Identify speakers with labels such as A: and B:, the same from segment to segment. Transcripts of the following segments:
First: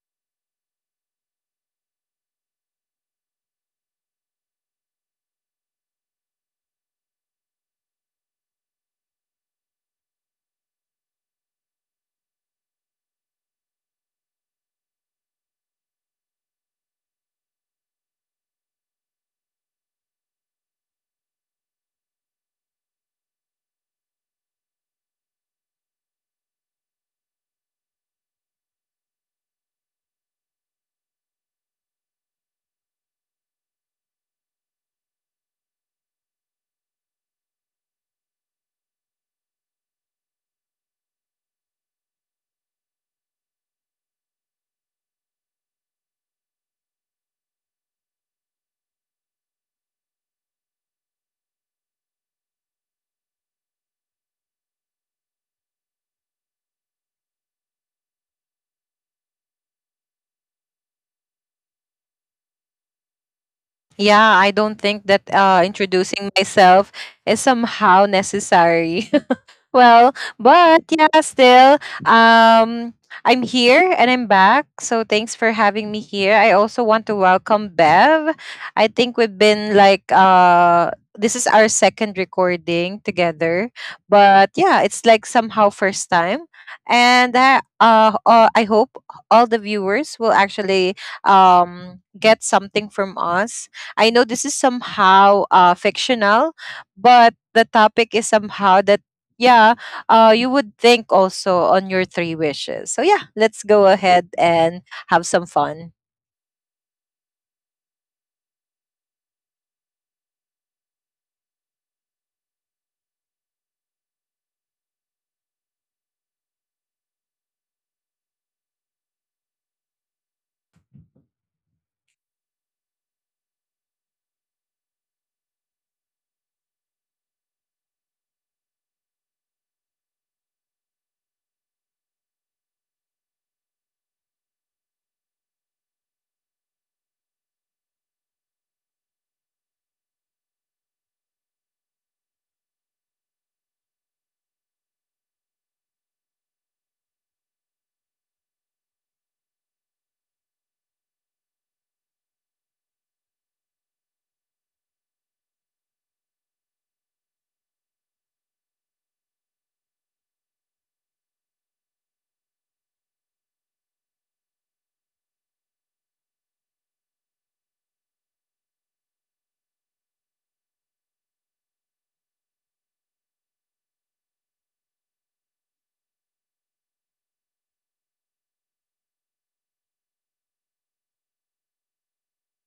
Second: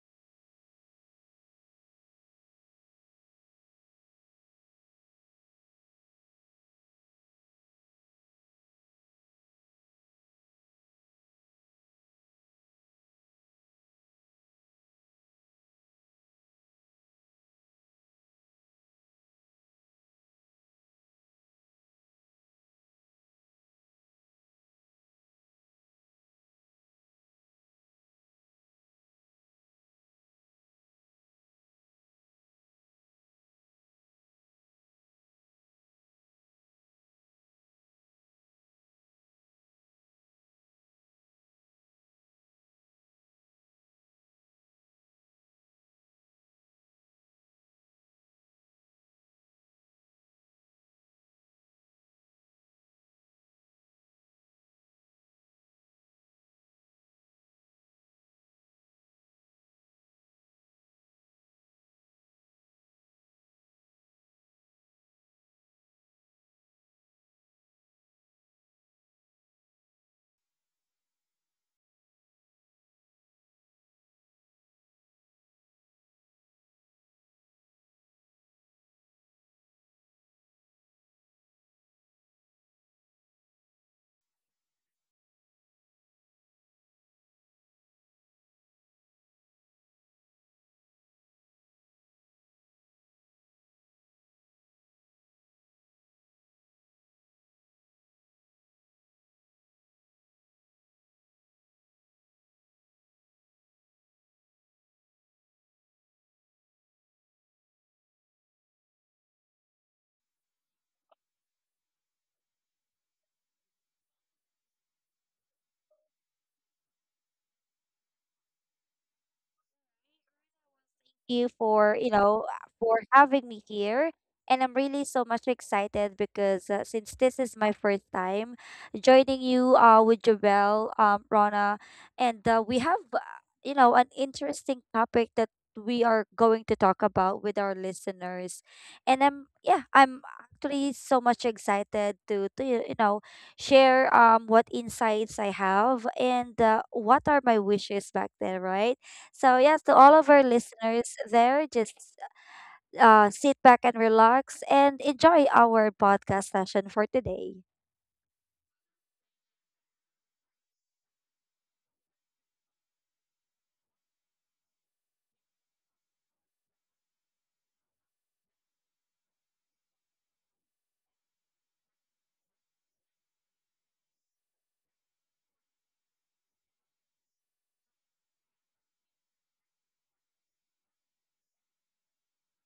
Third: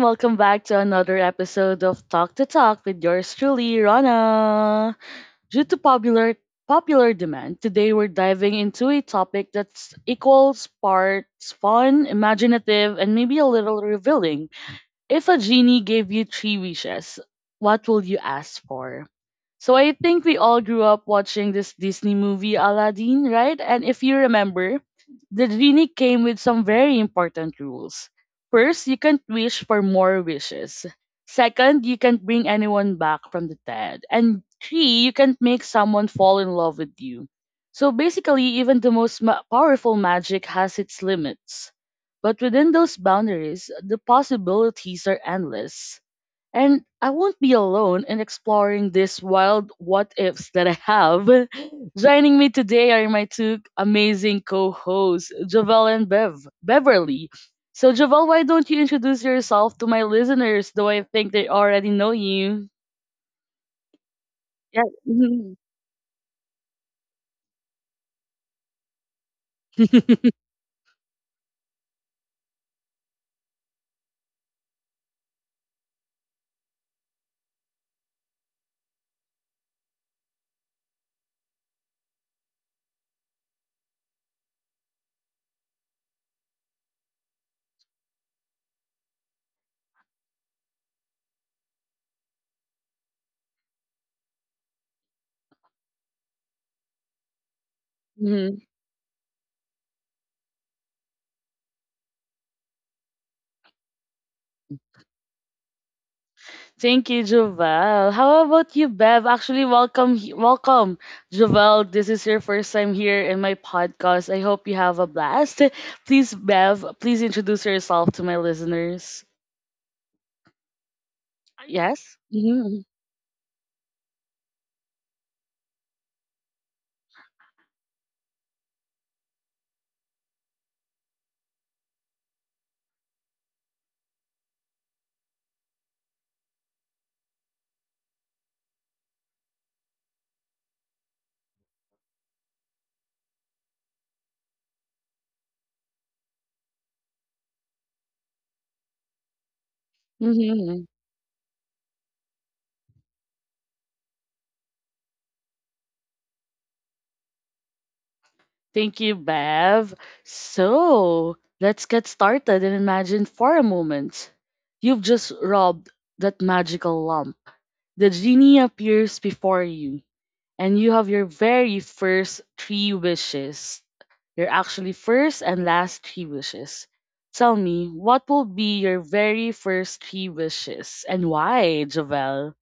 A: welcome back to another episode of Talk to Talk with yours truly, Rana. Due to popular demand, today we're diving into a topic that's equals parts fun, imaginative, and maybe a little revealing. If a genie gave you three wishes, what will you ask for? So I think we all grew up watching this Disney movie Aladdin, right? And if you remember, the genie came with some very important rules. First, you can't wish for more wishes. Second, you can't bring anyone back from the dead. And three, you can't make someone fall in love with you. So basically, even the most powerful magic has its limits. But within those boundaries, the possibilities are endless. And I won't be alone in exploring these wild what ifs that I have. Joining me today are my two amazing co hosts, Javel and Beverly. So, Javel, why don't you introduce yourself to my listeners, though I think they already know you?
B: Yeah, I don't think that introducing myself is somehow necessary.
A: Yeah.
B: well, but yeah, still, um, I'm here and I'm back. So thanks for having me here. I also want to welcome Bev. I think we've been like this is our second recording together, but yeah, it's like somehow first time. And I hope all the viewers will actually get something from us. I know this is somehow fictional, but the topic is somehow that yeah you would think also on your three wishes, so yeah, let's go ahead and have some fun.
A: Thank you, Jovel. How about you, Bev? Actually, welcome, Jovel. This is your first time here in my podcast. I hope you have a blast. Please, Bev, please introduce yourself to my listeners.
C: You for,
A: Yes.
C: for having me here. And I'm really so much excited because since this is my first time joining you with Jabel, Rona, and we have, you know, an interesting topic that we are going to talk about with our listeners. And I'm actually so much excited to, share what insights I have and what are my wishes back then, right? So yeah, to all of our
A: Hmm
C: listeners there, just sit back and relax and enjoy our podcast session for today.
A: Thank you, Bev. So let's get started and imagine for a moment you've just robbed that magical lump. The genie appears before you, and you have your very first three wishes. Your actually first and last three wishes. Tell me, what will be your very first three wishes and why, Javel?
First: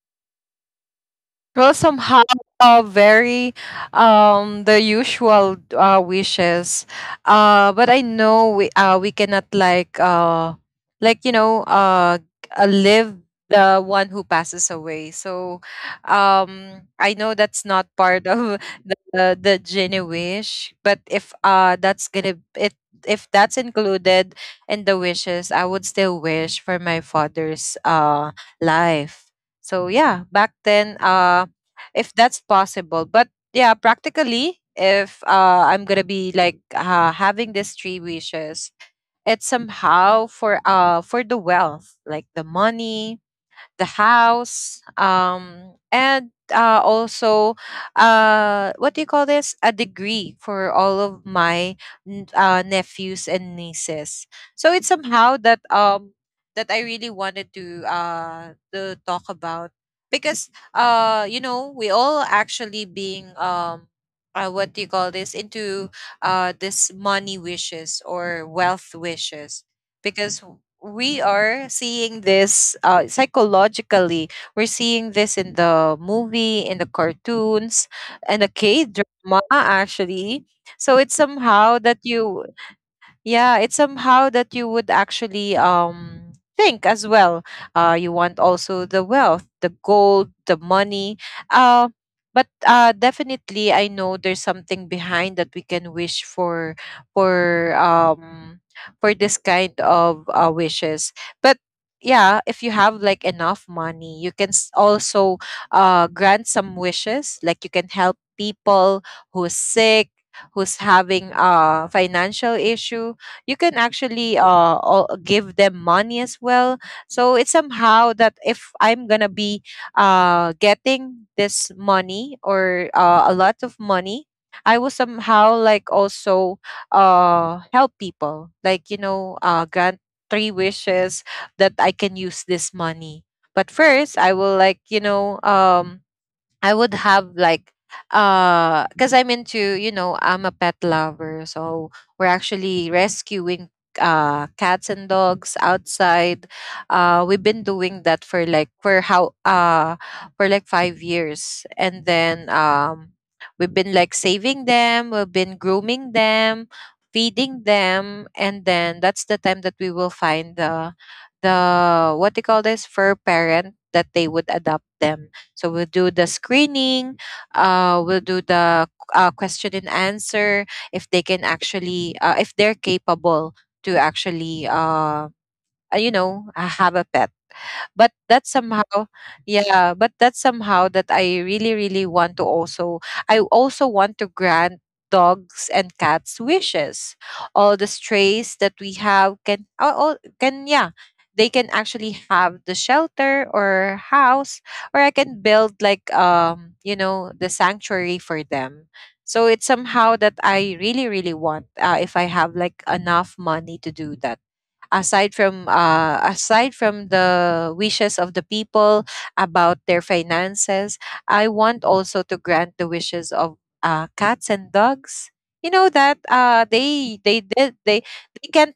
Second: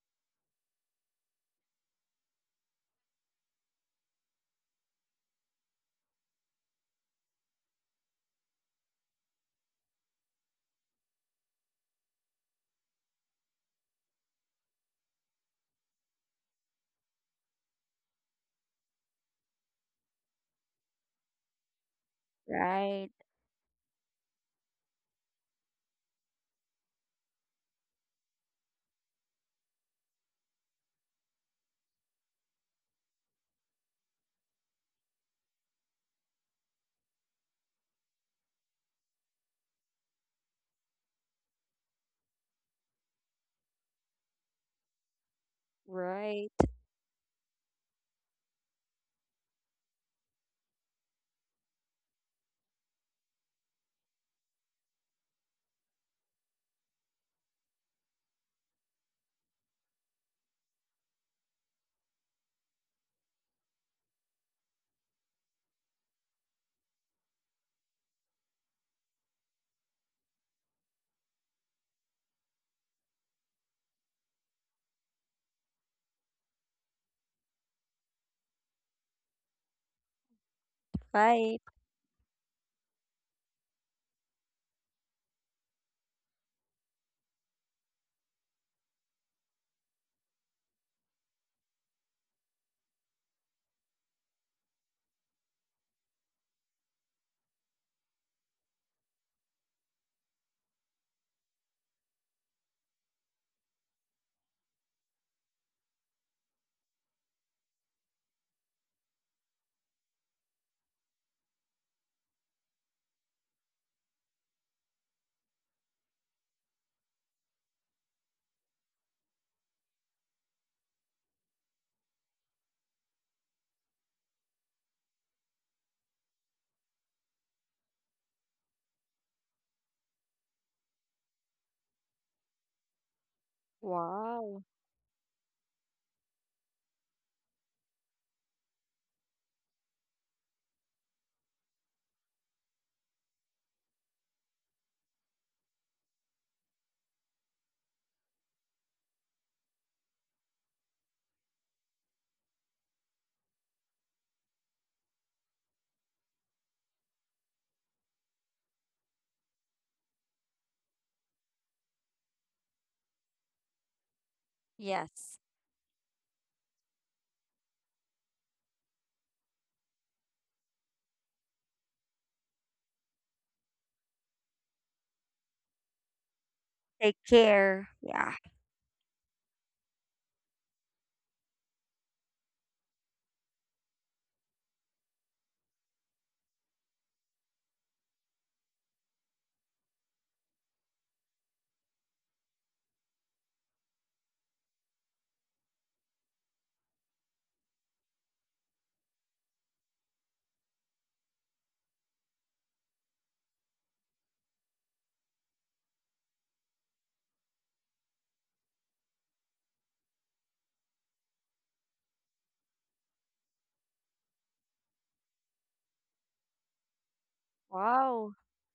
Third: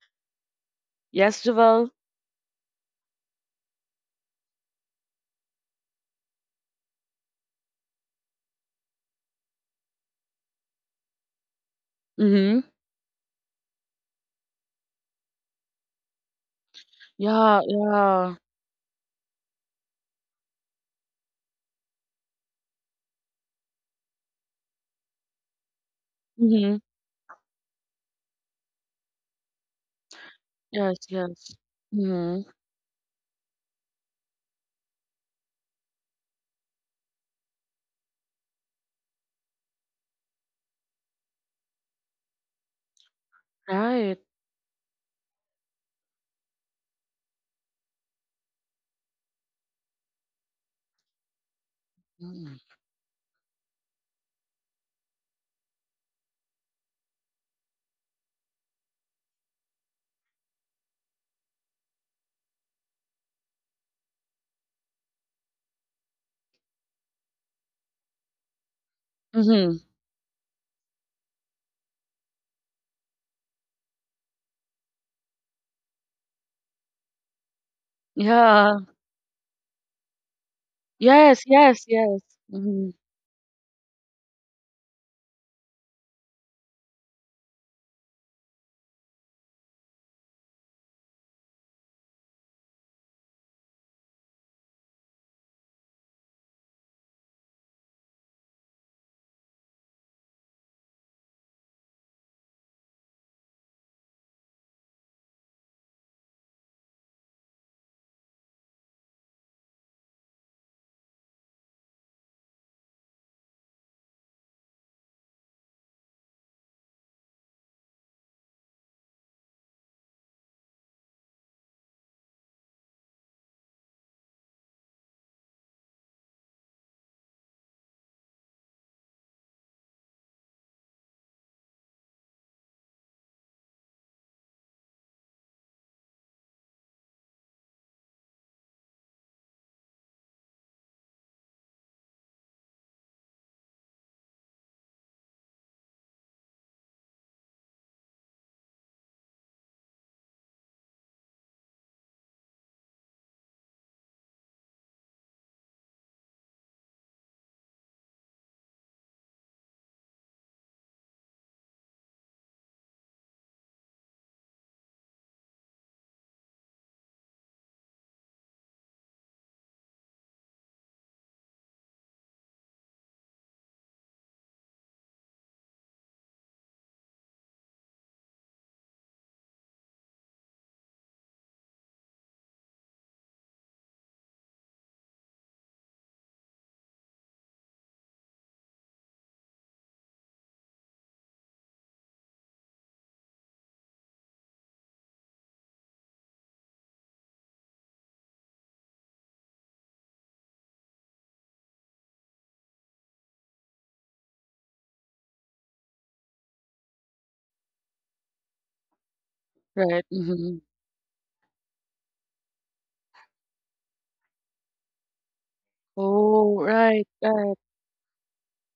A: Yes,
B: Well,
A: Javel?
B: somehow, very the usual wishes, but I know we cannot like you know
A: Mm-hmm.
B: live the one who passes away. So I know
A: Yeah,
B: that's not part
A: yeah.
B: of the genie wish, but if that's gonna it,
C: Right,
B: if that's included in the wishes, I would still wish
A: Mm-hmm.
B: for my father's life. So yeah, back then,
A: Yes, yes.
B: if that's
A: Mm-hmm.
B: possible. But yeah, practically, if I'm gonna be having these three wishes, it's somehow for for the wealth, like the money, the
A: Right.
B: house, and
C: right.
B: also what do you call this? A degree for all of my
A: Mm-hmm.
B: nephews and nieces. So it's somehow that that I really wanted to to talk about because you know we all actually being what do you call this into this money wishes or wealth wishes because we are seeing this psychologically. We're seeing this in the movie, in the cartoons, and the K
A: Yeah.
B: drama actually. So it's
A: Yes,
C: Bye.
B: somehow
A: yes,
B: that
A: yes.
B: you
A: Mm-hmm.
B: yeah it's somehow that you would actually think as well, you want also the wealth, the gold, the money, uh but definitely I know there's something behind that we can wish for, for um for this kind of wishes. But yeah, if you have like enough money you can also grant some wishes, like you can help people who's sick, who's having a financial issue. You can actually give them money as well. So it's somehow that if I'm gonna be getting this money or a lot of money, I will somehow like also help people, like you know grant three wishes that I can use this money. But first I will, like
C: Wow.
B: I would have like because I'm into, you know, I'm a pet lover. So we're actually rescuing cats and dogs outside. We've been doing that for like for like 5 years. And then we've been like saving them, we've been grooming them, feeding them, and then that's the time that we will find the what they call this fur parent that they would adopt them.
C: Yes.
B: So we'll do the screening, we'll do the question and answer if they can actually, if they're capable to actually, you know, have a
C: Take
B: pet.
C: care.
B: But
C: Yeah.
B: that's somehow yeah but that's somehow that I really really want to also, I also want to grant dogs and cats wishes. All the strays that we have can all, can yeah, they can actually have the shelter or house, or I can build like you know the sanctuary for them. So it's somehow that I really really want, if I have like enough money, to do that, aside from the wishes of the people about their
A: Right. Mm-hmm.
B: finances. I want also to grant the wishes of cats and dogs, you know, that
A: Oh, right,
B: they
A: right.
B: did
C: Wow.
B: they can't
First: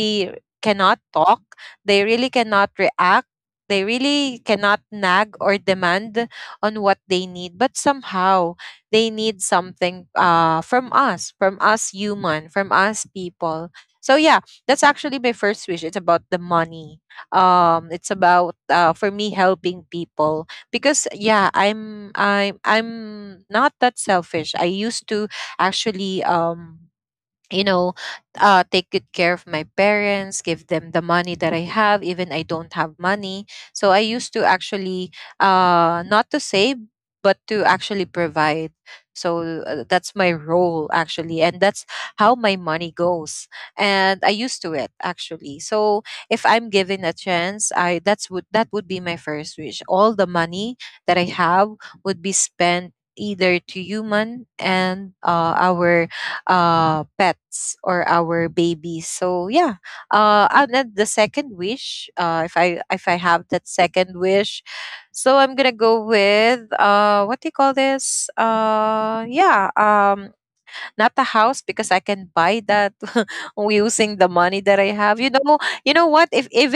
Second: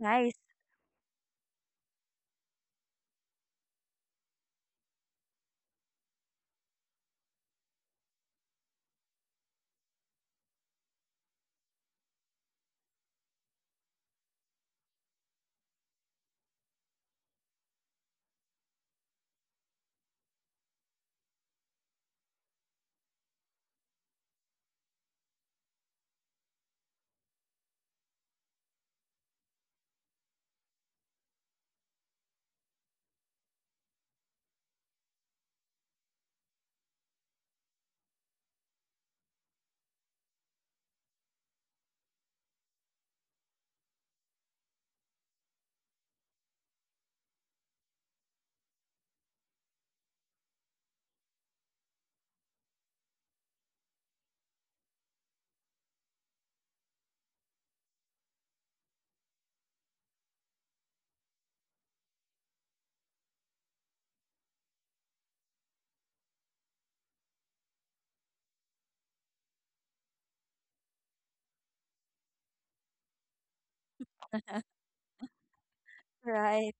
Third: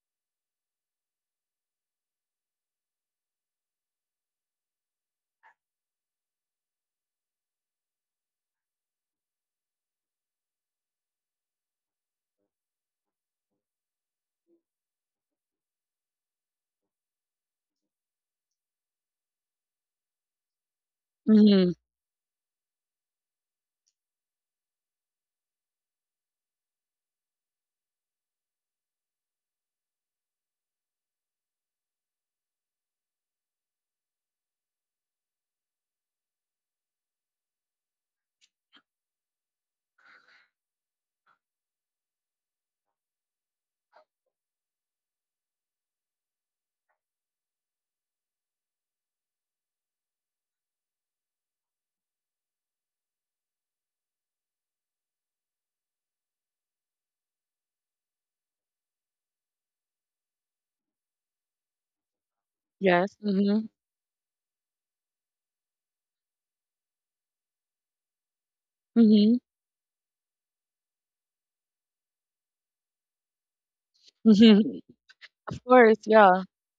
C: Nice.
B: cannot talk, they really cannot react, they really cannot nag or demand on what they need, but somehow they need something, from us, from us human, from us people. So yeah, that's actually my first wish. It's about the money. It's about, for me, helping people because yeah,
A: Mm-hmm.
B: I'm not that selfish. I used to actually you know, take good care of my parents, give them the money that I have, even I don't have money. So I used to actually, not to save, but to actually provide. So that's my role actually, and that's how my money goes. And I used to it actually. So if I'm given a chance, I that's would that would be my first wish. All the money that I have would be spent either to human and our pets or our babies. So yeah, and then the second wish, if I
A: Yes.
B: have that
A: Mm-hmm.
B: second wish, so I'm gonna go with what do you call this
A: Mm-hmm.
B: yeah not a house because I can buy that using the
A: Mm-hmm.
B: money that I have.
A: Of
B: You
A: course,
B: know what?
A: yeah.
B: If
C: Right.
B: if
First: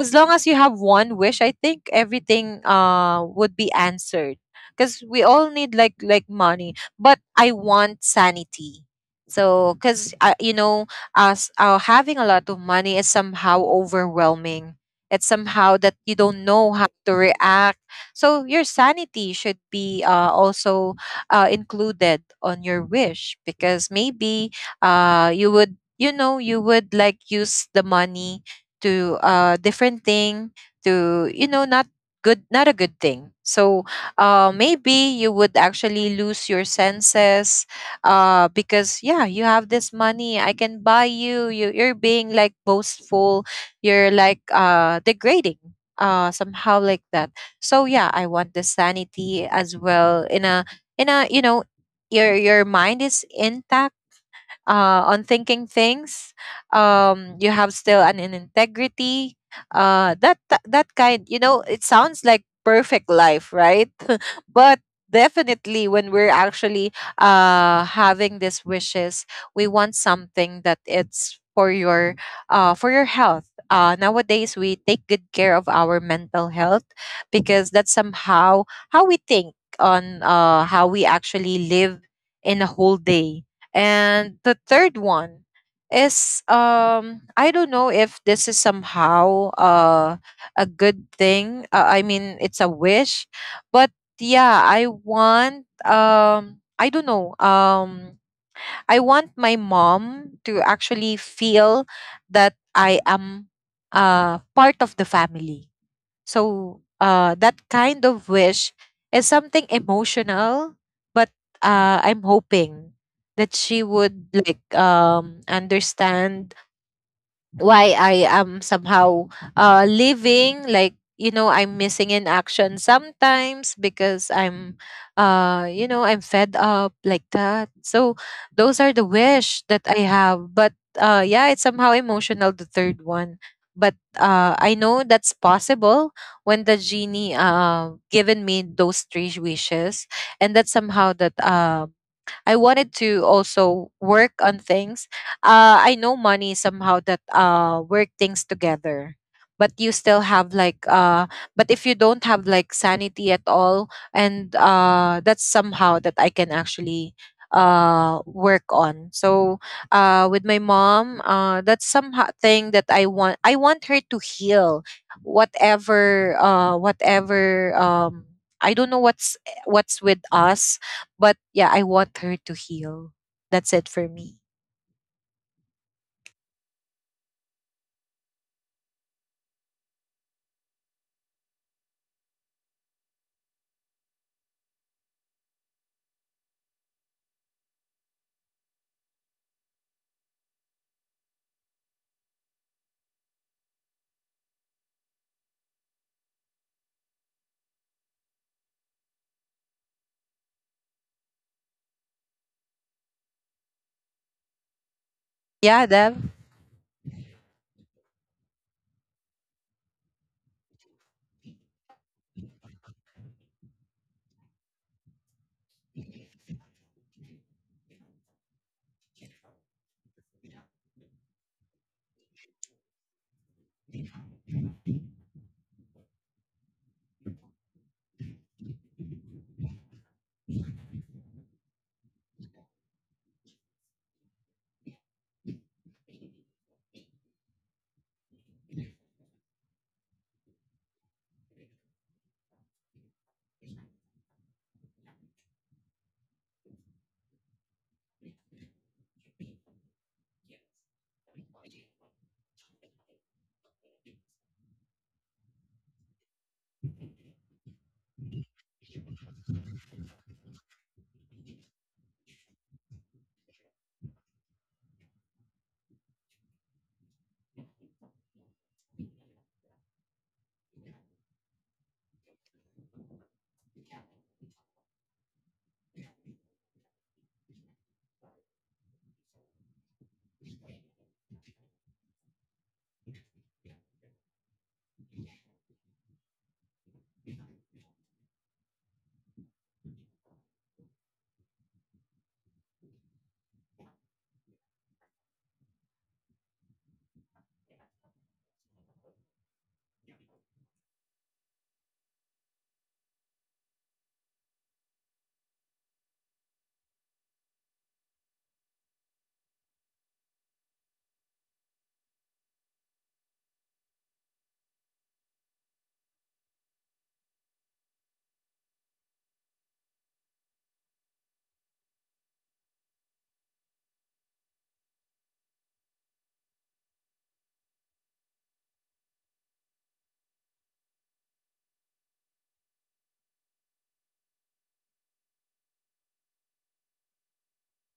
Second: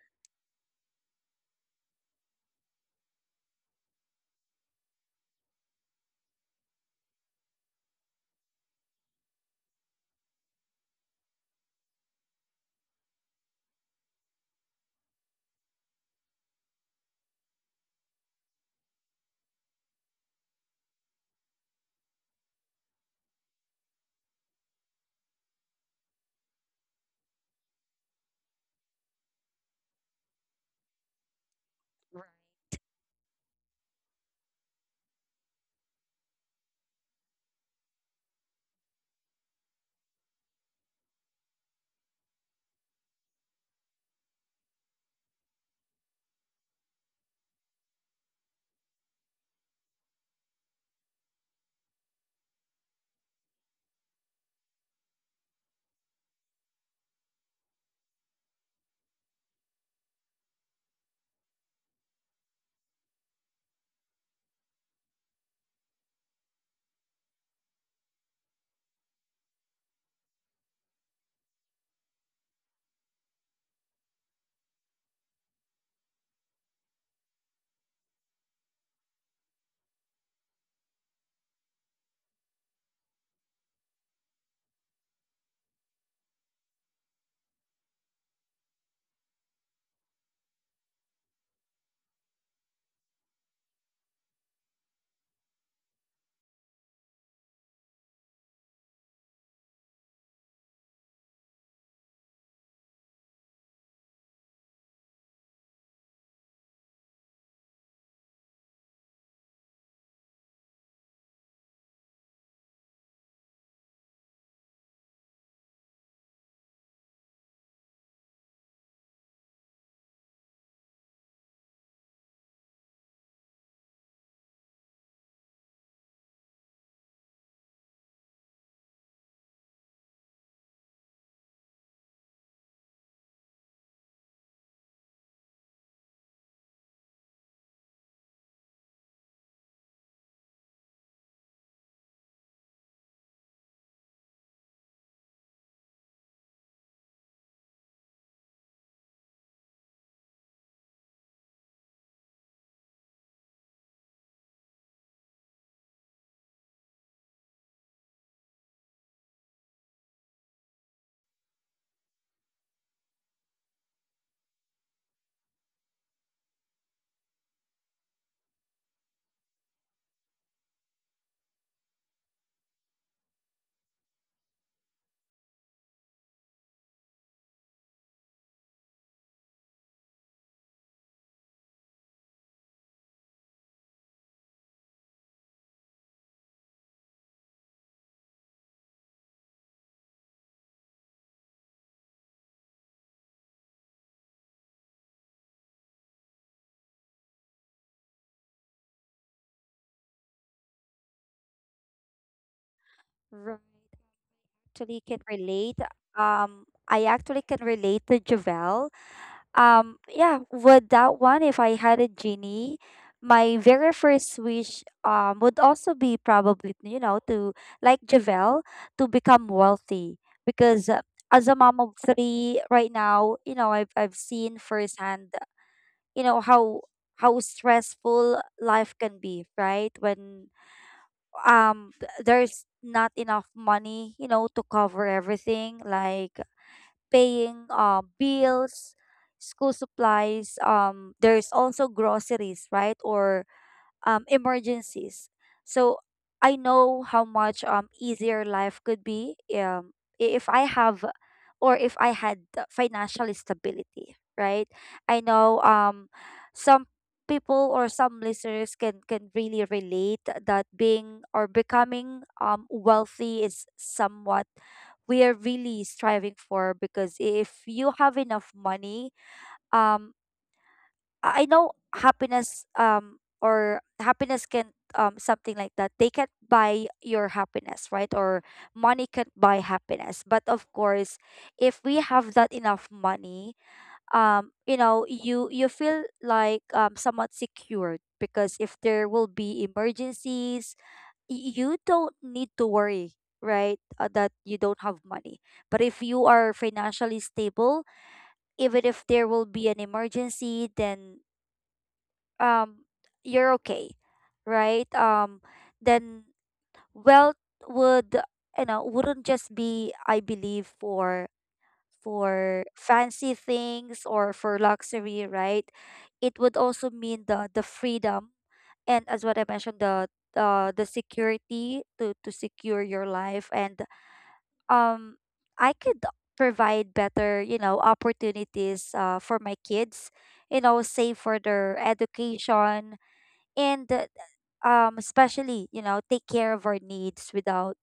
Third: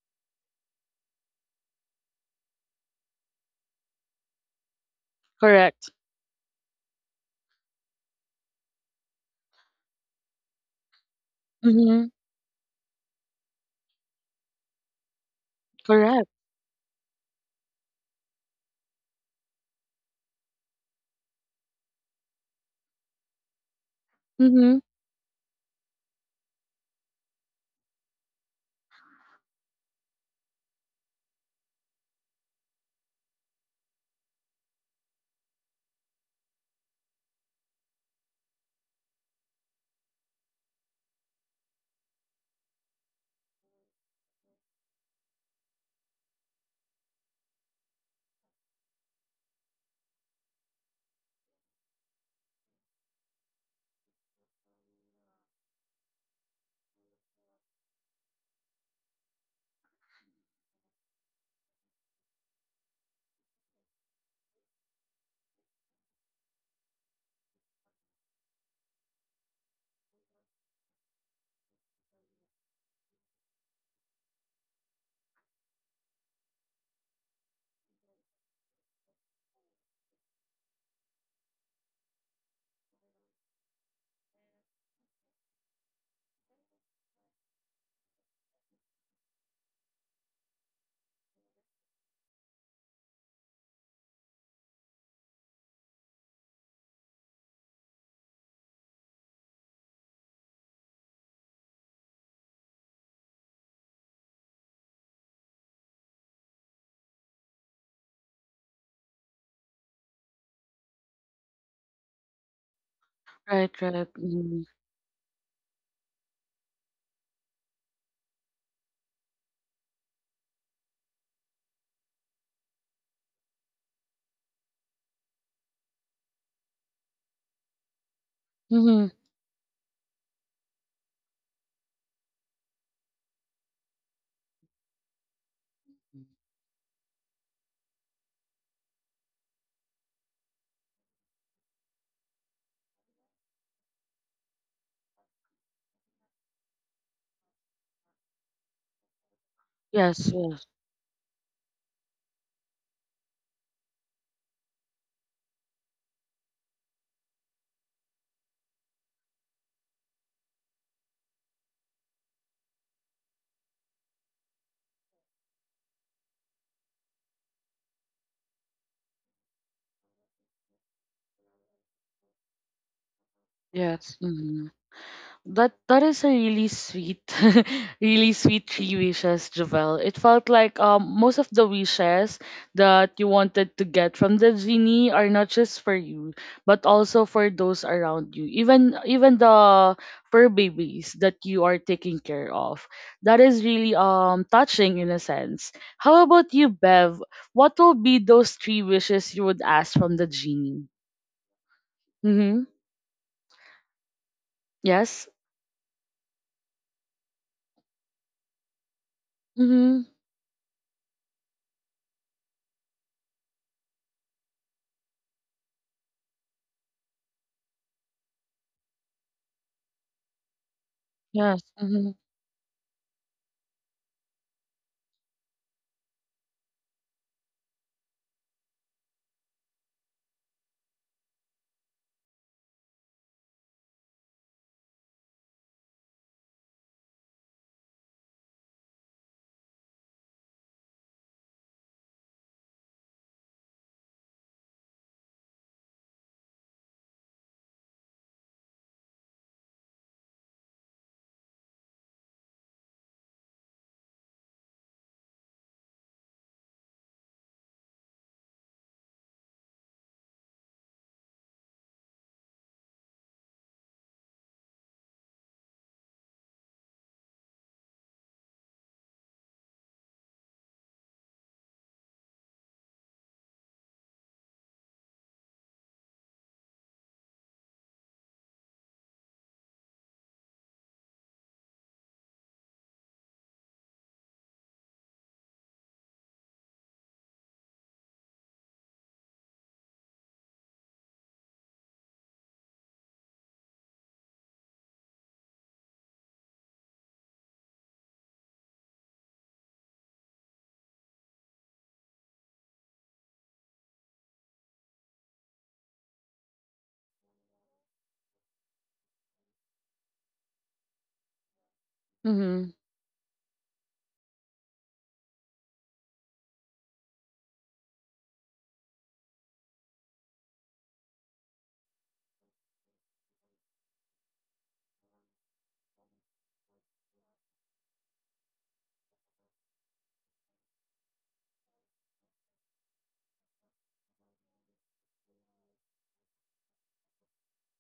B: as long as you have one wish, I think everything would be answered. Because we all need
A: Correct.
B: like money, but I want sanity. So, because you know, as
A: Mm-hmm.
B: having a lot of money is somehow overwhelming. It's somehow that you
A: Correct.
B: don't know how to react. So your sanity should be also included on your wish because maybe
A: Mhm.
B: you would, you know, you would like use the money to different thing, to you know, not good not a
C: Right.
B: good thing. So maybe you would actually lose your senses, because yeah you have this money, I can buy you, you're being like boastful, you're like degrading, somehow like that. So yeah, I want the sanity as well, in a, you know, your mind is intact on thinking things. You have still an integrity. That kind, you know, it sounds like perfect life, right? But definitely, when we're actually having these wishes, we want something that it's for your health. Nowadays, we take good care of our mental health because that's somehow how we think on how we actually live in a whole day. And the third one is I don't know if this is somehow a good thing. I mean it's a wish, but yeah, I want I don't know. I want my mom to actually feel that I am part of the family. So that kind of wish is something emotional, but I'm hoping that she
A: Right, right.
B: would like
A: Mm-hmm.
B: understand why I am somehow living, like you know, I'm missing in action sometimes because I'm, you know, I'm fed up like that. So those are the
A: hmm
B: wish that I have. But yeah, it's somehow emotional, the third one. But I know that's possible when the genie given me those three wishes, and that's somehow that I wanted to also work on things. I know money somehow that work things together. But you still
A: Yes,
B: have
A: yes,
B: like but if you don't have like sanity at all, and that's somehow that I can actually work on. So with my mom, that's somehow thing that I want her to heal whatever, I don't know what's, with us, but yeah, I want her to heal. That's it for
A: yes.
B: me.
A: Mm-hmm. That is a really sweet, really sweet three wishes, Javel. It felt like most of the wishes that you wanted to get from the genie are not just for you, but also for those around you. Even the fur babies that you are taking care of. That is really touching in a sense. How about you, Bev? What will be those three wishes you would ask from the genie? Mm-hmm.
C: Right. Actually, can
A: Yes.
B: Yeah,
C: relate.
B: Dev.
C: I actually can relate to Javel.
A: Mm-hmm.
C: Yeah, with that one, if I had a genie, my very first wish would also be probably, you know, to like Javel, to become wealthy because as a
A: Yes.
C: mom of
A: Mm-hmm.
C: three right now, you know, I've seen firsthand, you know, how stressful life can be, right? When there's not enough money, you know, to cover everything like paying bills, school supplies. There's also groceries, right? Or emergencies. So I know how much easier life could be if I have or if I had the financial stability, right? I know some people or some listeners can really relate that being or becoming wealthy is somewhat we are really striving for because if you have enough money, um I know happiness, or happiness can, something like that. They can't buy your happiness, right? Or money can't buy happiness. But of course, if we have that enough money, you know, you feel like somewhat secured because if there will be emergencies, you don't need to worry, right? That you don't have money. But if you are financially stable, even if there will be an emergency, then um you're okay, right. Then wealth would, you know, wouldn't just be, I believe, for
A: Mm-hmm.
C: fancy things or for luxury, right. It would also mean the freedom, and as what I mentioned, the security to secure your life. And um I could provide better, you know, opportunities for my kids, you know, save for their education. And especially, you know, take care of our needs without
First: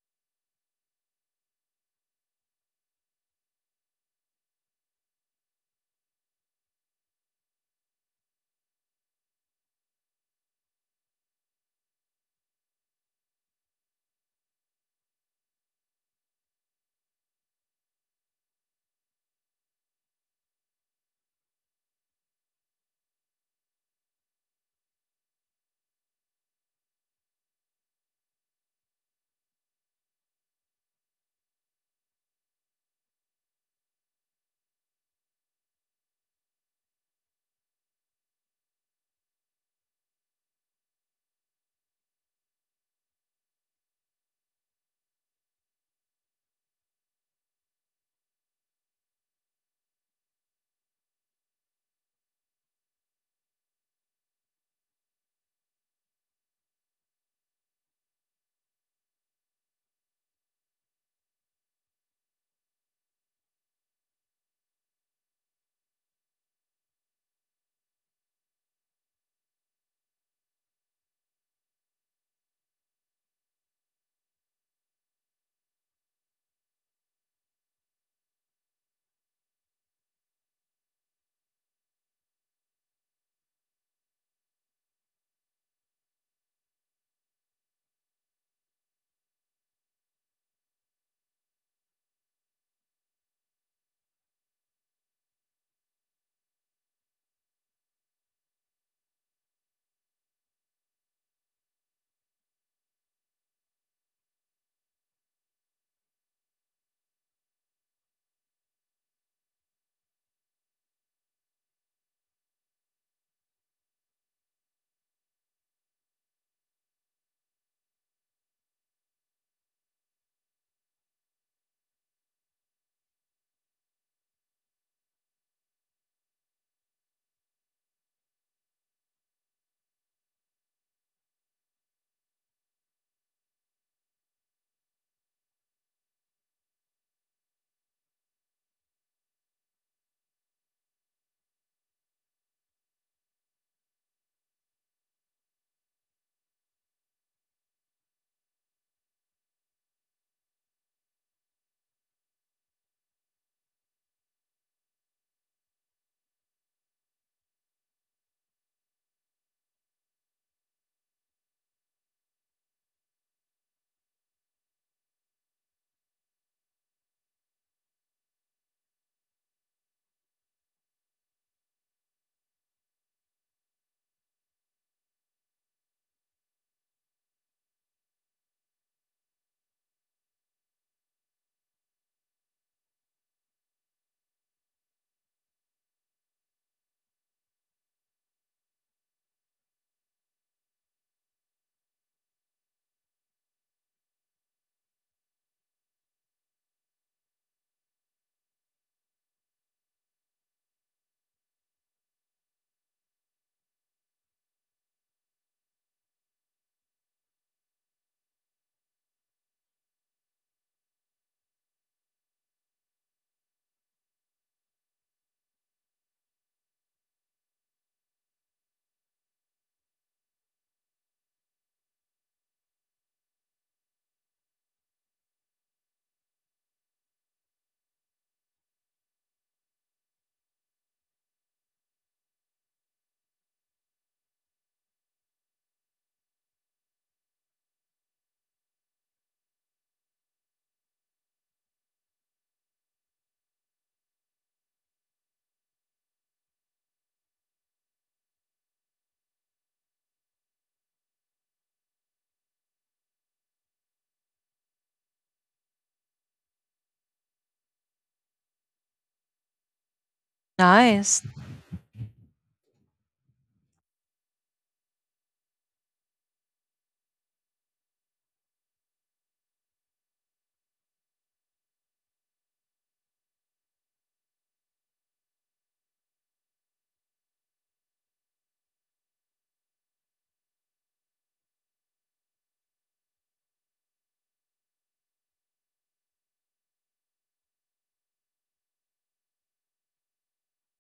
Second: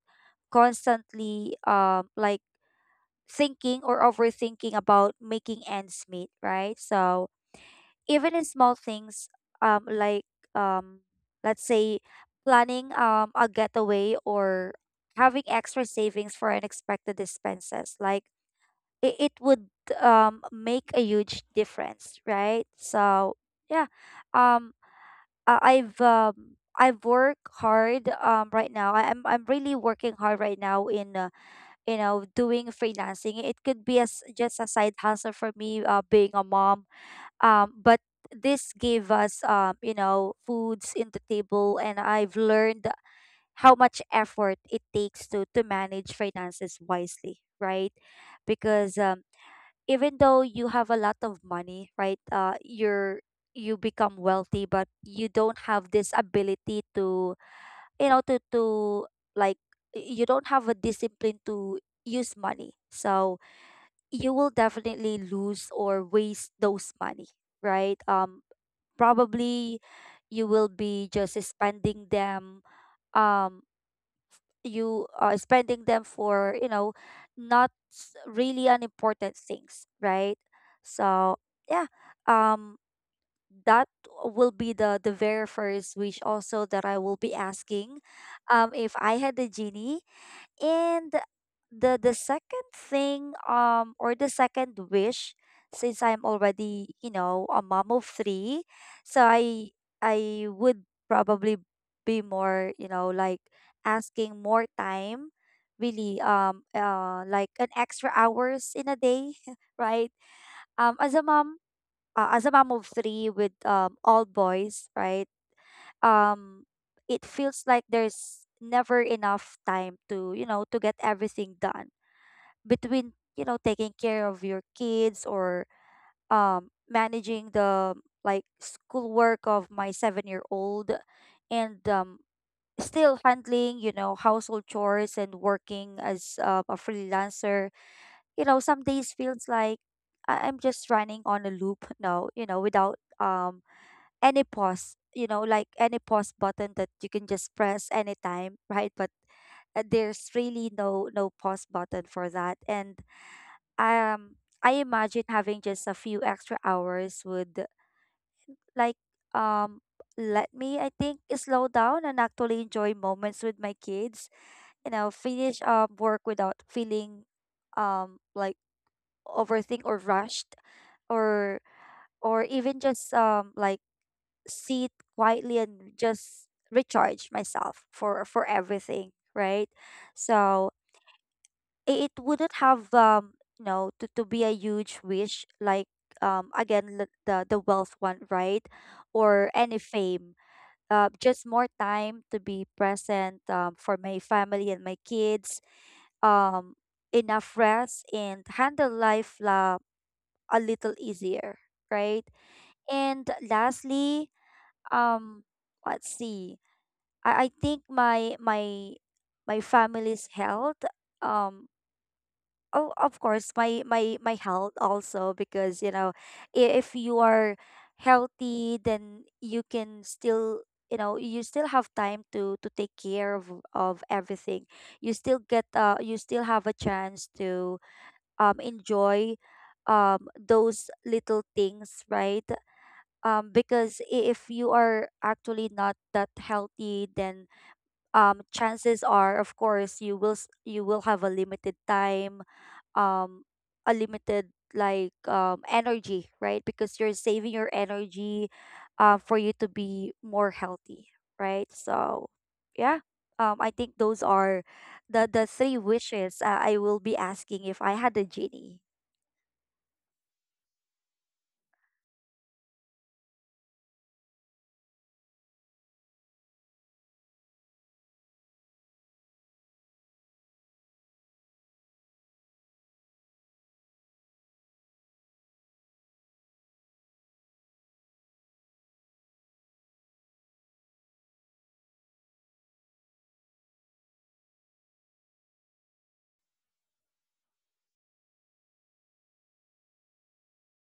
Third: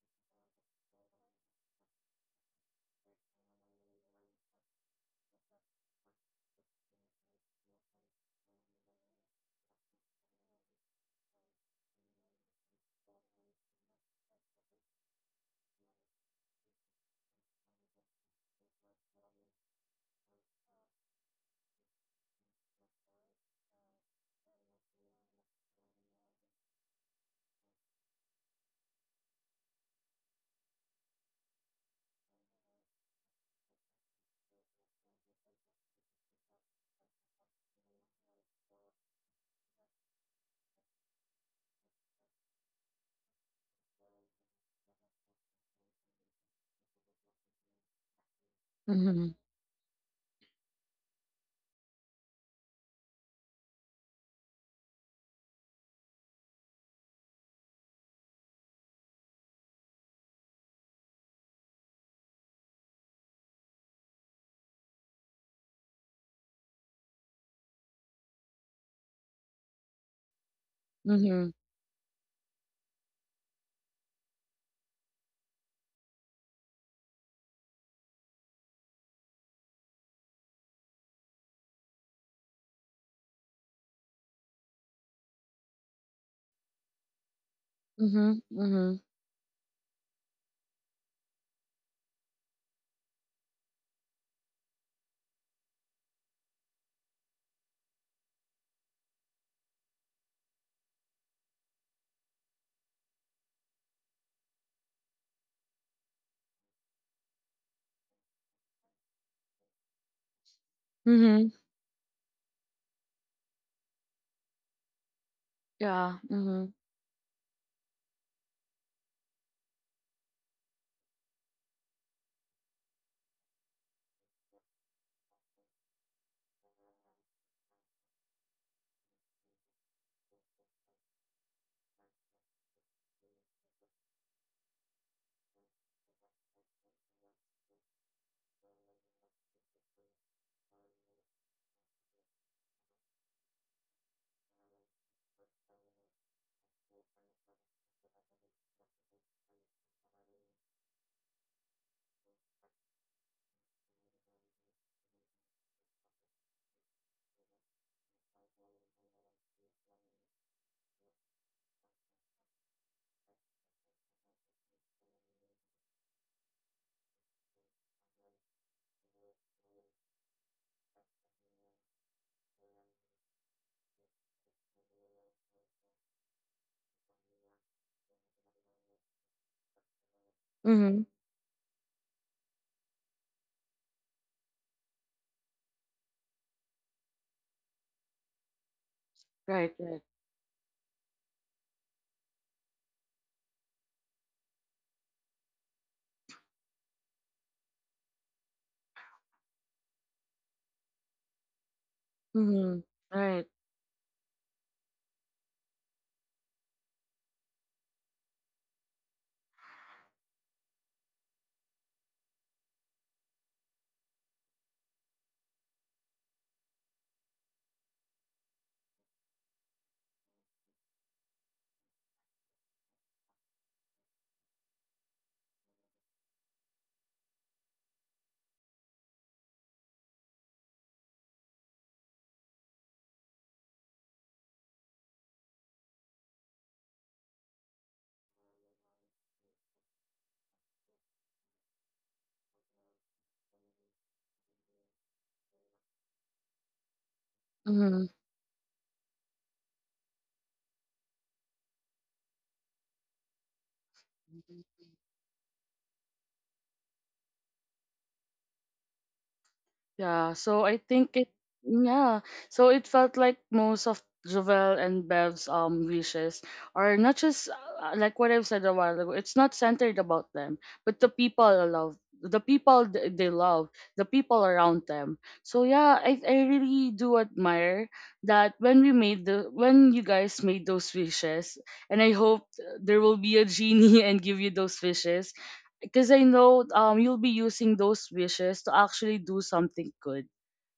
C: constantly like thinking or overthinking about making ends meet, right? So even in small things, um like um let's say planning a getaway or having extra savings for unexpected expenses, like it would make a huge difference, right? So yeah. um I've worked hard right now. I'm really working hard right now in, you know, doing freelancing. It could be as just a side hustle for me, being a mom. But this gave us, you know, foods in the table, and I've learned how much effort it takes to manage finances wisely, right? Because
A: Mm-hmm.
C: even though you have a lot of money, right, you're, you become wealthy, but you don't have this ability to, you know, to like, you don't have a discipline to use money, so you will definitely lose or waste those money, right. Probably you will be just
A: Mhm.
C: spending them, um you are spending them for, you know, not s- really unimportant things, right? So yeah. um that will be the very first wish also that I will be asking,
A: Mhm.
C: if
A: Mhm.
C: I had the genie. And the second thing, or the second wish, since I'm already, you know, a mom of three, so I would probably be more, you know, like asking more time, really, like an extra hours in a day, right? Um,
A: Mhm.
C: as a mom of three with all boys, right?
A: Yeah.
C: um
A: Mhm.
C: it feels like there's never enough time to, you know, to get everything done between, you know, taking care of your kids, or managing the like schoolwork of my seven- year old, and still handling, you know, household chores, and working as a freelancer. You know, some days feels like I'm just running on a loop now, you know, without any pause, you know, like any pause button that you can just press anytime, right? But there's really no no pause button for that. And um I imagine having just a few extra hours would like um let me, I think, slow down and actually enjoy moments with my kids, you know, finish work without feeling like overthink or rushed, or or even just like sit quietly and just recharge myself for everything, right? So
A: Mhm.
C: it wouldn't have, you know, to be a huge wish like, the wealth one, right? Or
A: Right.
C: any
A: Right.
C: fame. Just more time to be present, for my family and my kids. um Enough rest and handle life la a little easier, right.
A: Mhm.
C: And
A: Right.
C: lastly, um let's see. I think my my my family's health, um oh of course my my my health also, because you know, if you are healthy then you can still, you know, you still have time to take care of everything. You still get you still have a chance to enjoy those little things, right. Because if you are actually not that healthy, then chances are, of course, you will you will have a limited time, um a limited like energy, right? Because you're saving your
A: Mhm.
C: energy for you to be more healthy, right. So yeah. I think those are the three wishes I will be asking if I had a genie.
A: Yeah, so I think
B: Nice.
A: it yeah. So it felt like most of Jovel and Bev's wishes are not just like what I've said a while ago. It's not centered about them, but the people they love, the people th- they love, the people around them. So yeah, I really do admire that when you guys made those wishes, and I hope there will be a genie and give you those wishes because I know you'll be using those wishes to actually do something good.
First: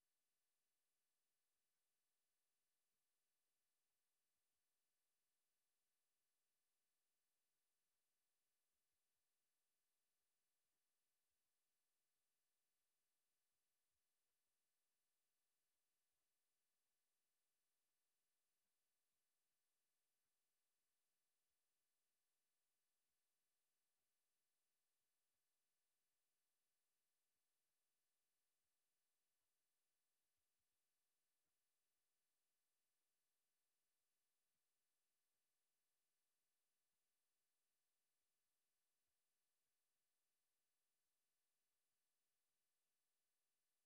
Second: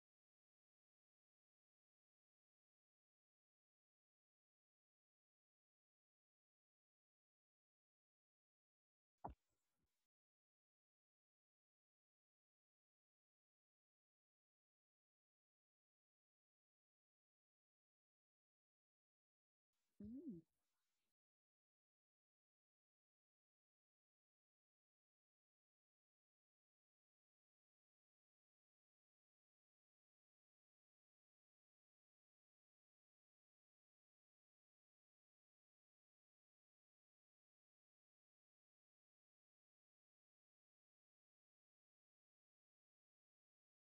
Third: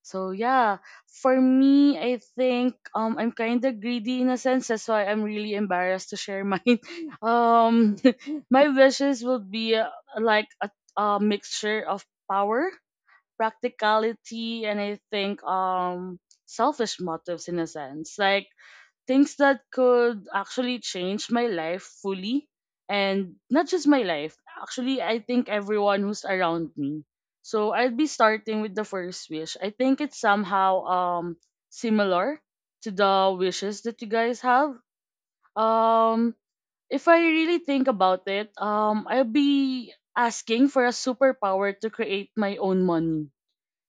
A: So yeah, for me, I think I'm kind of greedy in a sense. That's why I'm really embarrassed to share mine. um, my wishes would be like a mixture of power, practicality, and I think selfish motives in a sense. Like things that could
C: Mm.
A: actually change my life fully and not just my life. Actually, I think everyone who's around me. So I'd be starting with the first wish. I think it's somehow similar to the wishes that you guys have. um if I really think about it, I'll be asking for a superpower to create my own money,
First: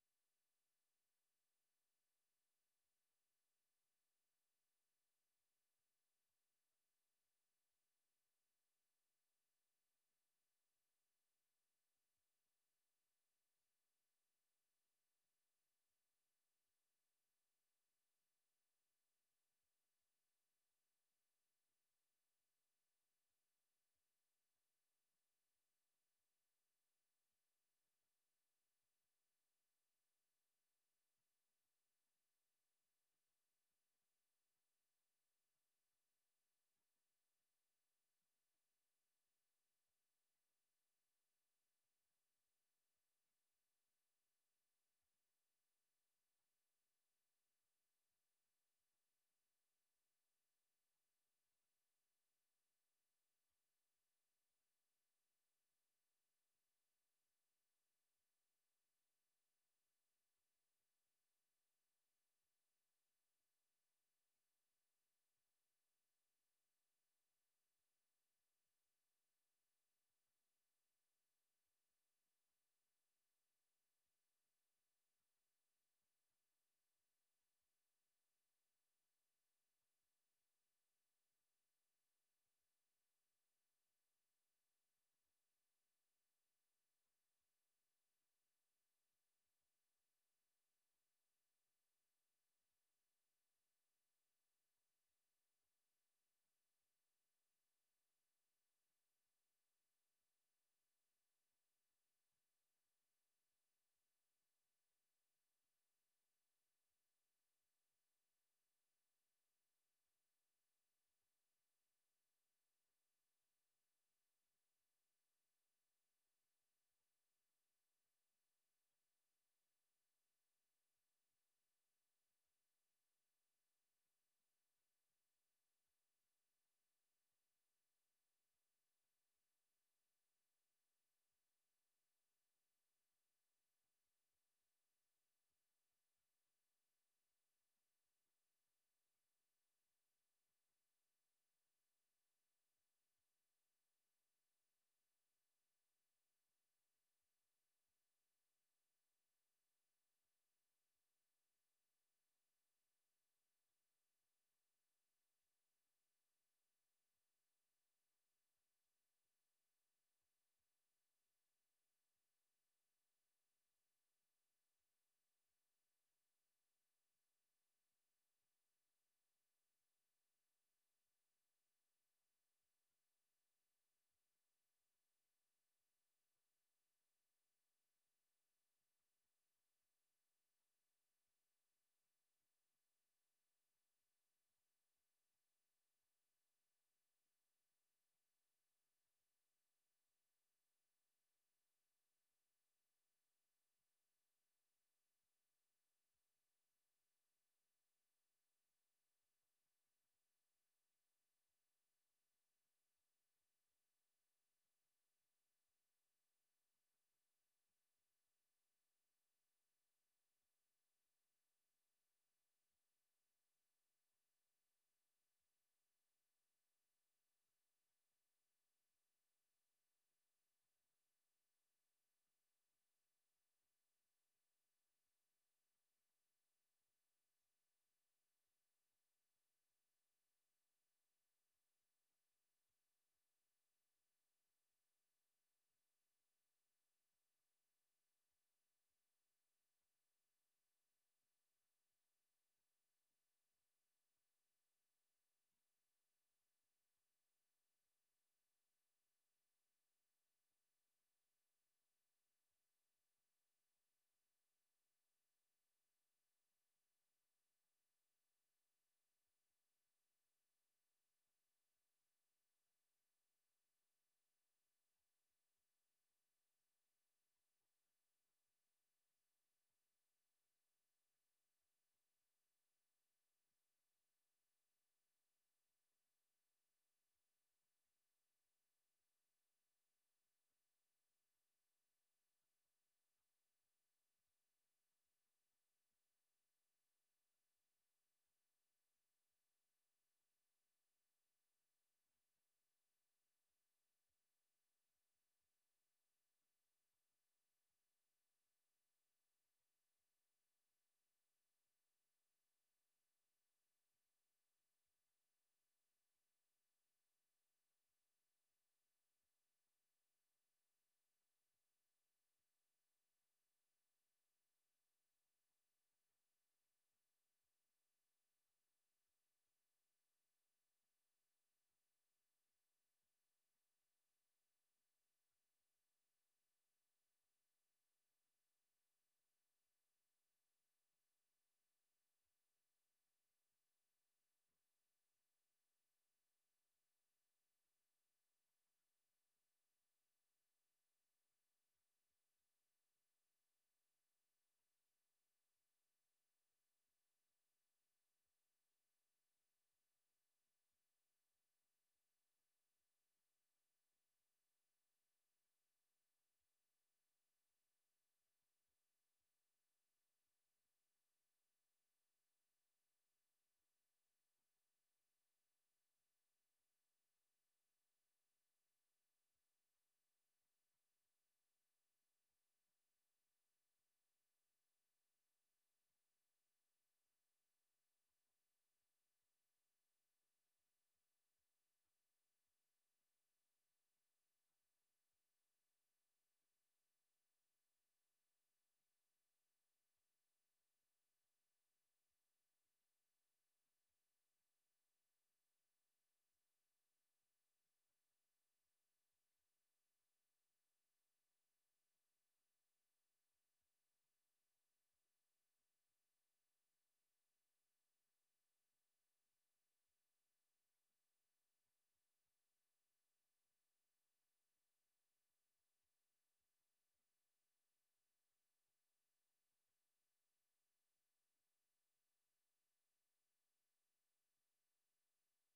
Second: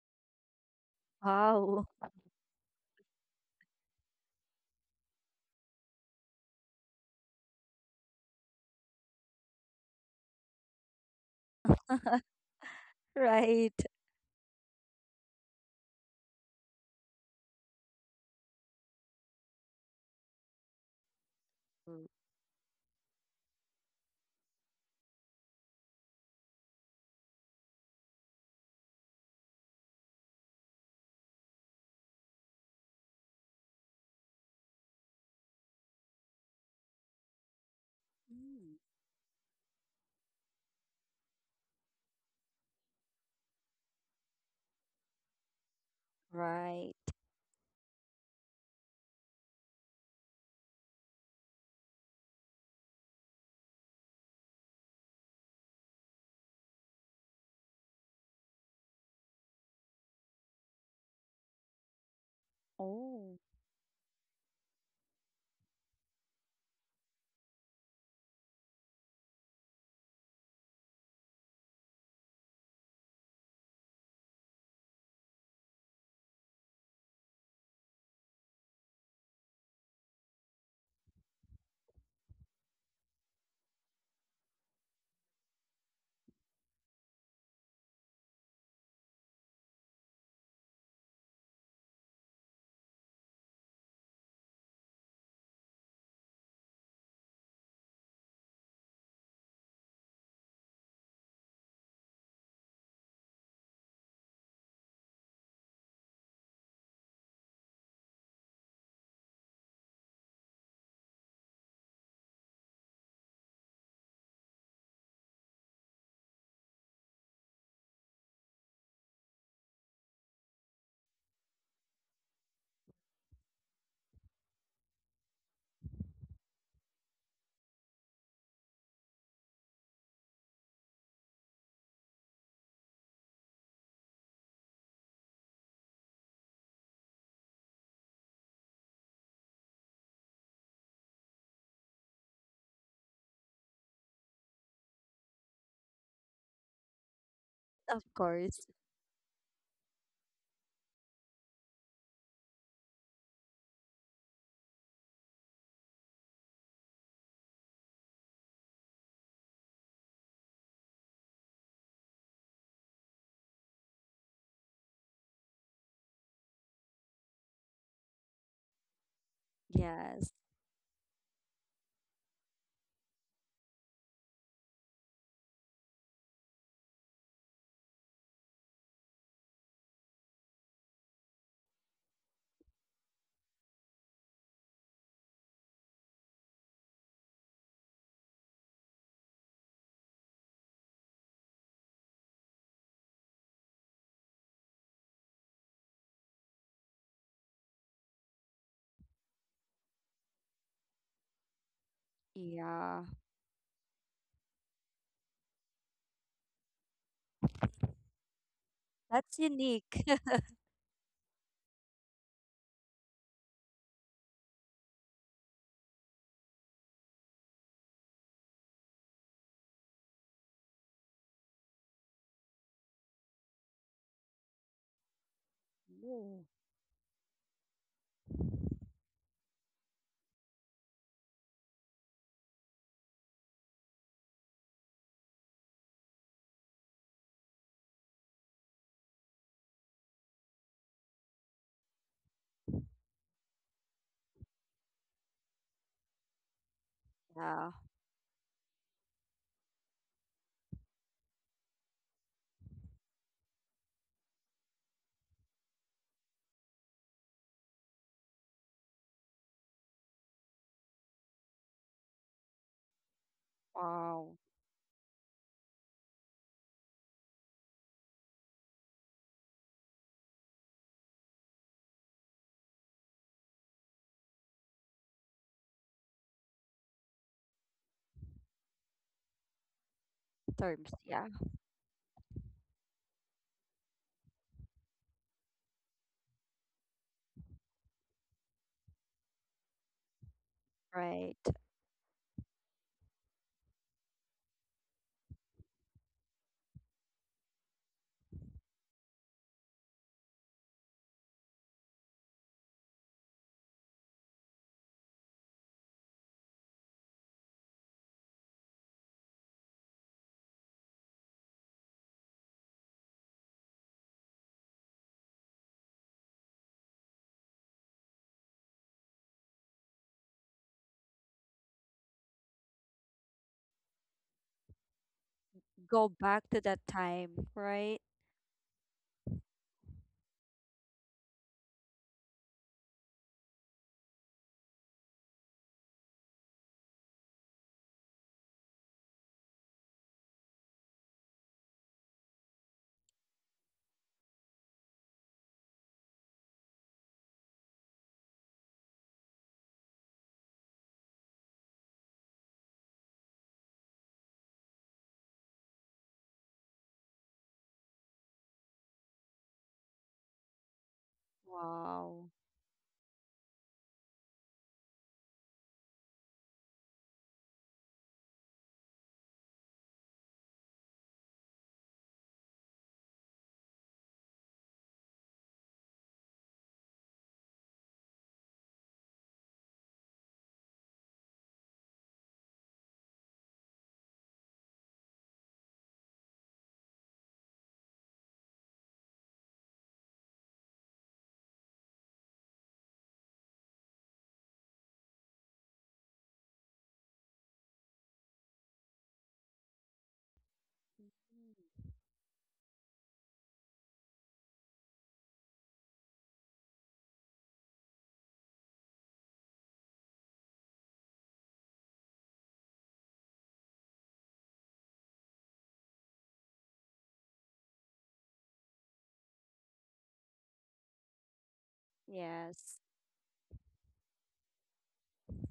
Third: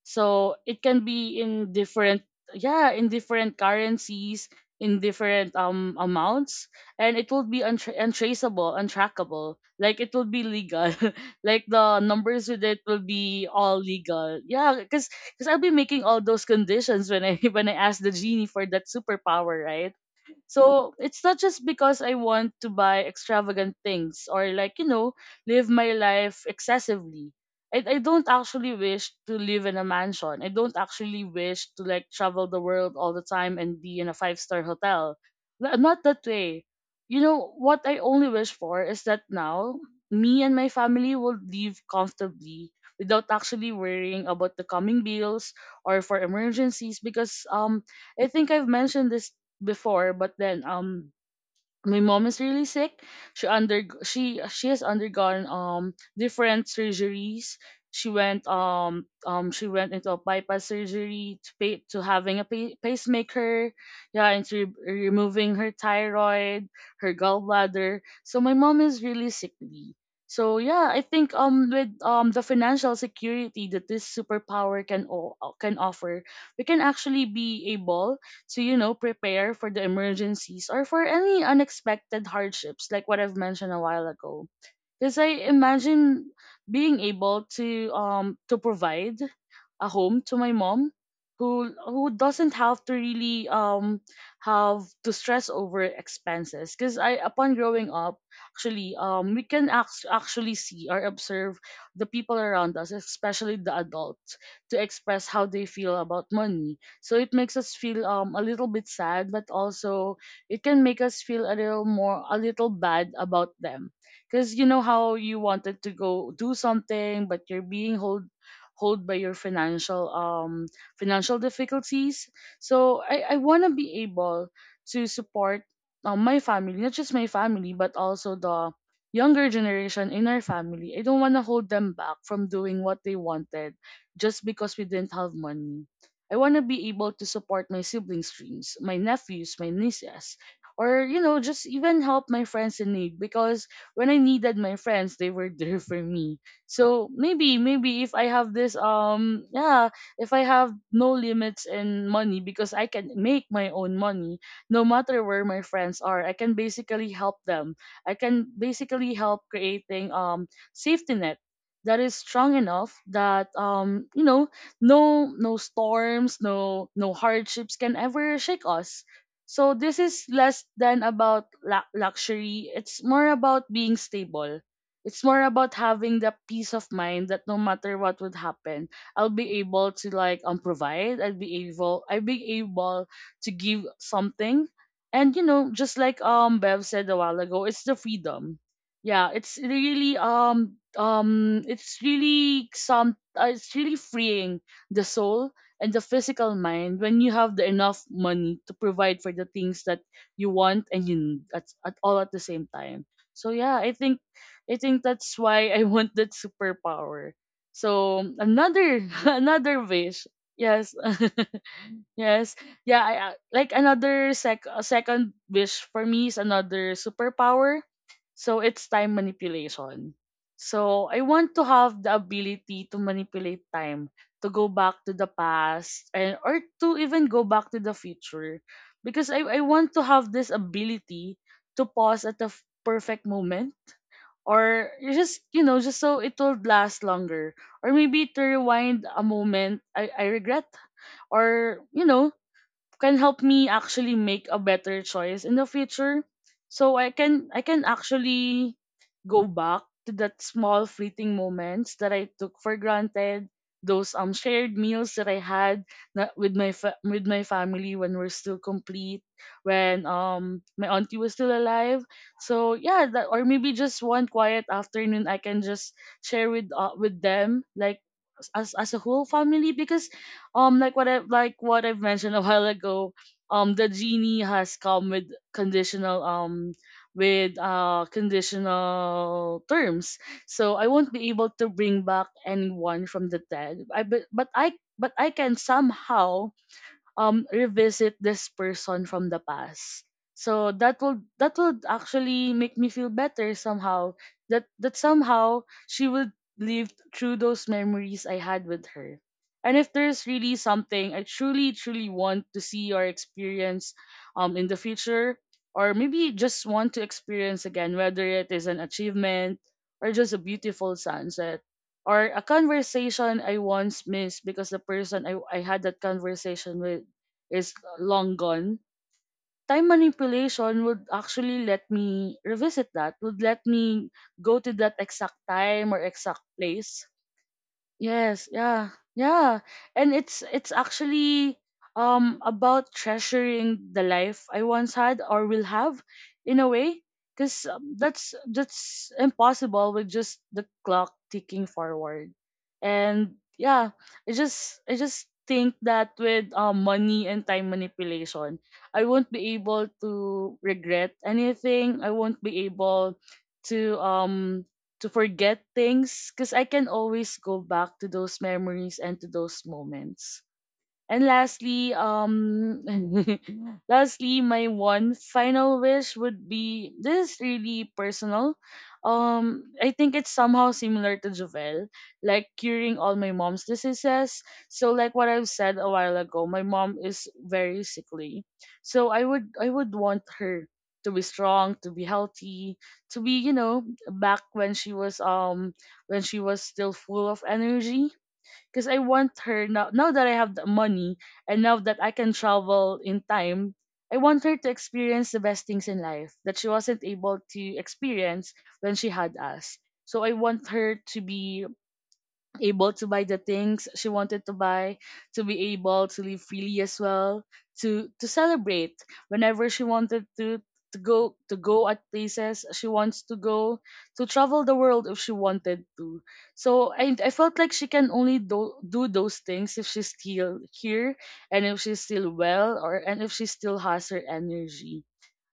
A: so it can be in
C: Wow.
A: different, yeah, in different currencies, in different amounts, and it will be untraceable, untrackable. Like it will be legal. Like the numbers with it will be all
C: Right.
A: legal. Yeah, because I'll be making all those conditions when I when I ask the genie for that superpower, right? So it's not just because I want to buy extravagant things or, like, you know, live my life excessively. I don't actually wish to live in a mansion. I don't actually wish to like travel the world all the time and be in a five-star hotel. Not that way. You know, what I only wish
C: Mm.
A: for is that now me and my family will live comfortably without actually worrying about the coming bills or for
C: Right.
A: emergencies because I think I've mentioned this before, but then my mom is really sick. She has undergone different surgeries. She went into a bypass surgery to having a
C: Oh.
A: pacemaker, yeah, and to removing her thyroid, her gallbladder. So my mom is really sickly. So yeah, I think with the financial security that this superpower can offer, we can actually be able to, you know, prepare for the emergencies or for any unexpected hardships, like what I've mentioned a while ago. Because I imagine being able to provide a home to my mom who doesn't have to really have to stress over expenses. Because I upon growing up, actually, we can actually see or observe the people around us, especially the adults, to express how they feel about money. So it makes us feel a little bit sad, but also it can make us feel a little bad about them. Cause you know how you wanted to go do something, but you're being hold by your financial difficulties. So I wanna be able to support my family, not just my family, but also the younger generation in our family. I don't want to hold them back from doing what they wanted just because we didn't have money. I want to be able to support my siblings' dreams, my nephews, my nieces, or you know, just even help my friends in need, because when I needed my friends, they were there for me. So maybe, maybe
C: Of
A: if I have
C: course.
A: this, yeah, if I have no limits in money because I can make my own money, no matter where my friends are, I can basically help them. I can basically help creating safety net that is strong enough that you know, no, no storms no no hardships can ever shake us. So this is
C: Yes.
A: less than about luxury. It's more about being stable. It's more about having the peace of mind that no matter what would happen, I'll be able to like provide. I'll be able to give something. And you know, just like Bev said a while ago, it's the freedom. Yeah, it's really some it's really freeing the soul and the physical mind when you have the enough money to provide for the things that you want and you need at all at the same
C: Yeah.
A: time. So yeah, I think that's why I want that superpower. So another
C: That's
A: another
C: unique.
A: wish, yes. Yes. Yeah, I- like another sec a second wish for me is another superpower. So it's time manipulation. So I want to have the ability to manipulate time, to go back to the past and
C: Oh.
A: or to even go back to the future because I want to have this ability to pause at the perfect moment or you just you know just so it will last longer, or maybe to rewind a moment I regret, or you know, can help me actually make a better choice in the future. So I can I
C: Yeah.
A: can actually go back to that small fleeting moments that I took for granted, those shared meals that I had with my family when we're still complete, when my auntie was still alive. So yeah, that or maybe just one
C: Wow.
A: quiet afternoon I can just share with them like as a whole family. Because like what I like what I've mentioned a while ago, the genie has come conditional um with conditional terms. So I
C: Terms.
A: won't
C: Yeah.
A: be able to bring back anyone from the dead. I but I But I can somehow revisit this person from the past. So that will
C: Right.
A: that would actually make me feel better somehow. That that somehow she would live through those memories I had with her. And if there's really something I truly, truly want to see or experience in the future, or maybe just want to experience again, whether it is an achievement or just a beautiful sunset or a conversation I once missed because the person I had that conversation with is long gone, time manipulation would actually let me revisit that, would let me go to that exact time or
C: Go
A: exact
C: back to that
A: place.
C: time. Right.
A: Yes, yeah, yeah. And it's actually about treasuring the life I once had or will have, in a way, because that's impossible with just the clock ticking forward. And yeah, I just think that with money and time manipulation, I won't be able to regret anything. I won't be able to um to forget things because I can always go back to those memories and to those moments. And lastly,
C: Wow.
A: lastly, my one final wish would be, this is really personal. I think it's somehow similar to Jovel, like curing all my mom's diseases. So, like what I've said a while ago, my mom is very sickly. So I would want her to be strong, to be healthy, to be, you know, back when she was still full of energy, because I want her now, now that I have the money and now that I can travel in time, I want her to experience the best things in life that she wasn't able to experience when she had us. So I want her to be
C: Mm.
A: able to buy the things she wanted to buy, to be able to live freely as well, to celebrate whenever she wanted to, to go at places she wants to go, to travel the world if she wanted to. So I felt like she can only do those things if she's still here and if she's still well,
C: Yes.
A: or and if she still has her energy.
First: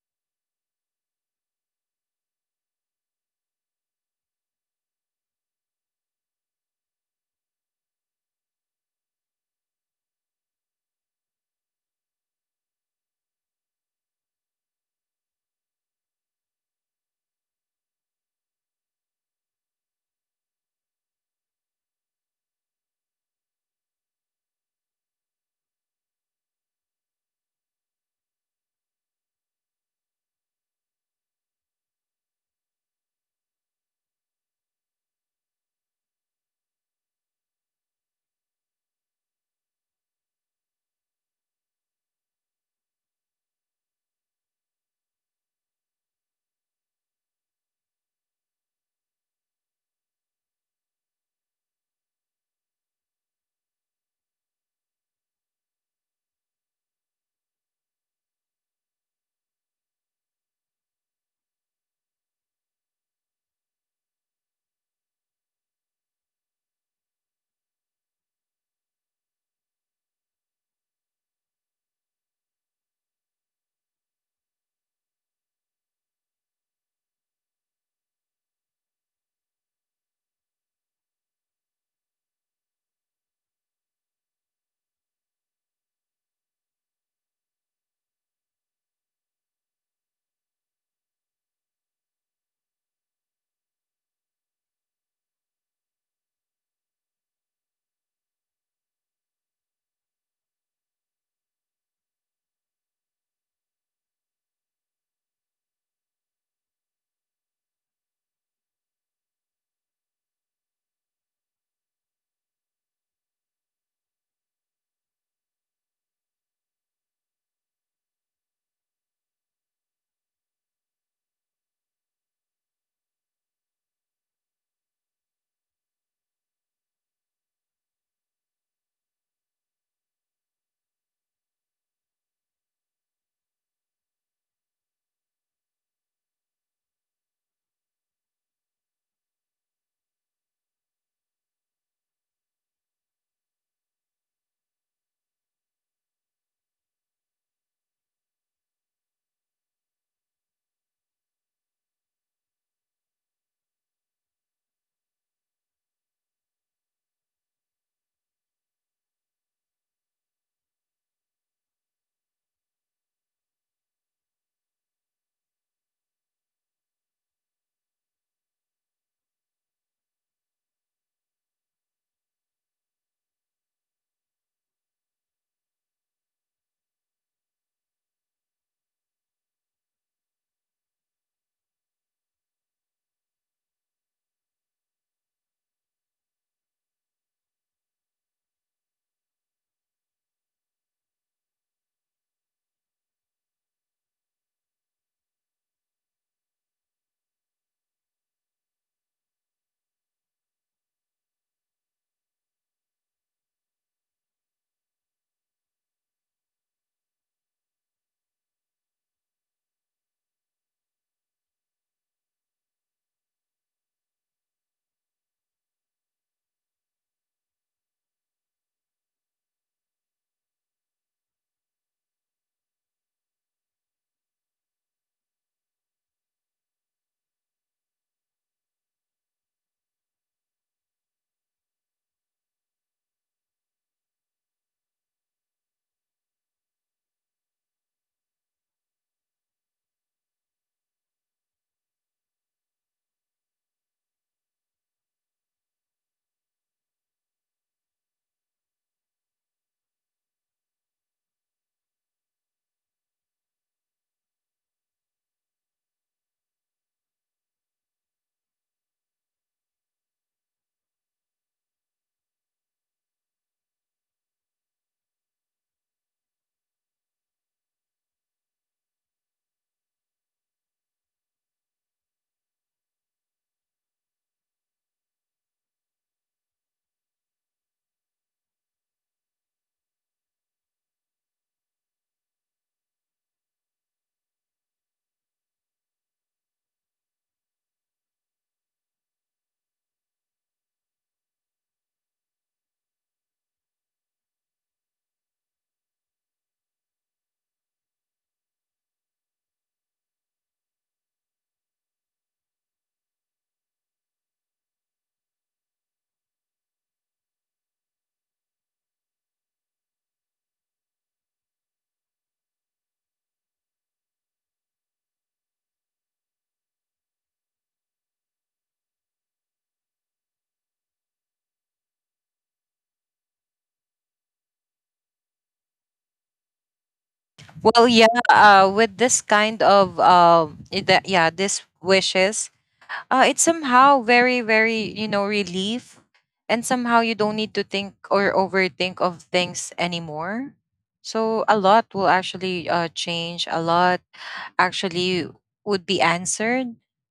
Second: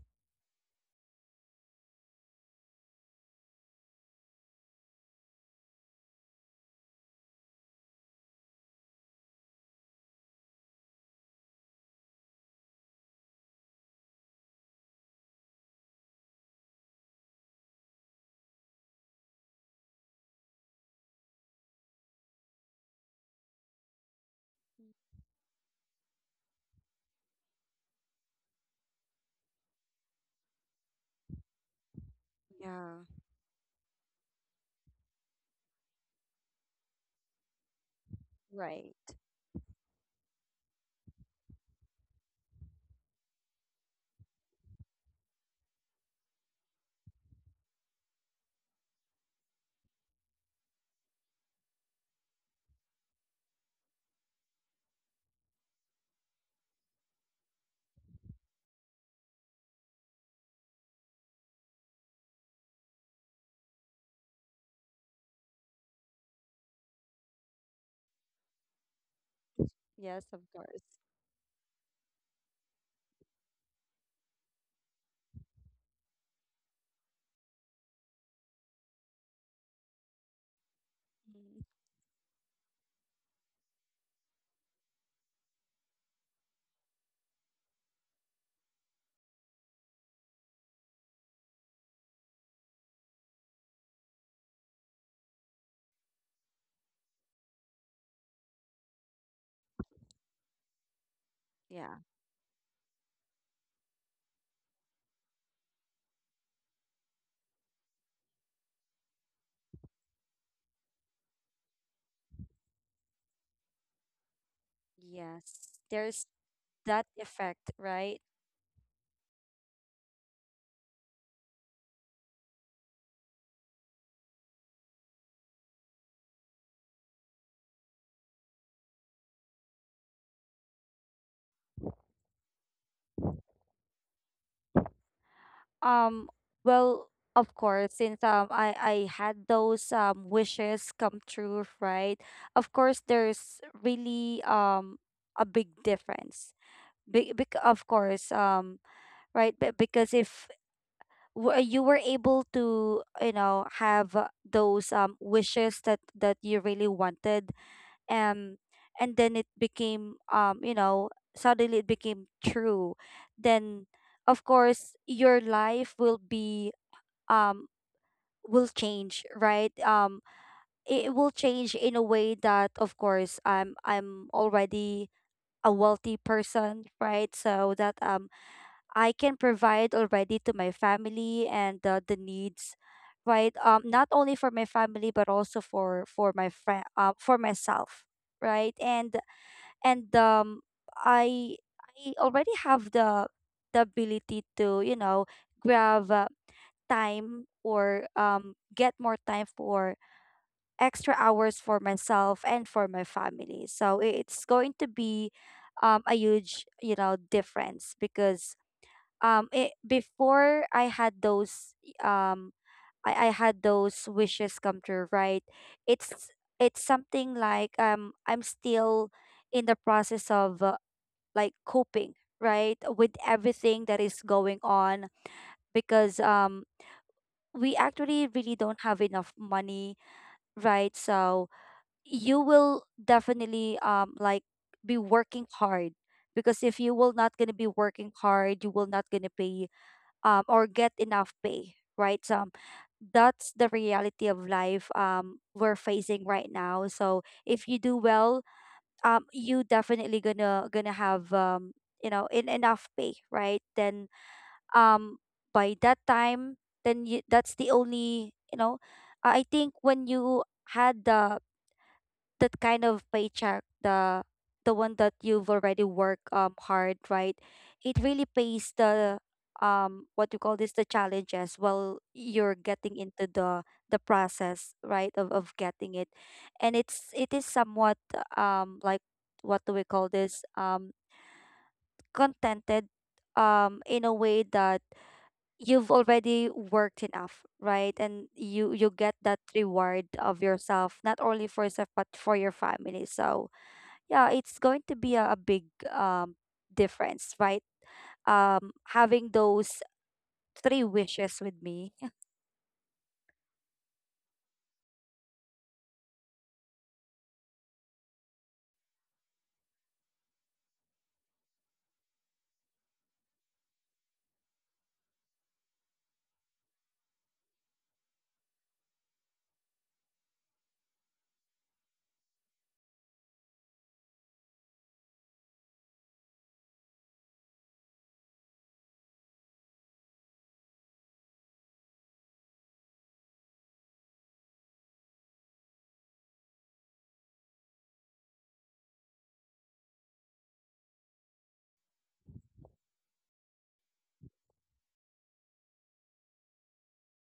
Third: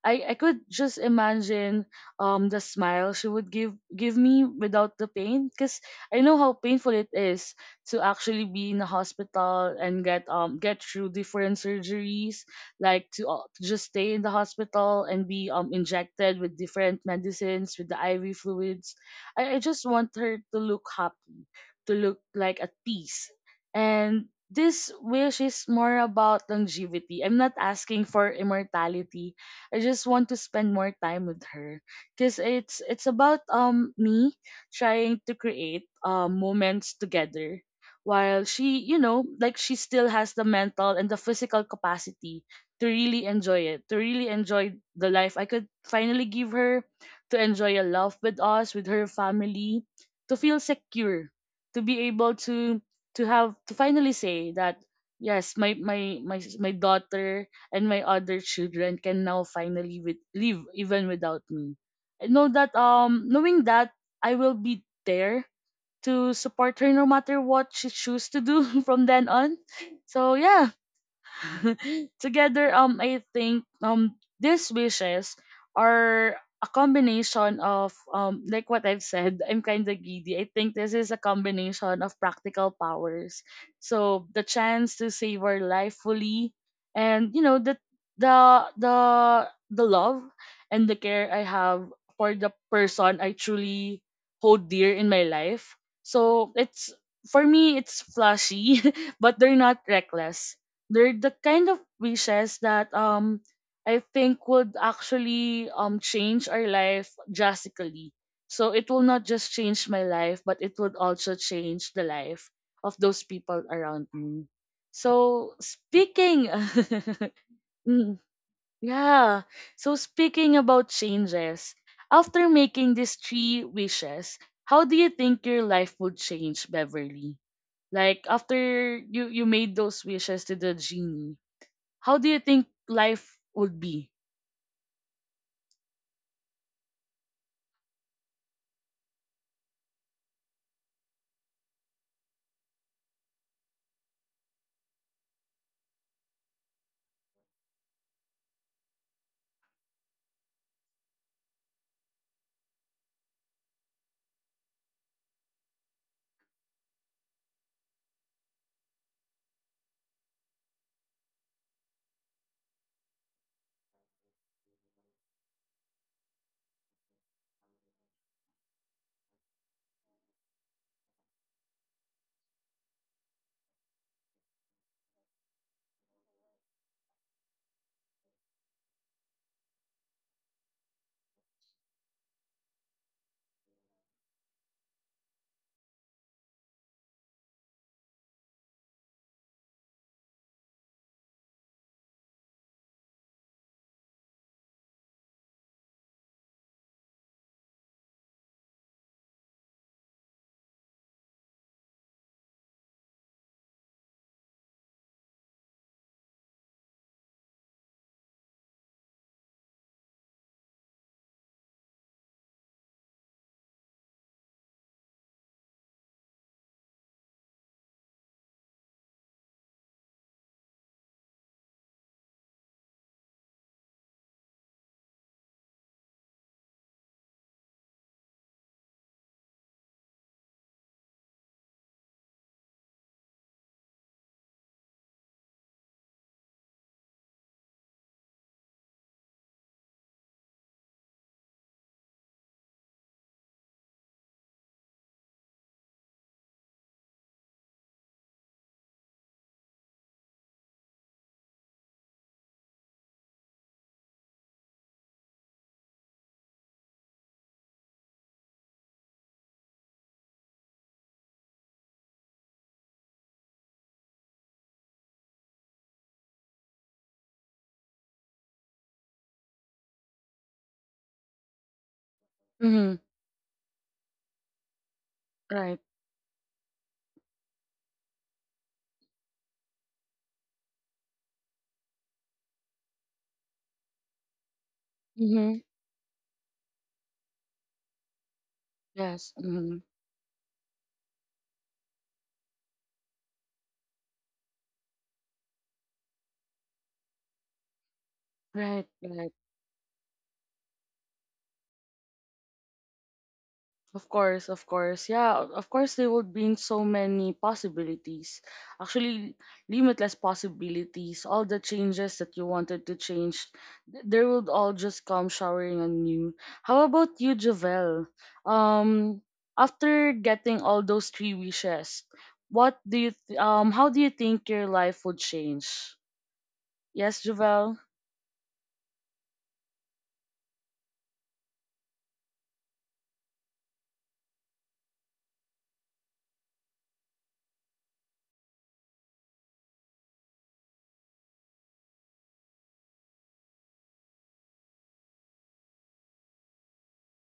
A: I could just imagine the smile she would give me without the pain, because I know how painful it is to actually be in a hospital and get through different surgeries, like to just stay in the hospital and be injected with different medicines, with the IV fluids. I just want her to look happy, to look like at peace. And this wish is more about longevity. I'm not asking for immortality. I just want to spend more time with her, because it's
C: Yeah.
A: it's about me trying to create moments together while she,
C: Right.
A: like she still has the mental and the physical capacity to really enjoy it, to really enjoy the life I could finally give her, to enjoy a love with us, with her family, to feel secure, to be able to have to finally say that yes, my daughter and my other children can now finally with, live even without me. I know that knowing that I will be there to support her no matter what she choose to do from then on.
C: Yes,
A: So
C: of
A: yeah.
C: course.
A: Together, I think these wishes are a combination of like what I've said, I'm kind of giddy. I think this is a
C: Mhm.
A: combination of practical powers. So the chance to savor life fully, and you know, the the the love and the care I have for the person I truly hold dear in my life. So it's, for me it's flashy, but they're not reckless, they're the kind of
C: Yeah.
A: wishes that I think would actually change our life drastically. So it will not just change my life, but it would also change the life of those people around me. So
C: Yes. There's
A: speaking
C: that effect,
A: mm,
C: right?
A: yeah. So speaking about changes, after making these three wishes, how do you think your life would change, Beverly? Like after you made those wishes to the genie, how do you think life would be?
C: Um, well, of course, since I had those wishes come true, right? Of course, there's really a big difference. Of course, right, because if you were able to, you know, have, those wishes that that you really wanted, um, and then it became, you know, suddenly it became true, then of course your life will be, um will change, right. It it will change in a way that, of course, I'm already a wealthy person, right? So that I can provide already to my family and, the needs, right. Not only for my family but also for my friend, for myself, right. And and um i i already have the ability to, you know, grab, time, or get more time for extra hours for myself and for my family. So it's going to be a huge, you know, difference. Because before I had those, um, I had those wishes come true, right? It's it's something like, I'm still in the process of, like coping, right, with everything that is going on because we actually really don't have enough money, right? So you will definitely like be working hard, because if you will not gonna be working hard, you will not gonna pay or get enough pay, right? So that's the reality of life we're facing right now. So if you do well, you definitely gonna gonna have you know in enough pay, right? Then um by that time, then you, that's the only, you know, I think when you had the that kind of paycheck, the one that you've already worked hard, right, it really pays the what you call this the challenges while you're
A: Mm-hmm.
C: getting into the process, right, of
A: Right.
C: getting it. And it's it is somewhat like, what do we call this contented, in a way that
A: Mm-hmm.
C: you've already worked enough, right, and you get
A: Yes.
C: that
A: Mm-hmm.
C: reward of yourself, not only for yourself but for your family. So yeah, it's going to be a big um difference, right,
A: Right.
C: having
A: Right.
C: those three wishes with me.
A: Of course. Of course. Yeah. Of course, there would be so many possibilities. Actually, limitless possibilities. All the changes that you wanted to change, they would all just come showering on you. How about you, Javel? Um, after getting all those three wishes, what do you How do you think your life would change? Yes, Javel.
B: Well, yeah, with this kind of this wishes, it's somehow very very, you know, relief, and somehow you don't need to think or overthink of things anymore. So a lot will actually change. A lot actually would be answered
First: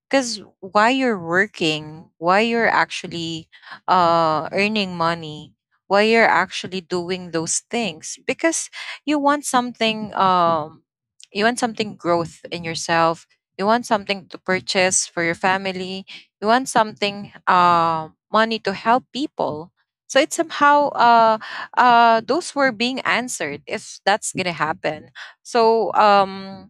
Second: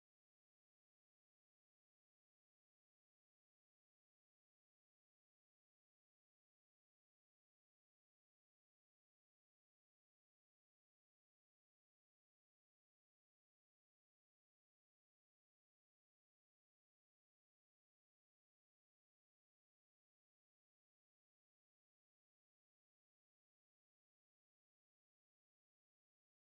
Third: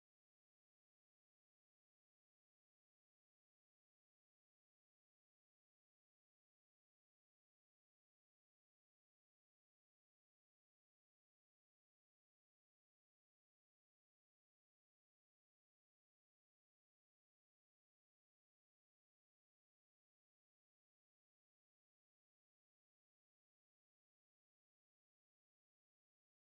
B: because why you're working, why you're actually earning money, why you're actually doing those things, because you want something, you want something growth in yourself, you want something to purchase for your family, you want something money to help people. So it's somehow those were being answered if that's gonna happen. So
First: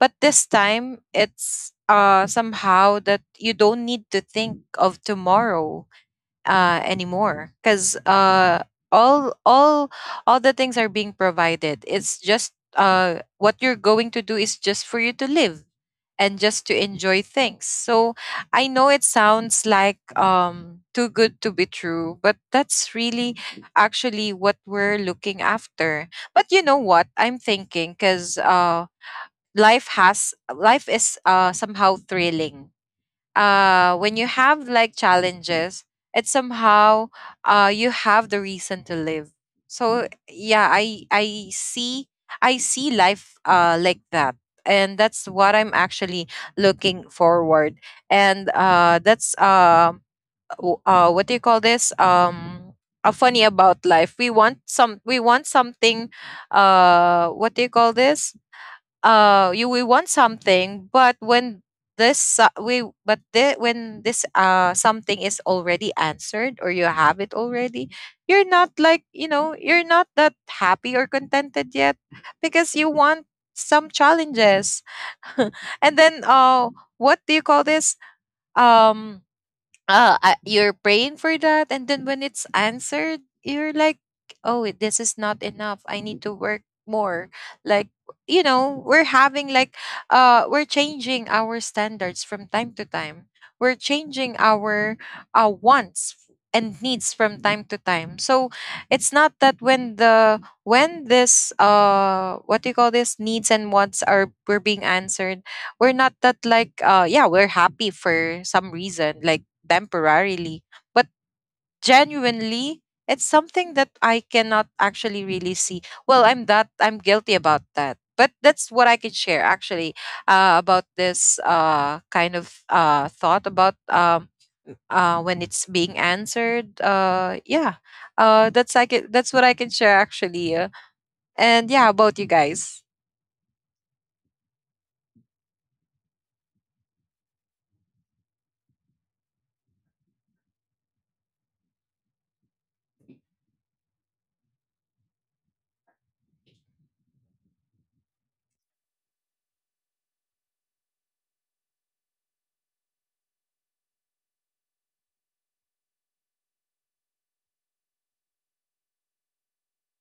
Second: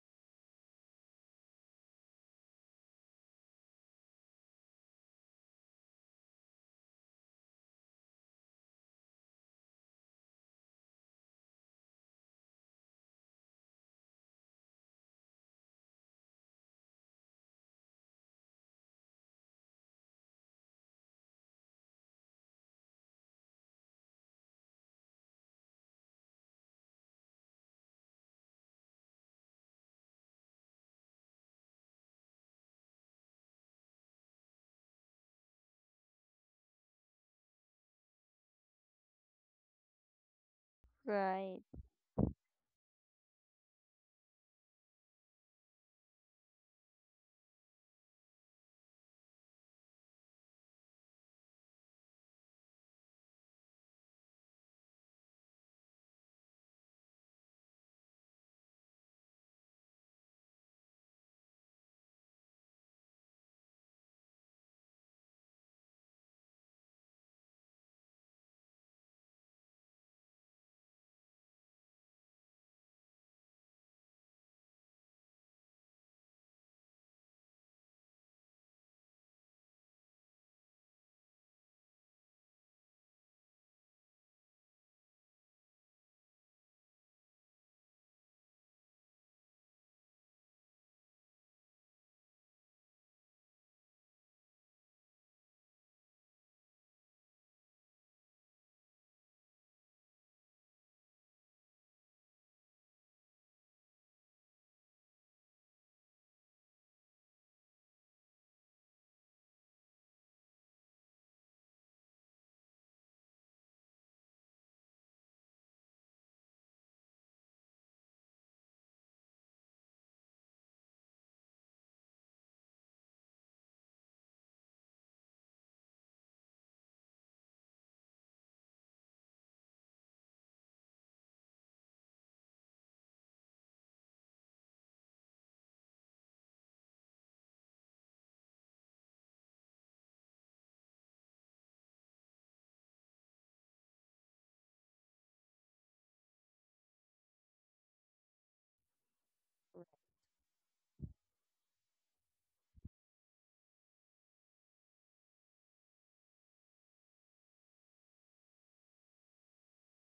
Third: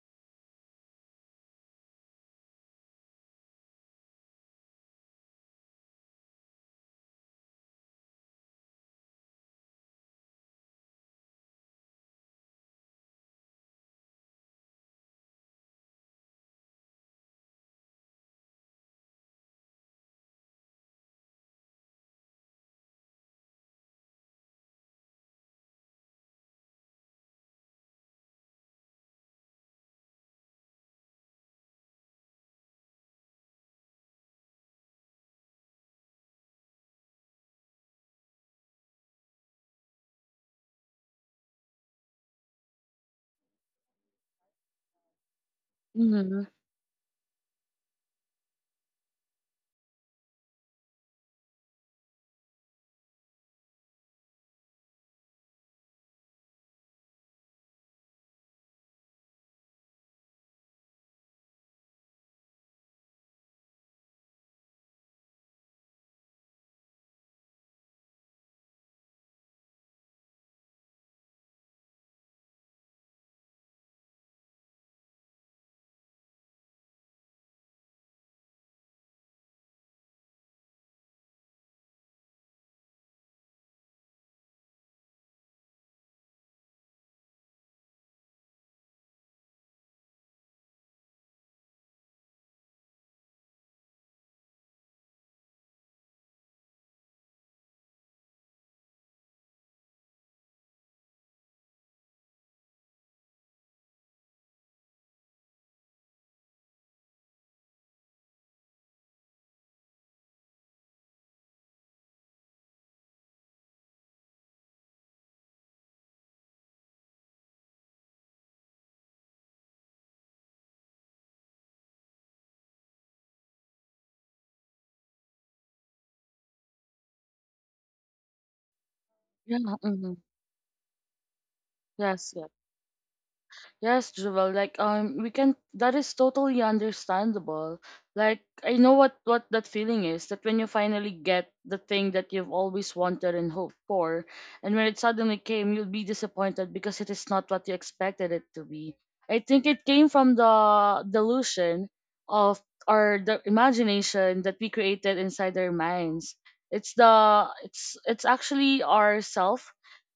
B: but this time it's somehow that you don't need to think of tomorrow anymore because all all all the things are being provided. It's just what you're going to do is just for you to live and just to enjoy things. So I know it sounds like too good to be true, but that's really actually what we're looking after. But you know what? I'm thinking because life has life is somehow thrilling when you have like challenges it's somehow you have the reason to live. So yeah, i
C: Right.
B: i see, I see life like that, and that's what I'm
A: Mhm.
B: actually looking forward. And that's w- what do you call this A funny about life: we want something. What do you call this You, we want something, but when this we but the, when this something is already answered or you have it already, you're not like, you know, you're not that happy or contented yet because you want some challenges. And then what do you call this um you're praying for that, and then when it's answered you're like, oh, this is not enough, I need to work more. Like, you know, we're having like, we're changing our standards from time to time. We're changing our wants and needs from time to time. So it's not that when the when this what do you call this needs and wants are were being answered, we're not that like, yeah, we're happy for some reason, like, temporarily. But genuinely, it's something that I cannot actually really see. Well, I'm guilty about that, but that's what I can share actually, about this kind of thought about, when it's being answered, yeah. That's
A: Yeah,
B: what I can share
A: mhm.
B: actually, and yeah, about
A: Yes,
B: you guys.
A: yes, Jewel. Like we can. That is totally understandable. Like I know what that feeling is. That when you finally get the thing that you've always wanted and hoped for, and when it suddenly came, you'll be disappointed because it is not what you expected it to be. I think it came from the delusion of, or the imagination that we created inside our minds. It's the it's actually our self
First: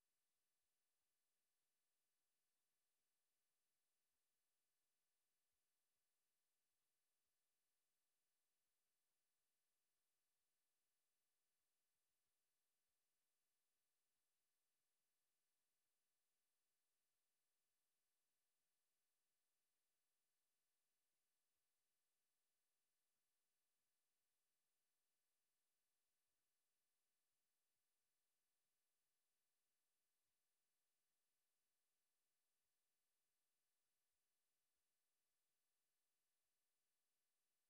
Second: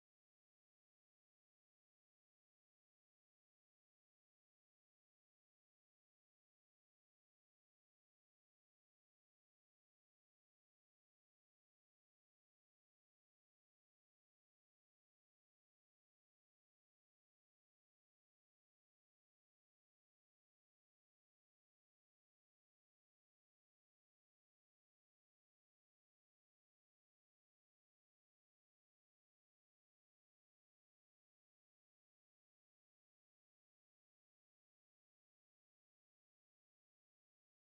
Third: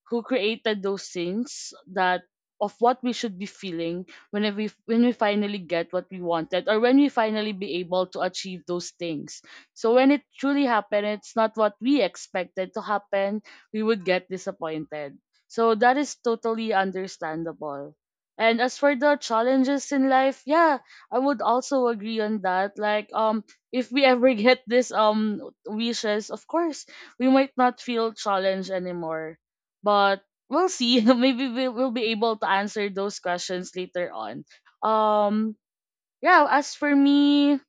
A: who created those things, that of what we should be feeling whenever we, when we finally get what we wanted, or when we finally be able to achieve those things. So when it truly happened, it's not what we expected to happen, we would get disappointed. So that is totally understandable. And as for the challenges in life, yeah, I would also agree on that. Like if we ever get this wishes, of course, we might not feel challenged anymore, but we'll see. Maybe we'll will be able to answer those questions later on. Um, yeah, as for me,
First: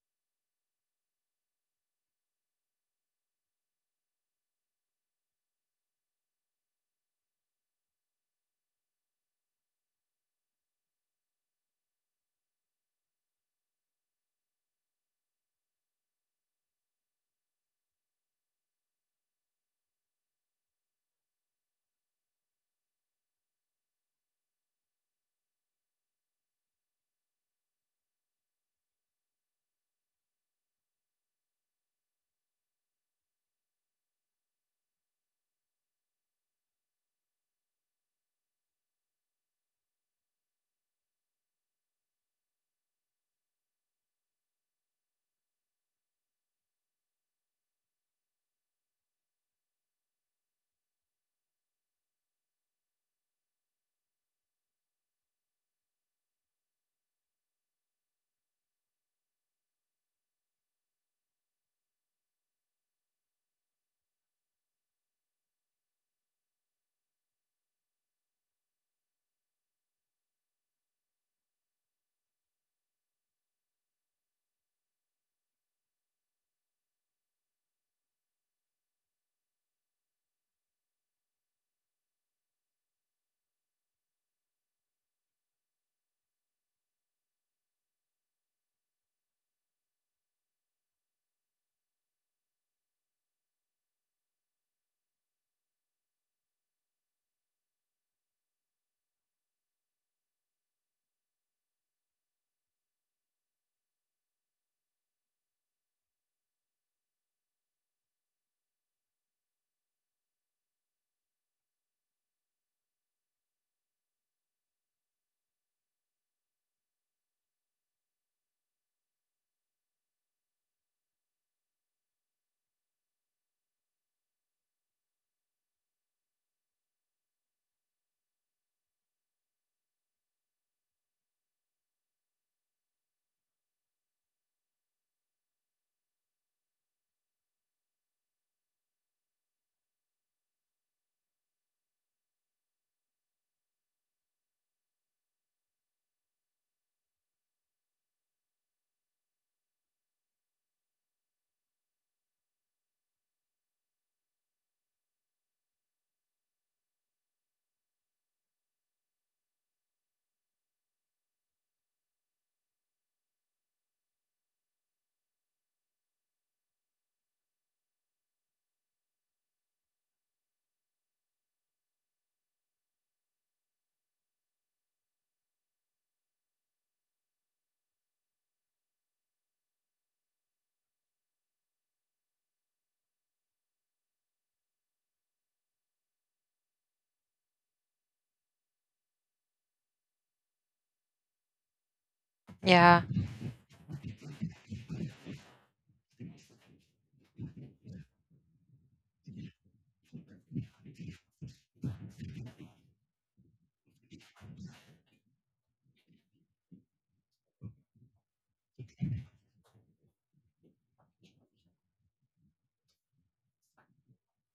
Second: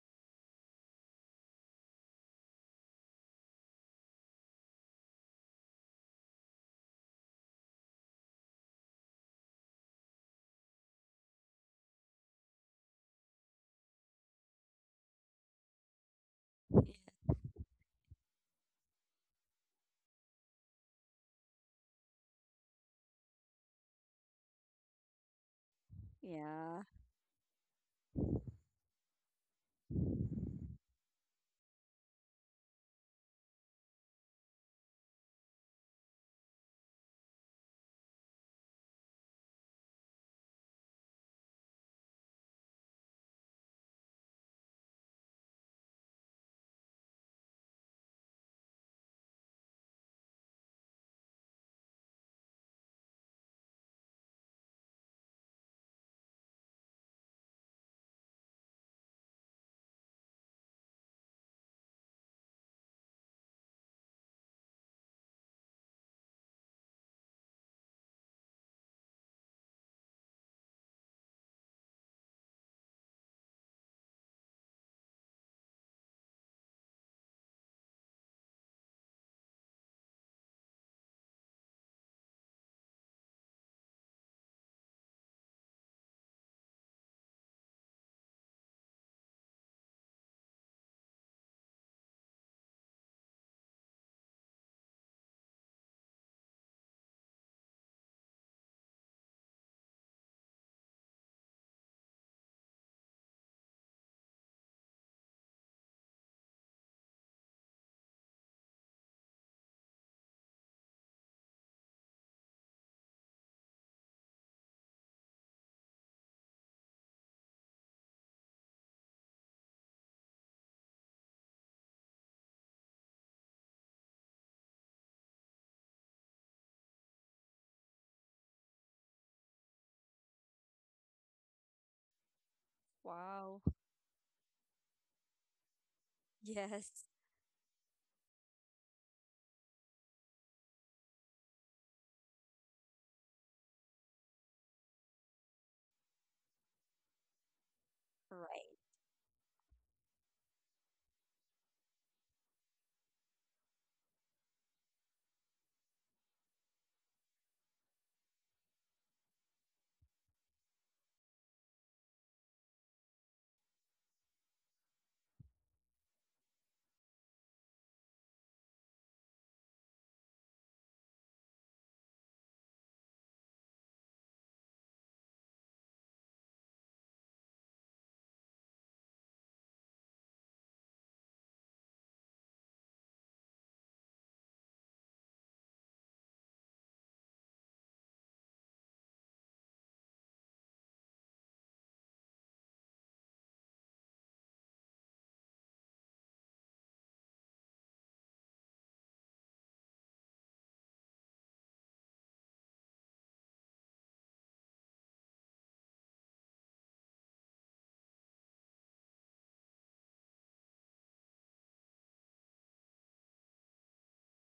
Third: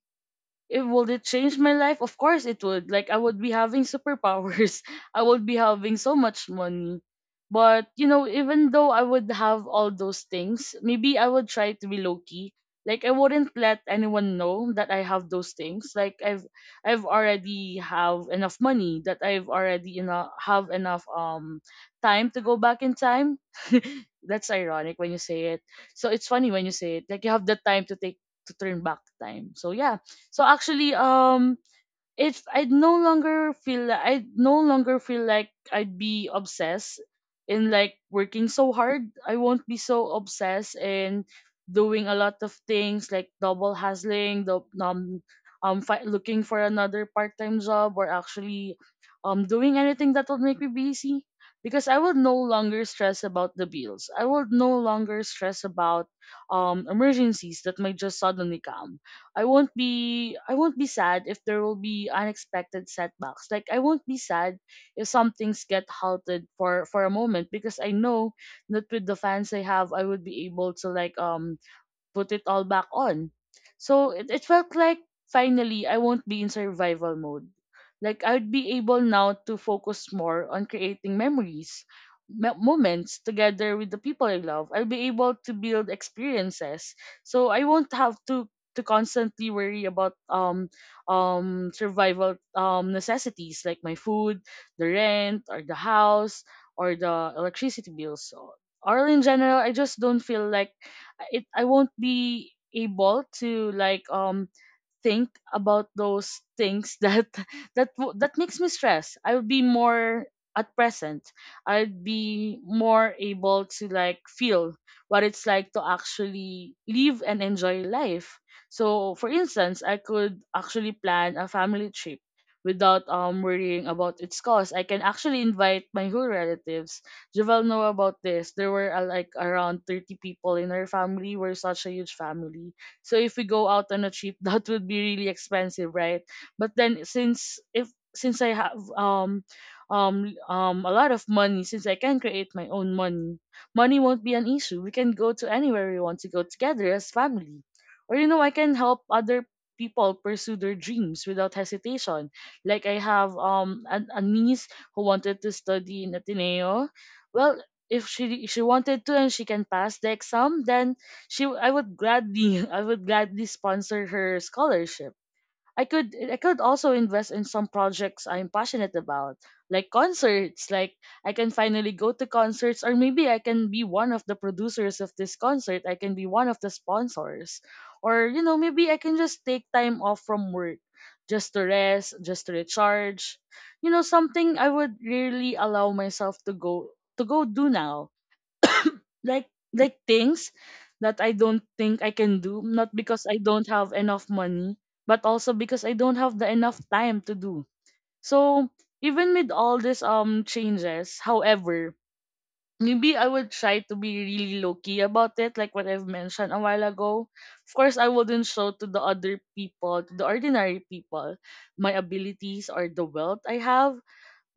A: it would, it change my life, of course it would. Like I would be having superpowers. I would be having so much money, but you know, even though I would have all those things, maybe I would try to be low key. Like I wouldn't let anyone know that I have those things, like I've already have enough money, that I've already, you know, have enough time to go back in time. That's ironic when you say it. So it's funny when you
C: Yeah.
A: say it, like you have the time to take, to turn back time. So yeah. So actually, if I no longer feel like I'd be obsessed in like working so hard. I won't be so obsessed in doing a lot of things, like double hustling, the looking for another part-time job, or actually, doing anything that will make me busy. Because I will no longer stress about the bills. I will no longer stress about emergencies that might just suddenly come. I won't be sad if there will be unexpected setbacks. Like I won't be sad if some things get halted for a moment, because I know that with the fans I have, I would be able to like put it all back on. So it felt like finally I won't be in survival mode. Like I would be able now to focus more on creating memories, moments together with the people I love. I'll be able to build experiences. So I won't have to constantly worry about survival necessities, like my food, the rent or the house, or the electricity bills. So, or in general, I just don't feel like it I won't be able to like think about those things that that makes me stress. I would be more at present. I'd be more able to like feel what it's like to actually live and enjoy life. So for instance, I could actually plan a family trip without worrying about its cost. I can actually invite my whole relatives. Javel know about this, there were like around 30 people in our family, we're such a huge family. So if we
C: Wow.
A: go out on a trip, that would be really expensive, right? But
C: Yes.
A: then since if, since I have a lot of money, since I can create my own money, money won't be an issue. We can go to anywhere we want to go together as family. Or you know, I
C: Right.
A: can help other people pursue their dreams without hesitation. Like I have a niece who wanted to study in Ateneo. Well, if she wanted to and she can pass the exam, then she I would gladly I would gladly sponsor her scholarship. I could also invest in some projects I'm passionate about, like concerts. Like I can finally go to concerts, or maybe I can be one of the producers of this concert. I can be one of the sponsors, or you know, maybe I can just take time off from work, just to rest, just to recharge. You know, something I would really allow myself to go do now, like like things that I don't think I can do, not
B: Yeah,
A: because I don't have enough money, but also because I don't have the enough time to do. So even with all these changes, however, maybe I would try to be really low key about it, like what I've mentioned a while ago. Of course, I wouldn't show to the other people, to the ordinary people, my abilities or the wealth I have.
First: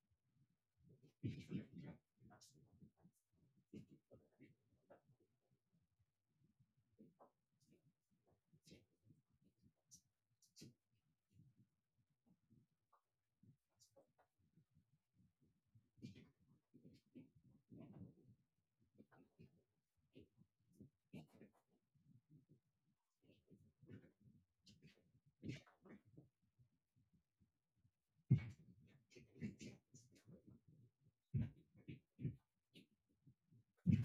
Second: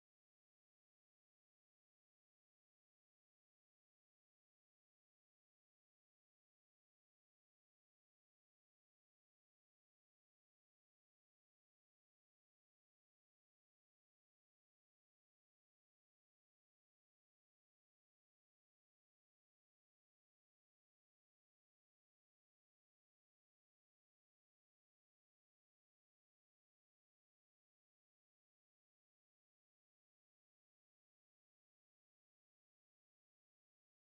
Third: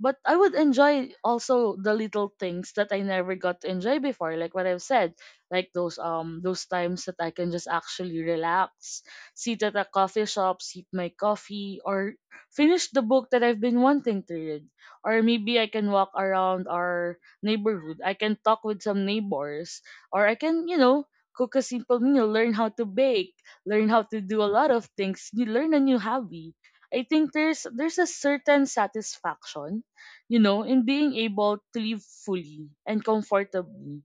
A: But I would enjoy also the little things that I never got to enjoy before, like what I've said, like those times that I can just actually relax, sit at a coffee shop, sip my coffee, or finish the book that I've been wanting to read. Or maybe I can walk around our neighborhood. I can talk with some neighbors, or I can, cook a simple meal, learn how to bake, learn how to do a lot of things, you learn a new hobby. I think there's a certain satisfaction, you know, in being able to live fully and comfortably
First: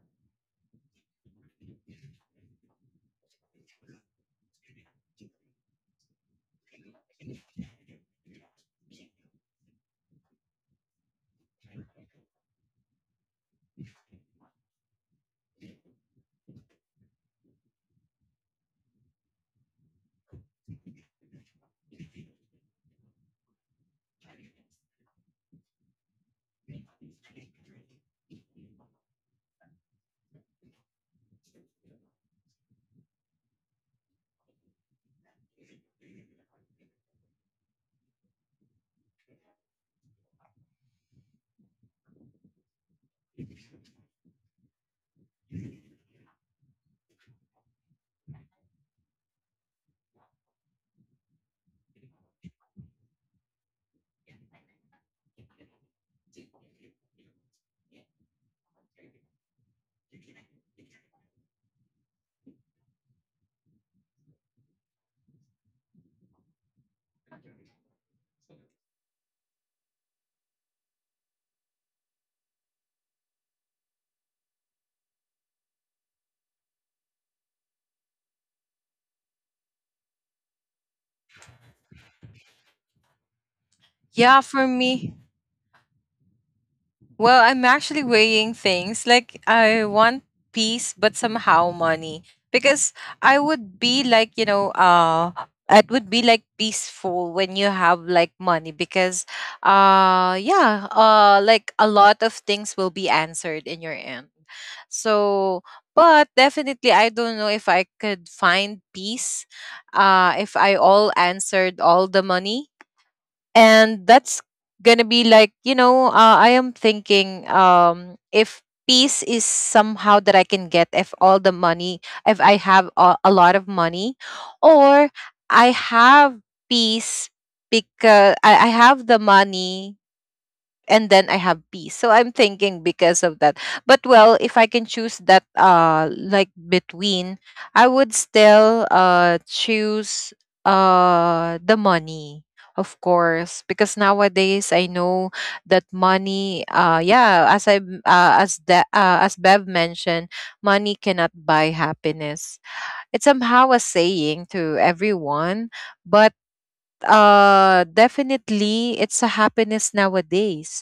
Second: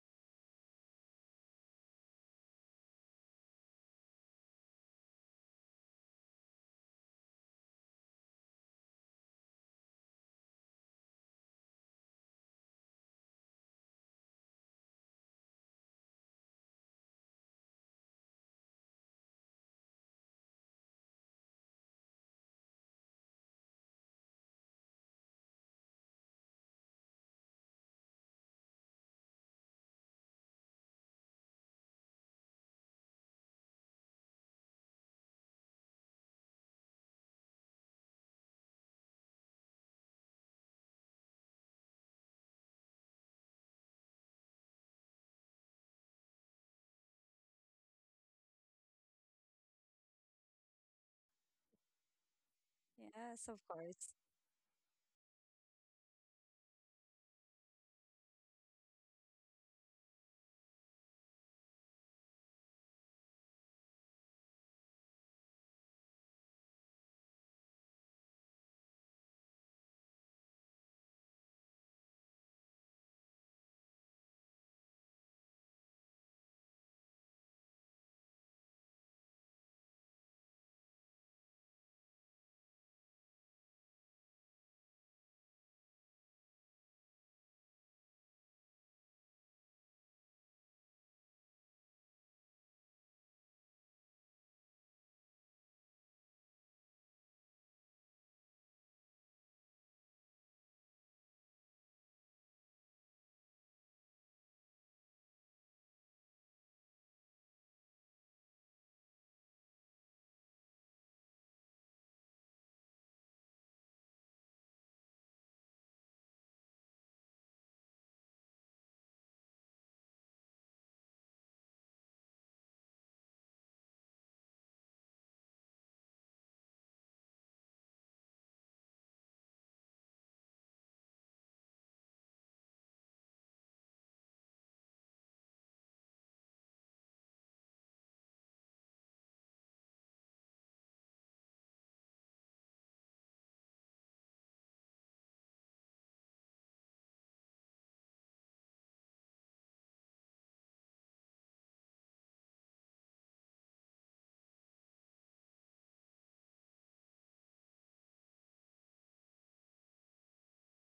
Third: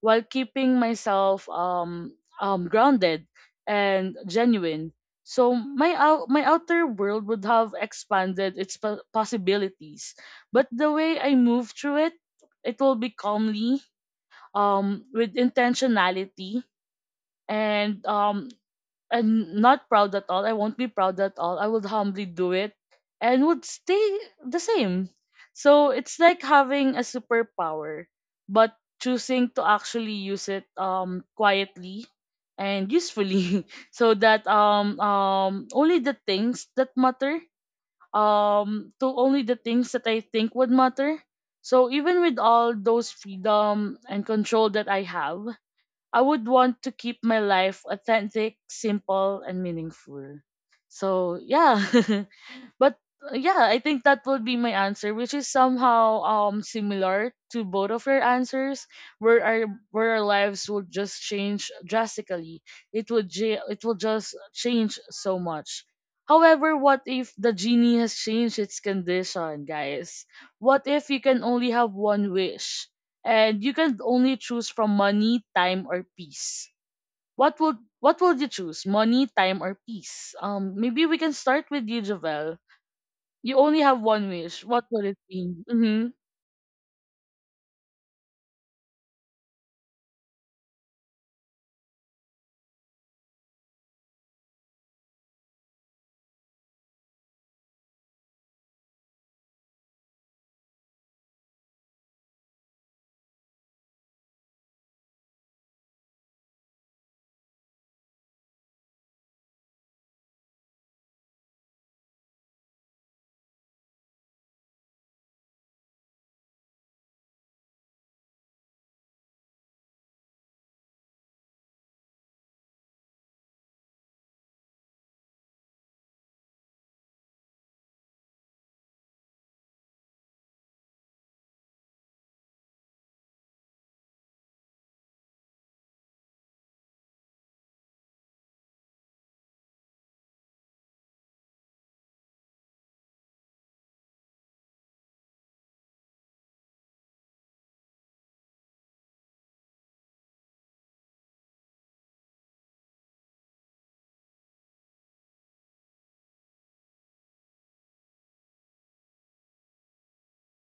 A: while keeping myself grounded and genuine. So my outer world would have expanded its possibilities, but the way I move through it, it will be calmly, with intentionality and I'm not proud at all. I won't be proud at all. I would humbly do it and would stay the same. So it's like having a superpower, but choosing to actually use it quietly and usefully so that only the things that matter, to only the things that I think would matter. So even with all those freedom and control that I have, I would want to keep my life authentic, simple, and meaningful. So, yeah. But uh,
C: Yes,
A: yeah,
C: of
A: I think
C: course.
A: that would be my answer, which is somehow similar to both of your answers, where our lives would just change drastically. It would it will just change so much. However, what if the genie has changed its condition, guys? What if you can only have one wish and you can only choose from money, time, or peace? What would you choose? Money, time, or peace? Maybe we can start with you, Javel, you only have one
B: yeah,
A: wish.
B: for
A: What would
B: me.
A: it be? Mm-hmm.
B: Well, I'm actually weighing things. Like, I want peace, but somehow money. Because I would be like, you know, it would be like peaceful when you have like money because, yeah, like a lot of things will be answered in your end. So, but definitely I don't know if I could find peace if I all answered all the money, and that's gonna be like, you know, I am thinking, if peace is somehow that I can get if all the money, if I have a lot of money, or I have peace, because I have the money and then I have peace. So I'm thinking because of that. But well, if I can choose that like between, I would still choose the money. Of course, because nowadays I know that money, yeah, as I as the as Bev mentioned, money cannot buy happiness. It's somehow a saying to everyone, but definitely it's a happiness nowadays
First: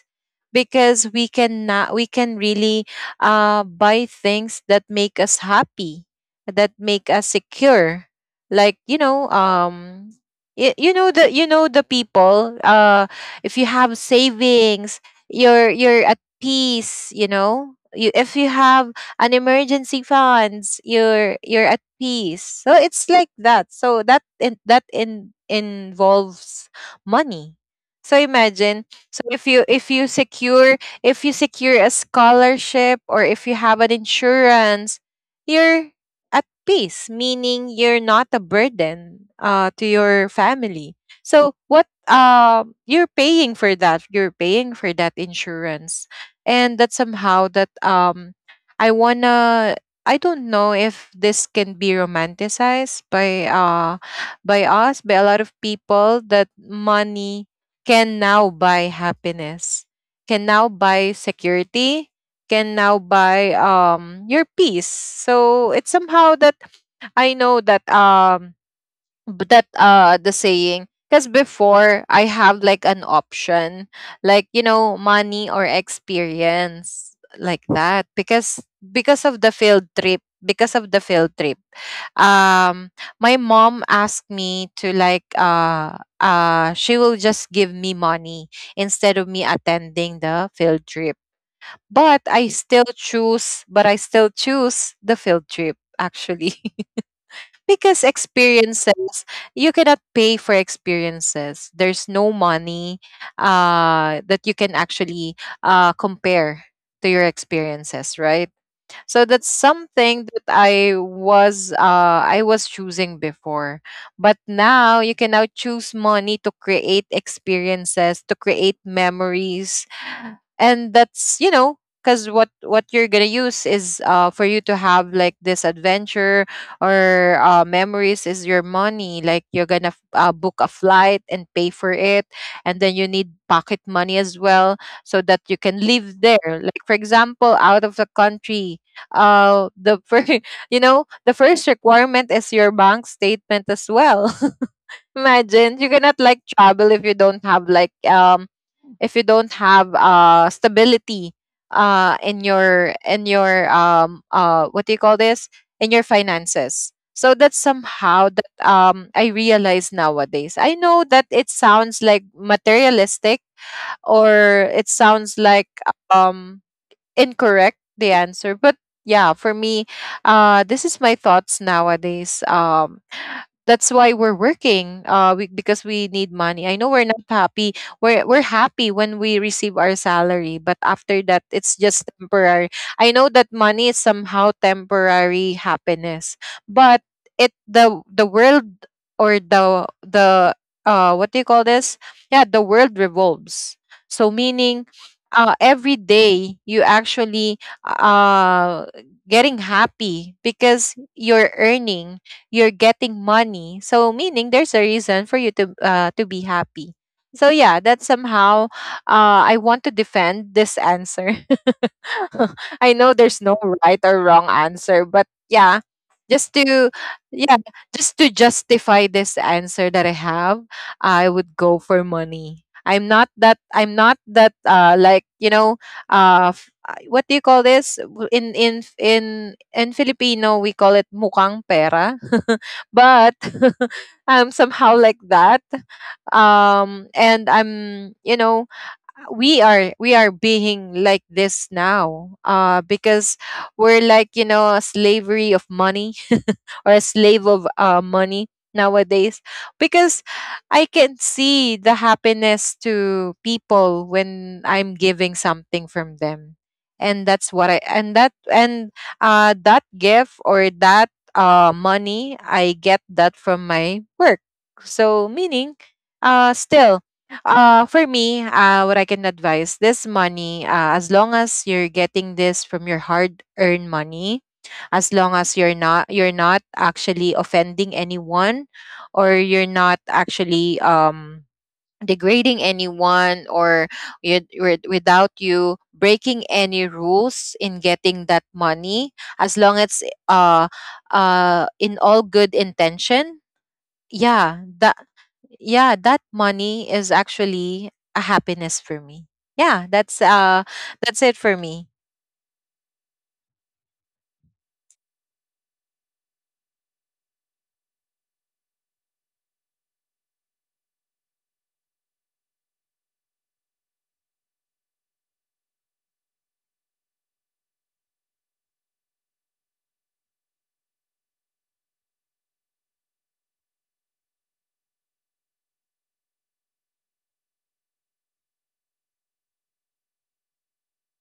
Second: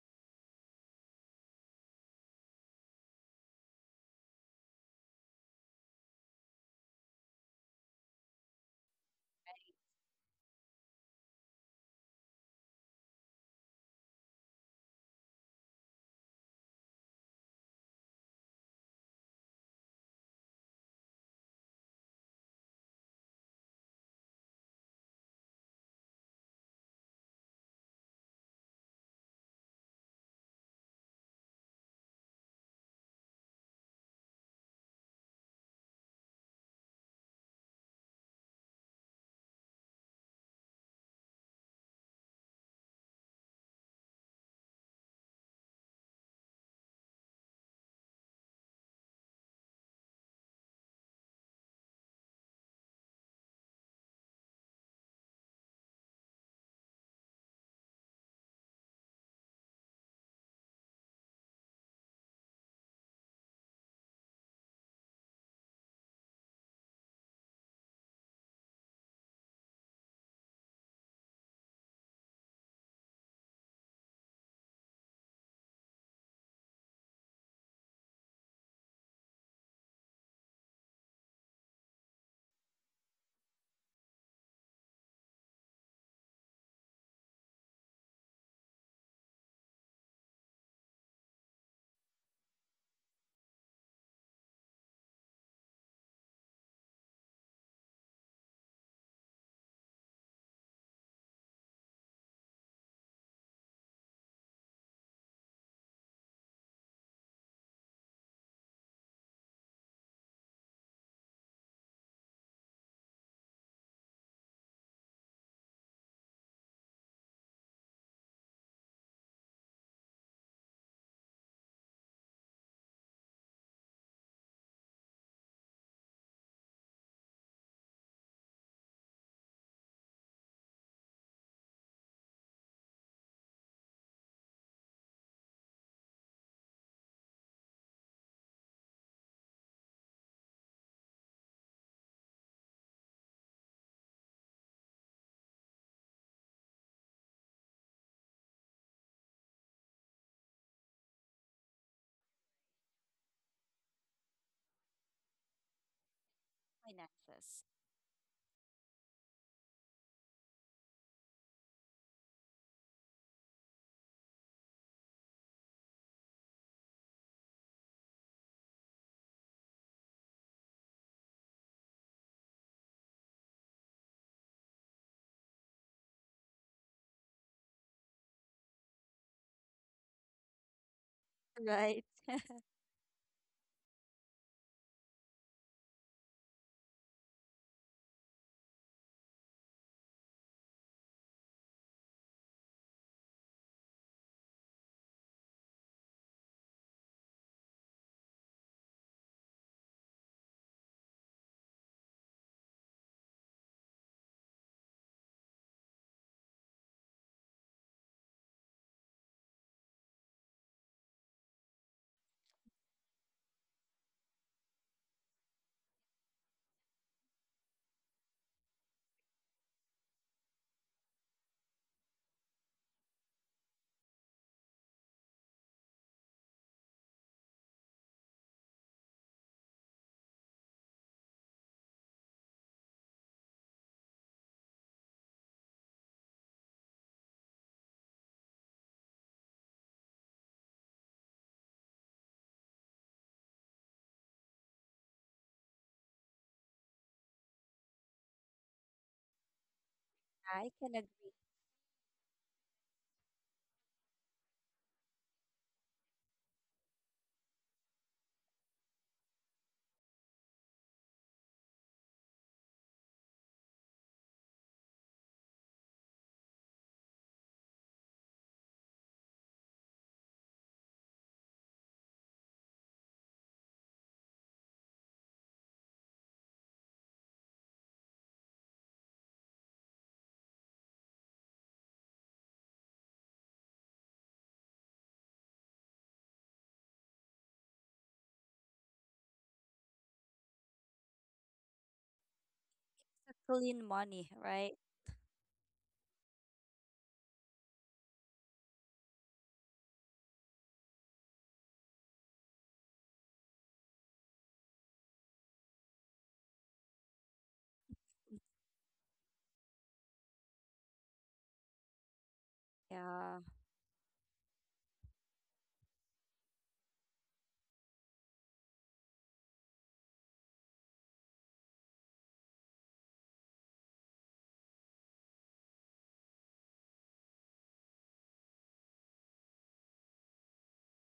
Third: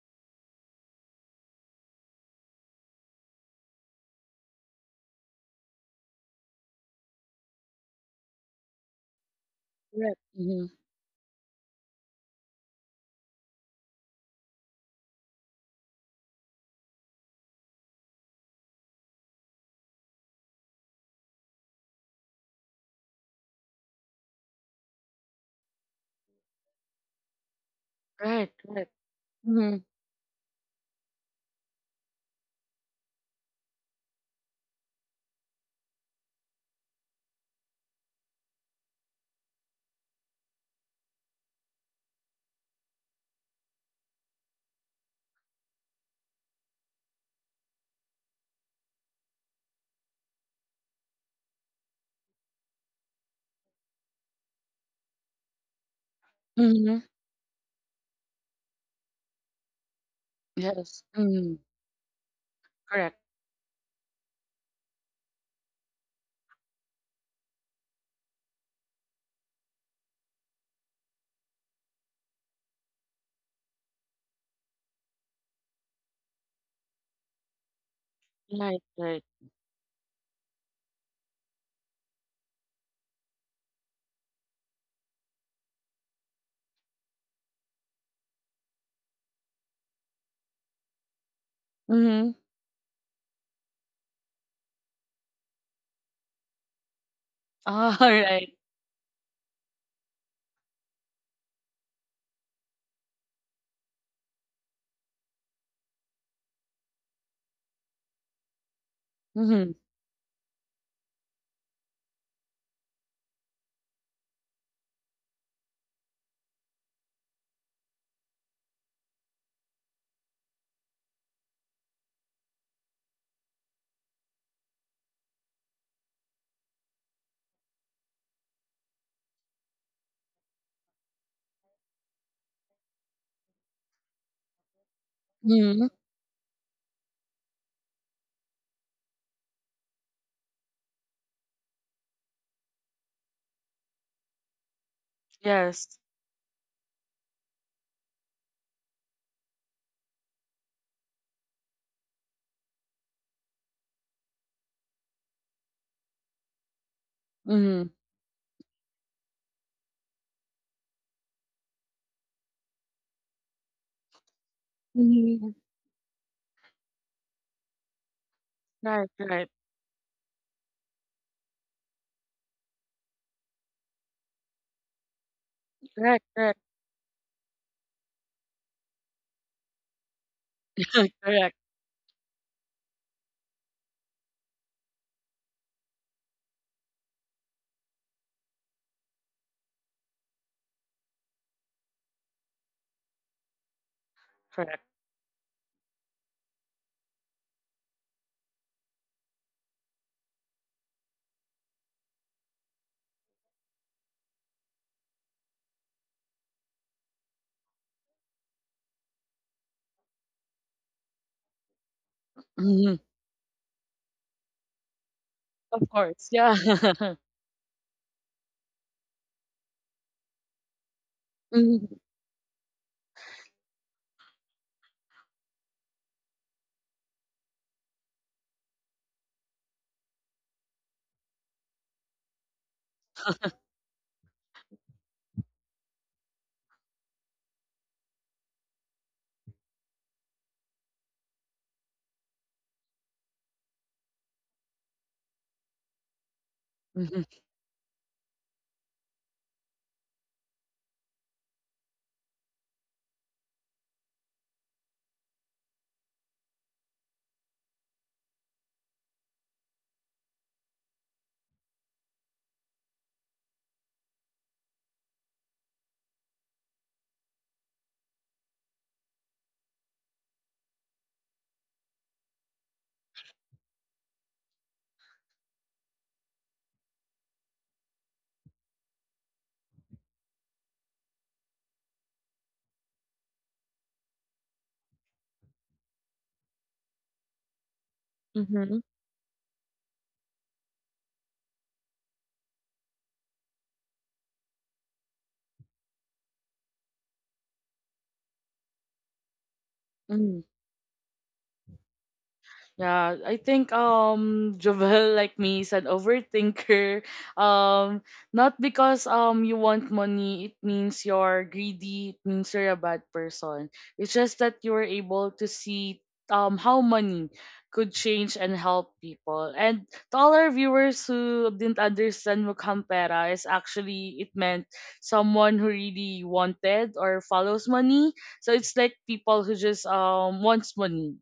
B: because we can really buy things that make us happy, that make us secure, like, you know,
A: Correct. Mm-hmm.
B: you know, the you know the people, if you have savings, you're at peace. You know, you, if you have an emergency funds, you're at peace. So it's like that. So that involves money. So
A: Right.
B: imagine,
A: Right.
B: so if you,
A: Mm-hmm.
B: if you secure, if you secure a scholarship or if you have an insurance, you're at peace, meaning you're not a burden, to your family. So what, you're paying for that, you're paying for that insurance, and that somehow that, I wanna, I don't know if this can be romanticized by us, by a lot of people, that
A: Mm-hmm.
B: money can now buy happiness, can now buy
A: Yes. Mm-hmm.
B: security, can now
A: Correct.
B: buy your peace. So it's somehow that I know that but that the saying because before I have like an option, like, you know, money or experience, like that. because
A: Right.
B: because
A: Right.
B: of the field trip because of the field trip, um my mom asked me to like she will just give me money instead of me attending the field trip, but
A: Mm-hmm.
B: I still choose the field trip actually. Because
A: All right.
B: experiences, you cannot pay for experiences. There's no money that you can actually compare to your experiences, right? So that's
A: Mm-hmm.
B: something that I was choosing before, but now you can now choose money to create experiences, to create memories, and that's, you know, because what you're gonna use is for you to have like this adventure or memories is your money. Like you're gonna book a flight and pay for it, and then you need pocket money as well, so that you can
A: Mm-hmm.
B: live there, like for example, out of the country. The first, you know, the first requirement is your bank statement as well. Imagine, you
A: Yes.
B: cannot like travel if you don't have like, if you don't have stability in your, in your, what do you call this in your finances. So that's
C: Finances,
A: Mm-hmm.
B: somehow that, I realize nowadays, I know that it sounds like materialistic, or it sounds
A: Mm-hmm.
B: like, um incorrect the answer, but
A: Right.
B: yeah, for
A: Right.
B: me, this is my thoughts nowadays, that's why we're working, because we
A: Correct.
B: need
A: Right.
B: money. I
A: Correct.
B: know we're not happy, we're happy when we receive our salary, but after that
A: Correct.
B: it's just
C: right.
B: temporary. I know that money is somehow temporary happiness, but it, the world, or the what do you call this yeah, the world revolves. So meaning,
A: Correct.
B: every day you actually uh getting happy because you're earning, you're getting money. So meaning there's a reason for you to be happy. So yeah, that's somehow, I want to defend this answer. I
A: Mm-hmm.
B: know there's no right or wrong answer, but yeah,
A: Of course.
B: just
A: Yeah.
B: to, yeah, just to justify this answer that I have, I would go
A: Mm-hmm.
B: for money. I'm not that like, you know, f- what do you call this? W- in F- in Filipino we call it mukang pera. But I'm somehow like that. And I'm, you know, we are being like this now because we're like, you know, a slavery of money, or a
A: Mm-hmm.
B: slave of money nowadays, because
C: I
B: I
C: can
B: can
C: agree.
B: see the happiness to people when I'm giving something from them. And that's what I, and that gift or that money, I get that from my work. So meaning, still, for me, what I can advise, this money, as long as you're getting this from your hard earned money, as long as you're not, you're not actually offending anyone, or you're not actually, degrading anyone, or you, without you breaking any rules in getting that money, as long as, uh in all good intention,
C: Clean money,
B: yeah,
C: right.
B: that, yeah, that money is actually a happiness for me. Yeah, that's,
A: Mm-hmm.
B: that's it for me.
A: Yeah, I think Jovel like me is an overthinker. Um, not because you want money, it means you're greedy, it means you're a bad
C: Yeah.
A: person. It's just that you were able to see how money could change and help people. And to all our viewers who didn't understand what Campera is, actually it meant someone who really wanted or follows money. So it's like people who just wants money.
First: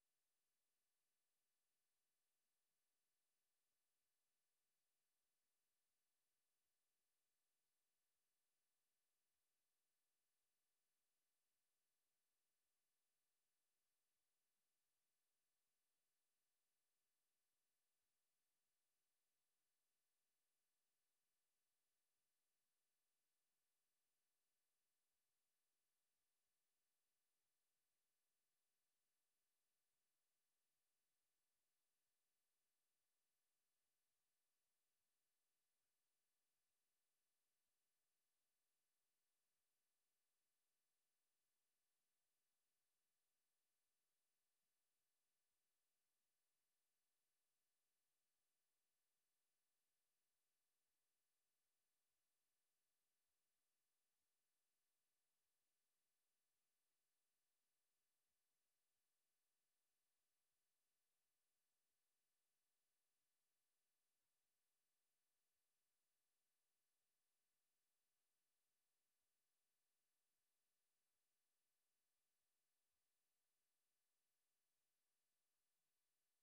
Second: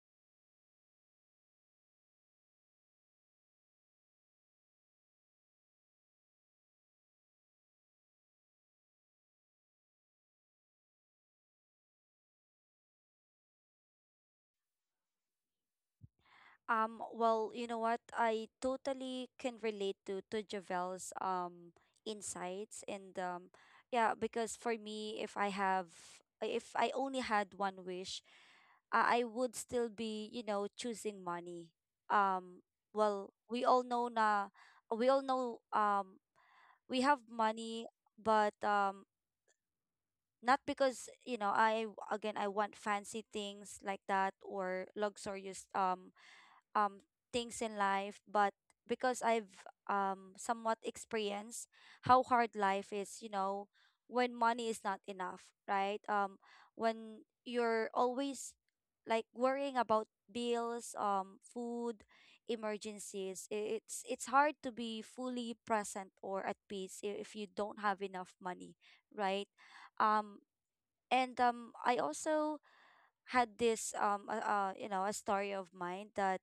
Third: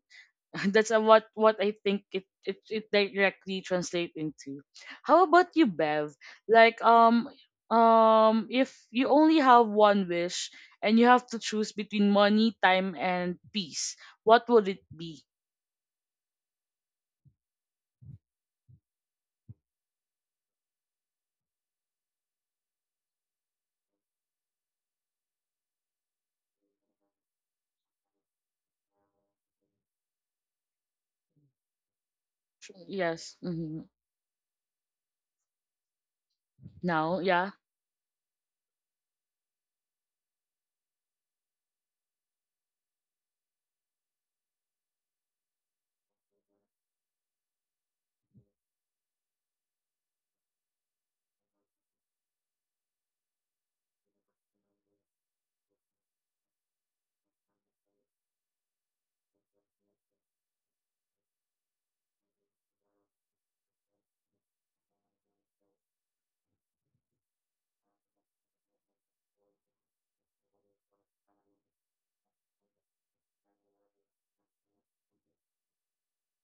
A: That's what I think it directly translate into. How about you, Bev? Like if you only have one wish and you have to choose between money, time, and peace, what would it be?
C: You know what? I totally can relate to Javel's insights and yeah, because for me, if I have, if I only had one wish, I would still be, you know, choosing money. Um,
A: Yes.
C: we
A: Mm-hmm.
C: all know na we all know we
A: Now,
C: have
A: yeah.
C: money, but not because, you know, I again I want fancy things like that or luxurious um things in life but because I've somewhat experienced how hard life is, you know, when money is not enough, right? When you're always like worrying about bills, food, emergencies, it's hard to be fully present or at peace if you don't have enough money, right? Um and um I also had this you know, a story of mine that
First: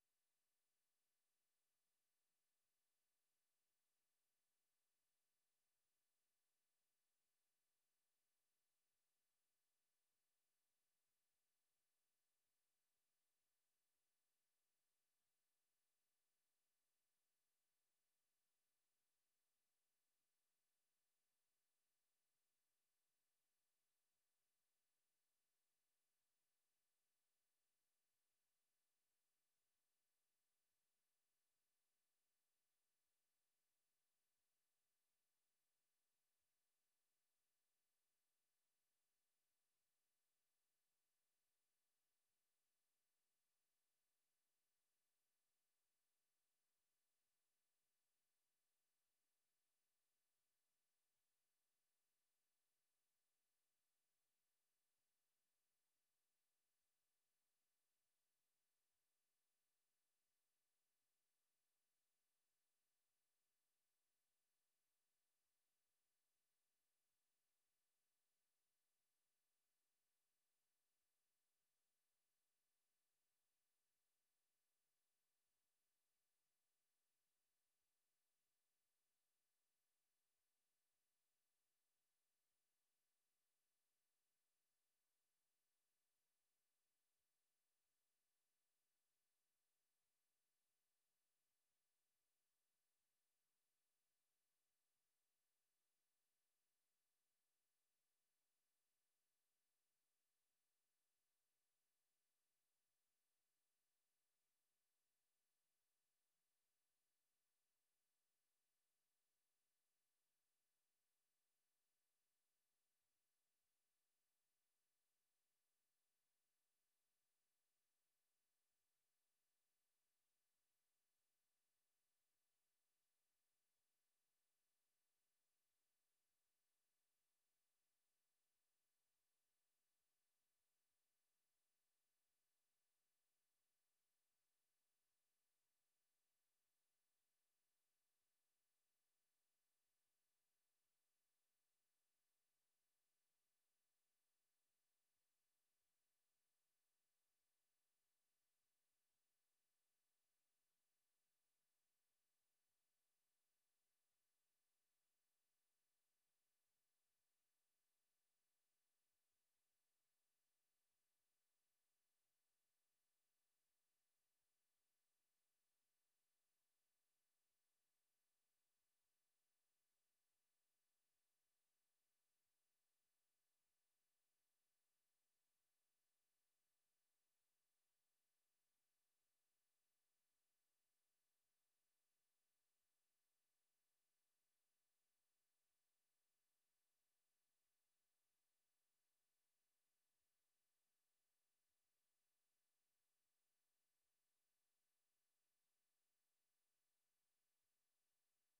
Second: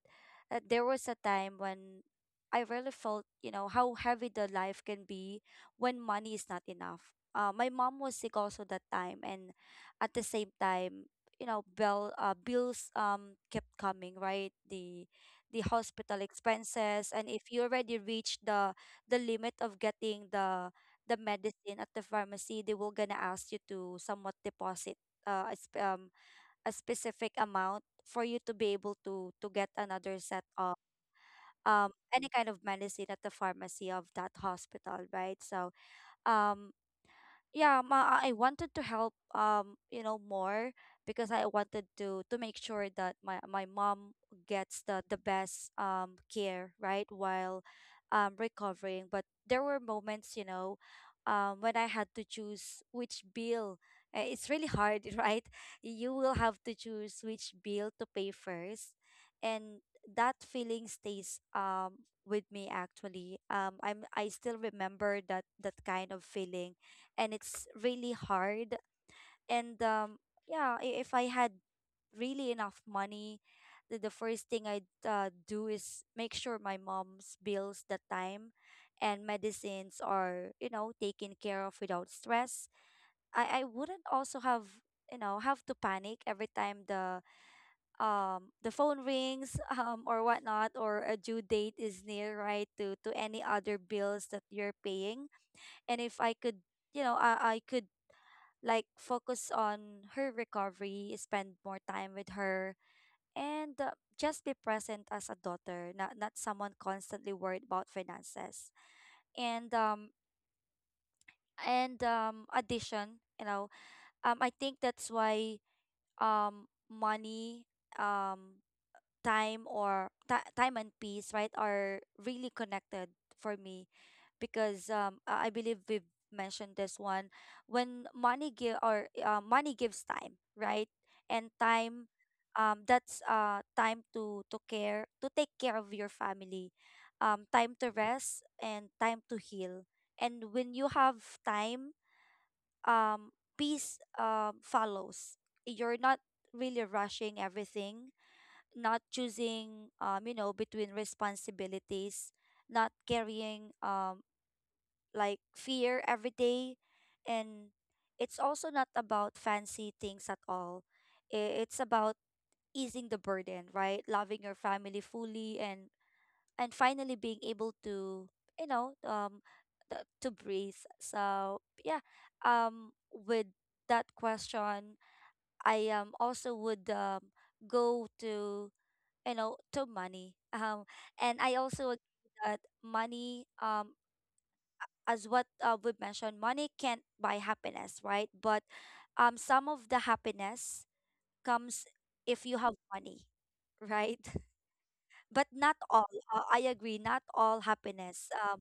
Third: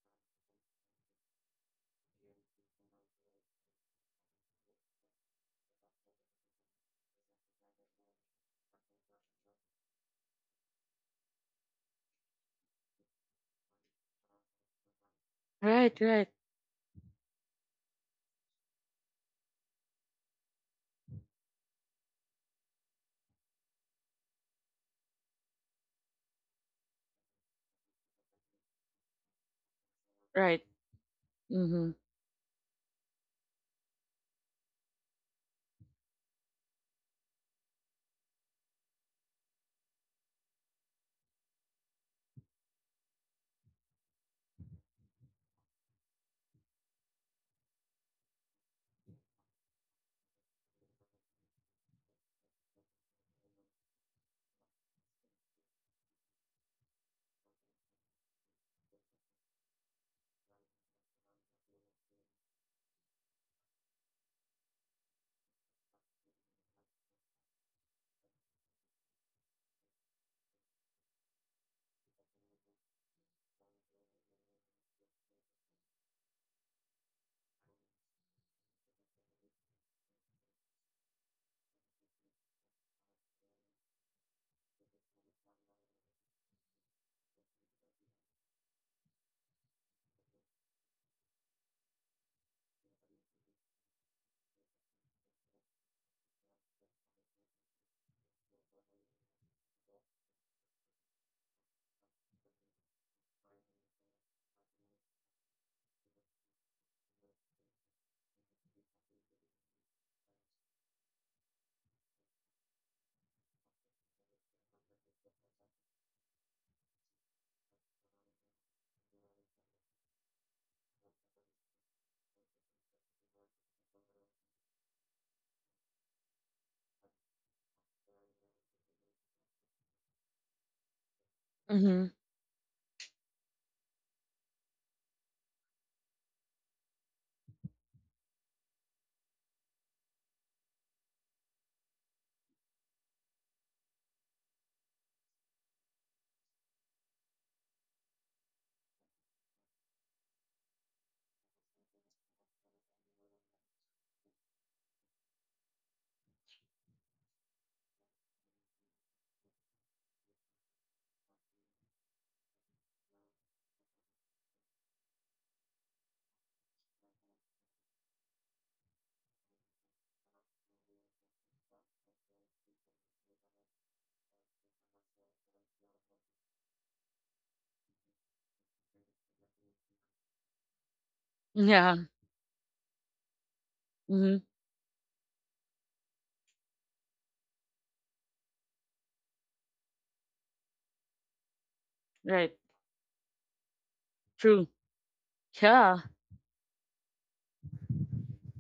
C: there was a time when I really felt, you know, how heavy the life can be when money is not enough. My mom was sick also that time, and at the same time, you know, bills kept coming, right? The
A: Right.
C: hospital
A: Right.
C: expenses, and if you already reach the limit of getting the medicine at the pharmacy, they will gonna ask you to somewhat deposit, it's, a specific amount for you to be able to get another set
A: Right.
C: of
A: Mm-hmm.
C: any kind of medicine at the pharmacy of that hospital, right? So um yeah, ma I wanted to help, you know, more because I wanted to make sure that my mom gets the best care, right? While recovering, but there were moments, you know, when I had to choose which bill, it's really hard right? You will have to choose which bill to pay first, and that feeling stays with me actually. I still remember that that kind of feeling, and it's really hard. And Yeah, if I had really enough money, the first thing I'd do is make sure my mom's bills that time and medicines are, you know, taken care of without stress. I wouldn't also have, you know, have to panic every time the phone rings or whatnot, or a due date is near, right? To any other bills that you're paying. And if I could, you know, I could like focus on her recovery, spend more time with her, and just be present as a daughter, not not someone constantly worried about finances. And um and addition, you know, I think that's why money, um time or ti time and peace, right, are really connected for me because I believe we've mentioned this one. When money give or money gives time, right? And
A: Mm-hmm.
C: time, that's time to care, to take care of your family. Time to rest and time to heal. And when you have time, um peace follows. You're not really rushing everything, not choosing, you know, between responsibilities, not carrying like fear every day, and it's also not about fancy things at all. It's about easing the burden, right? Loving your family fully, and finally being able to, you know, to breathe. So yeah, with that question, I also would go to, you know, to money. And I also
A: Yeah.
C: agree that money,
A: Mm-hmm.
C: as what we mentioned, money can't buy happiness, right? But some of the happiness comes if
A: Right.
C: you have money, right?
A: True.
C: But not
A: Yeah.
C: all. I agree, not all happiness, um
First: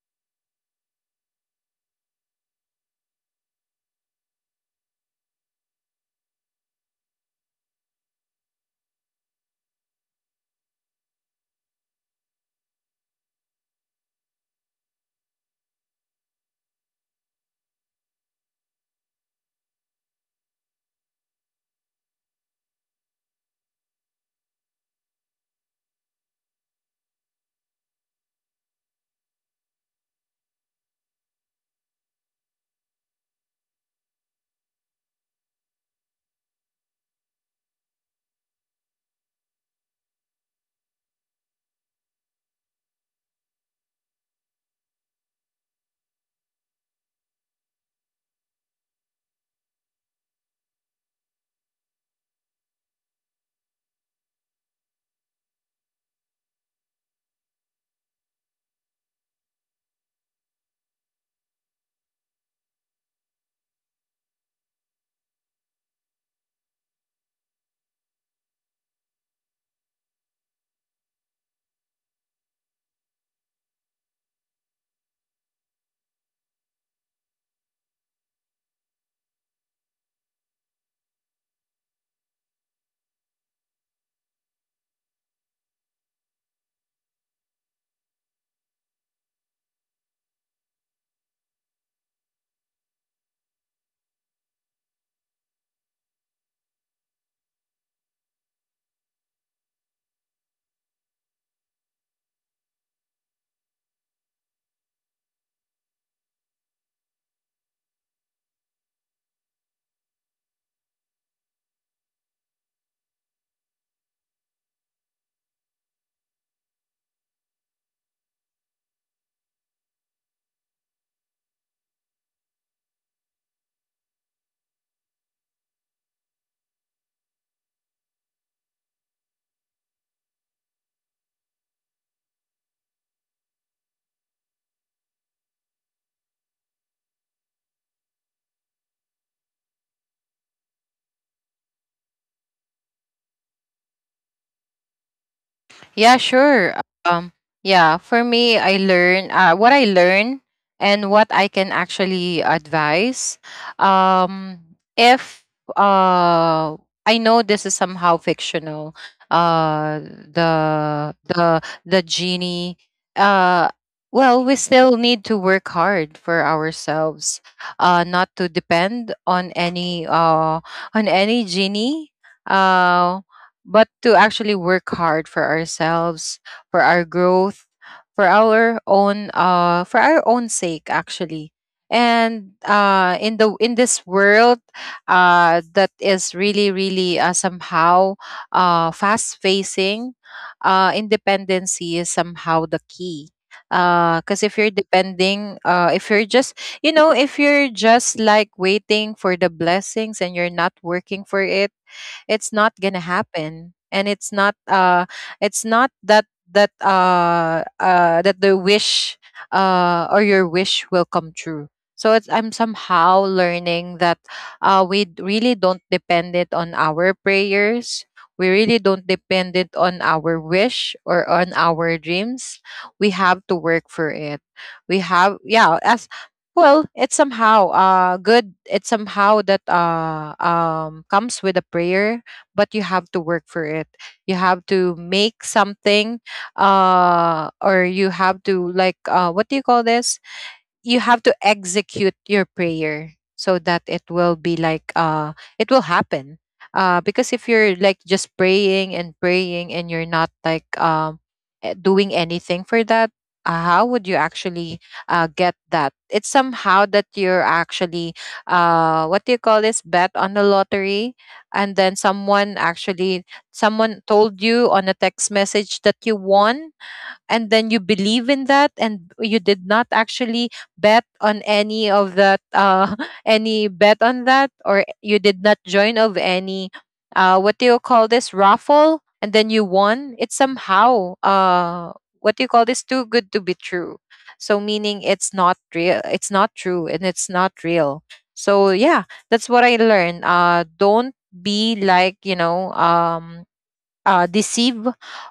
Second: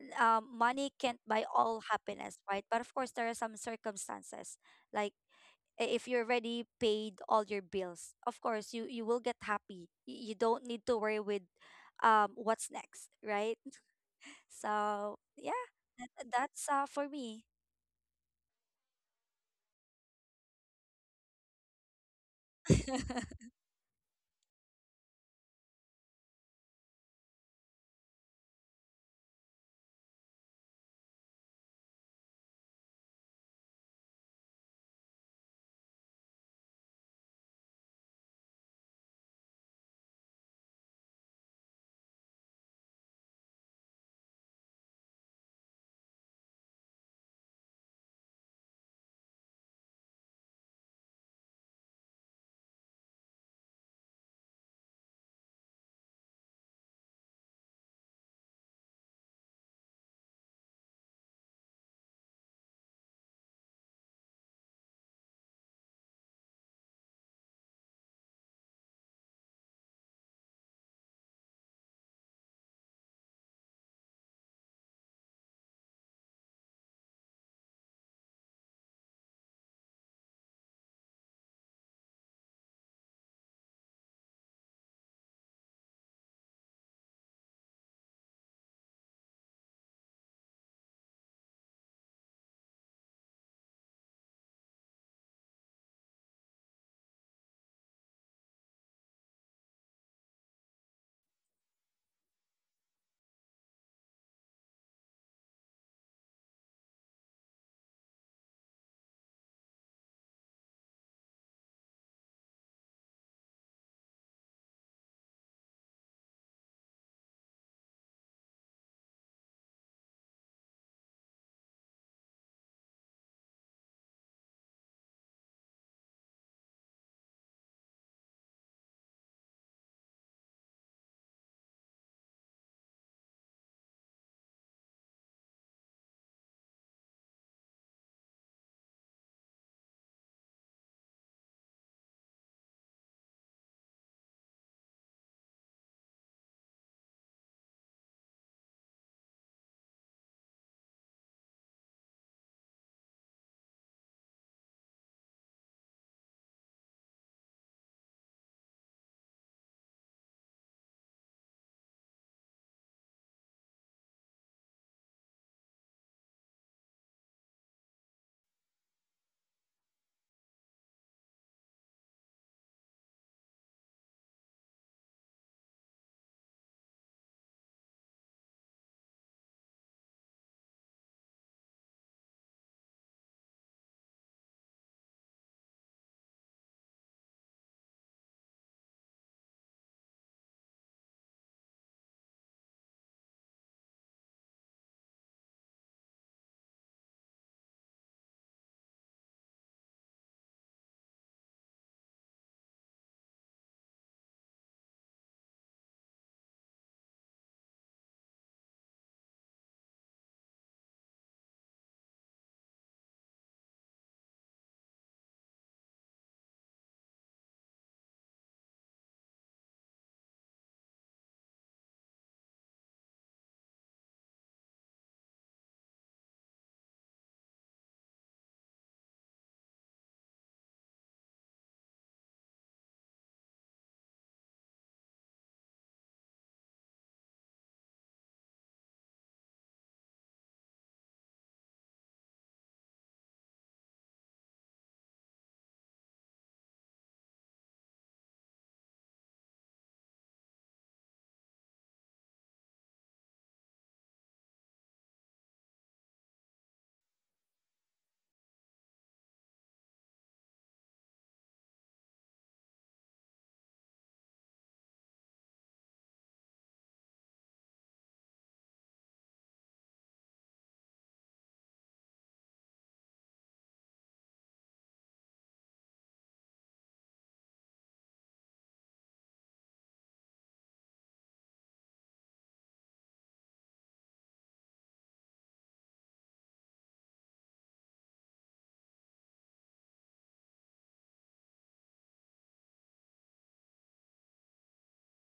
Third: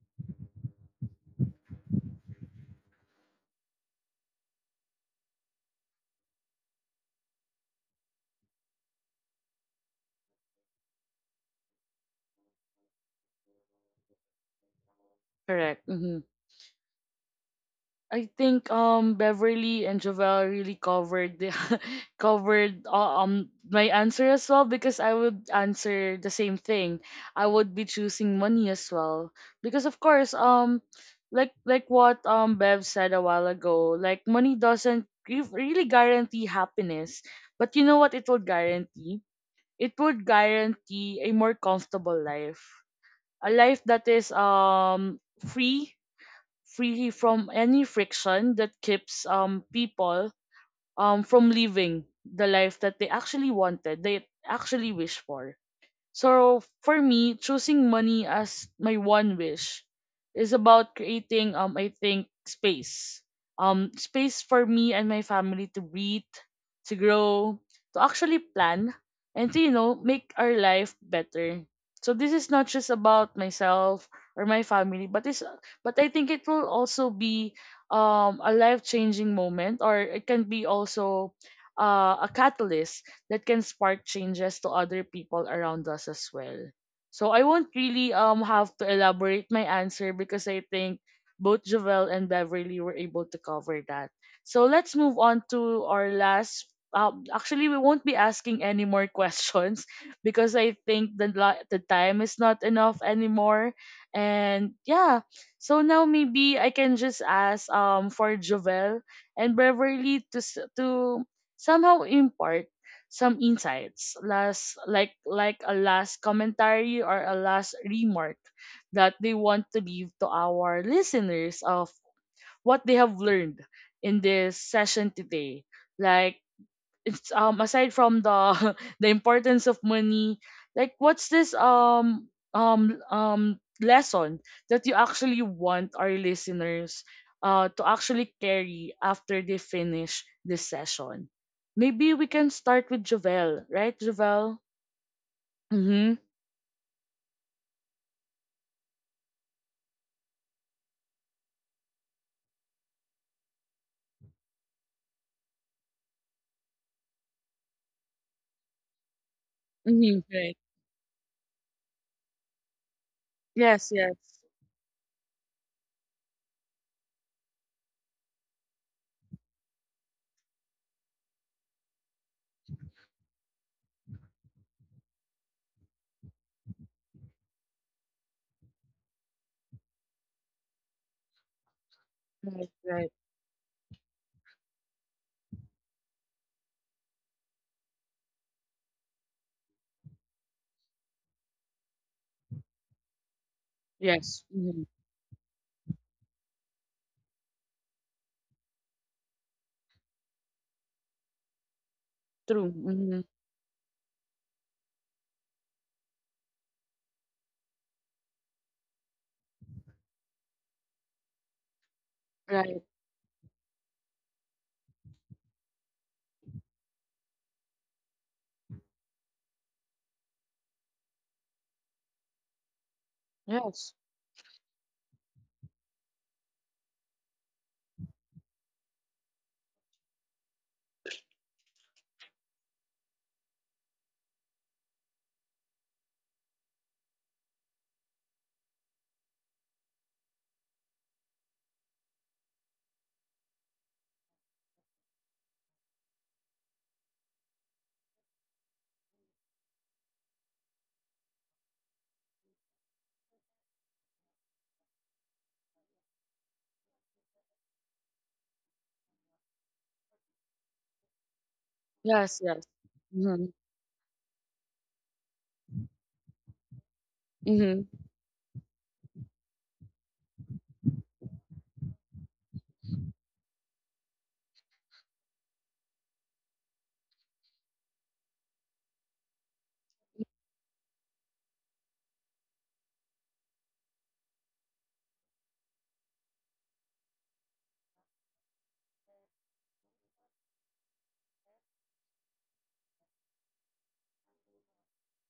C: n- um, money can't buy all happiness, right? But of course there are some circumstances like, if you already paid all your bills, of course you you will get happy. You don't need to worry with what's next, right? So yeah,
A: Correct.
C: that,
A: Mm-hmm.
C: that's for me.
A: I think Beverly and Jovel really covered the covered my answer as well because I would answer the same thing. I would be choosing money as well because of course like what Bev said a while ago, like money doesn't give- really guarantee happiness, but you know what it would guarantee, it would guarantee a more comfortable life, a life that is free, free from any friction that keeps people from living the life that they actually wanted, they actually wish for. So for me, choosing money as my one wish is about creating I think space. Um, space for me and my family to breathe, to grow, to actually plan, and to you know make our life better. So this is not just about myself or my family, but it's but I think it will also be a life changing moment, or it can be also a catalyst that can spark changes to other people around us as well. So I won't really have to elaborate my answer because I think both Jovel and Beverly were able to cover that. So let's move on to our last actually we won't be asking any more questions because I think the time is not enough anymore. And yeah, so now maybe I can just ask for Jovel and Beverly to to somehow impart some insights, last like a last commentary or a last remark that they want to leave to our listeners, of what they have learned in this session today. Like, it's aside from the the importance of money, like what's this lesson that you actually want our listeners to actually carry after they finish this session. Maybe we can start with Javel, right Javel? Mhm.
B: Yeah, sure. Yeah, for me, I learn, and what I can actually advise. Um, if, uh, I know this is somehow fictional, uh,
A: Mhm.
B: the
A: Right.
B: the genie. Uh,
A: Yes, yes.
B: well, we still need to work hard for ourselves, not to depend on any genie. Uh, but to actually work hard for ourselves, for our growth, for our own, for our own sake actually. And
A: Right. Right.
B: in the, in this world that is really really, somehow, fast facing, independency is somehow the key. Because if
A: Yes.
B: you're
A: Mhm.
B: depending, if you're just, you know, if you're just like waiting for the blessings and you're not working for it, it's not
A: True.
B: gonna
A: Mhm.
B: happen, and it's not, it's not that that that the wish or your wish will come true. So it's, I'm
A: Right.
B: somehow learning that we really don't depend it on our prayers, we really don't depend it on our wish or on our dreams. We have to work
A: Yes,
B: for it. We have, yeah, as well, it's somehow good. It's somehow that comes with a prayer, but you have to work for it. You have to make something, or you have to like, what do you call this? You have to execute your prayer so that it will be like, it will happen. Because if you're like just praying and praying, and you're not like, doing anything for that, how would you actually get that. It's somehow that you're actually, what do you call this bet on the lottery, and then
A: yes.
B: someone
A: Yes.
B: actually,
A: Mhm.
B: someone told you on a text message that you won, and then you
A: Mhm.
B: believe in that, and you did not actually bet on any of that, any bet on that, or you did not join of any, what do you call this raffle, and then you won. It's somehow, what do you call this too good to be true. So meaning, it's not real, it's not true, and it's not real. So yeah, that's what I learned. Don't be like, you know, deceive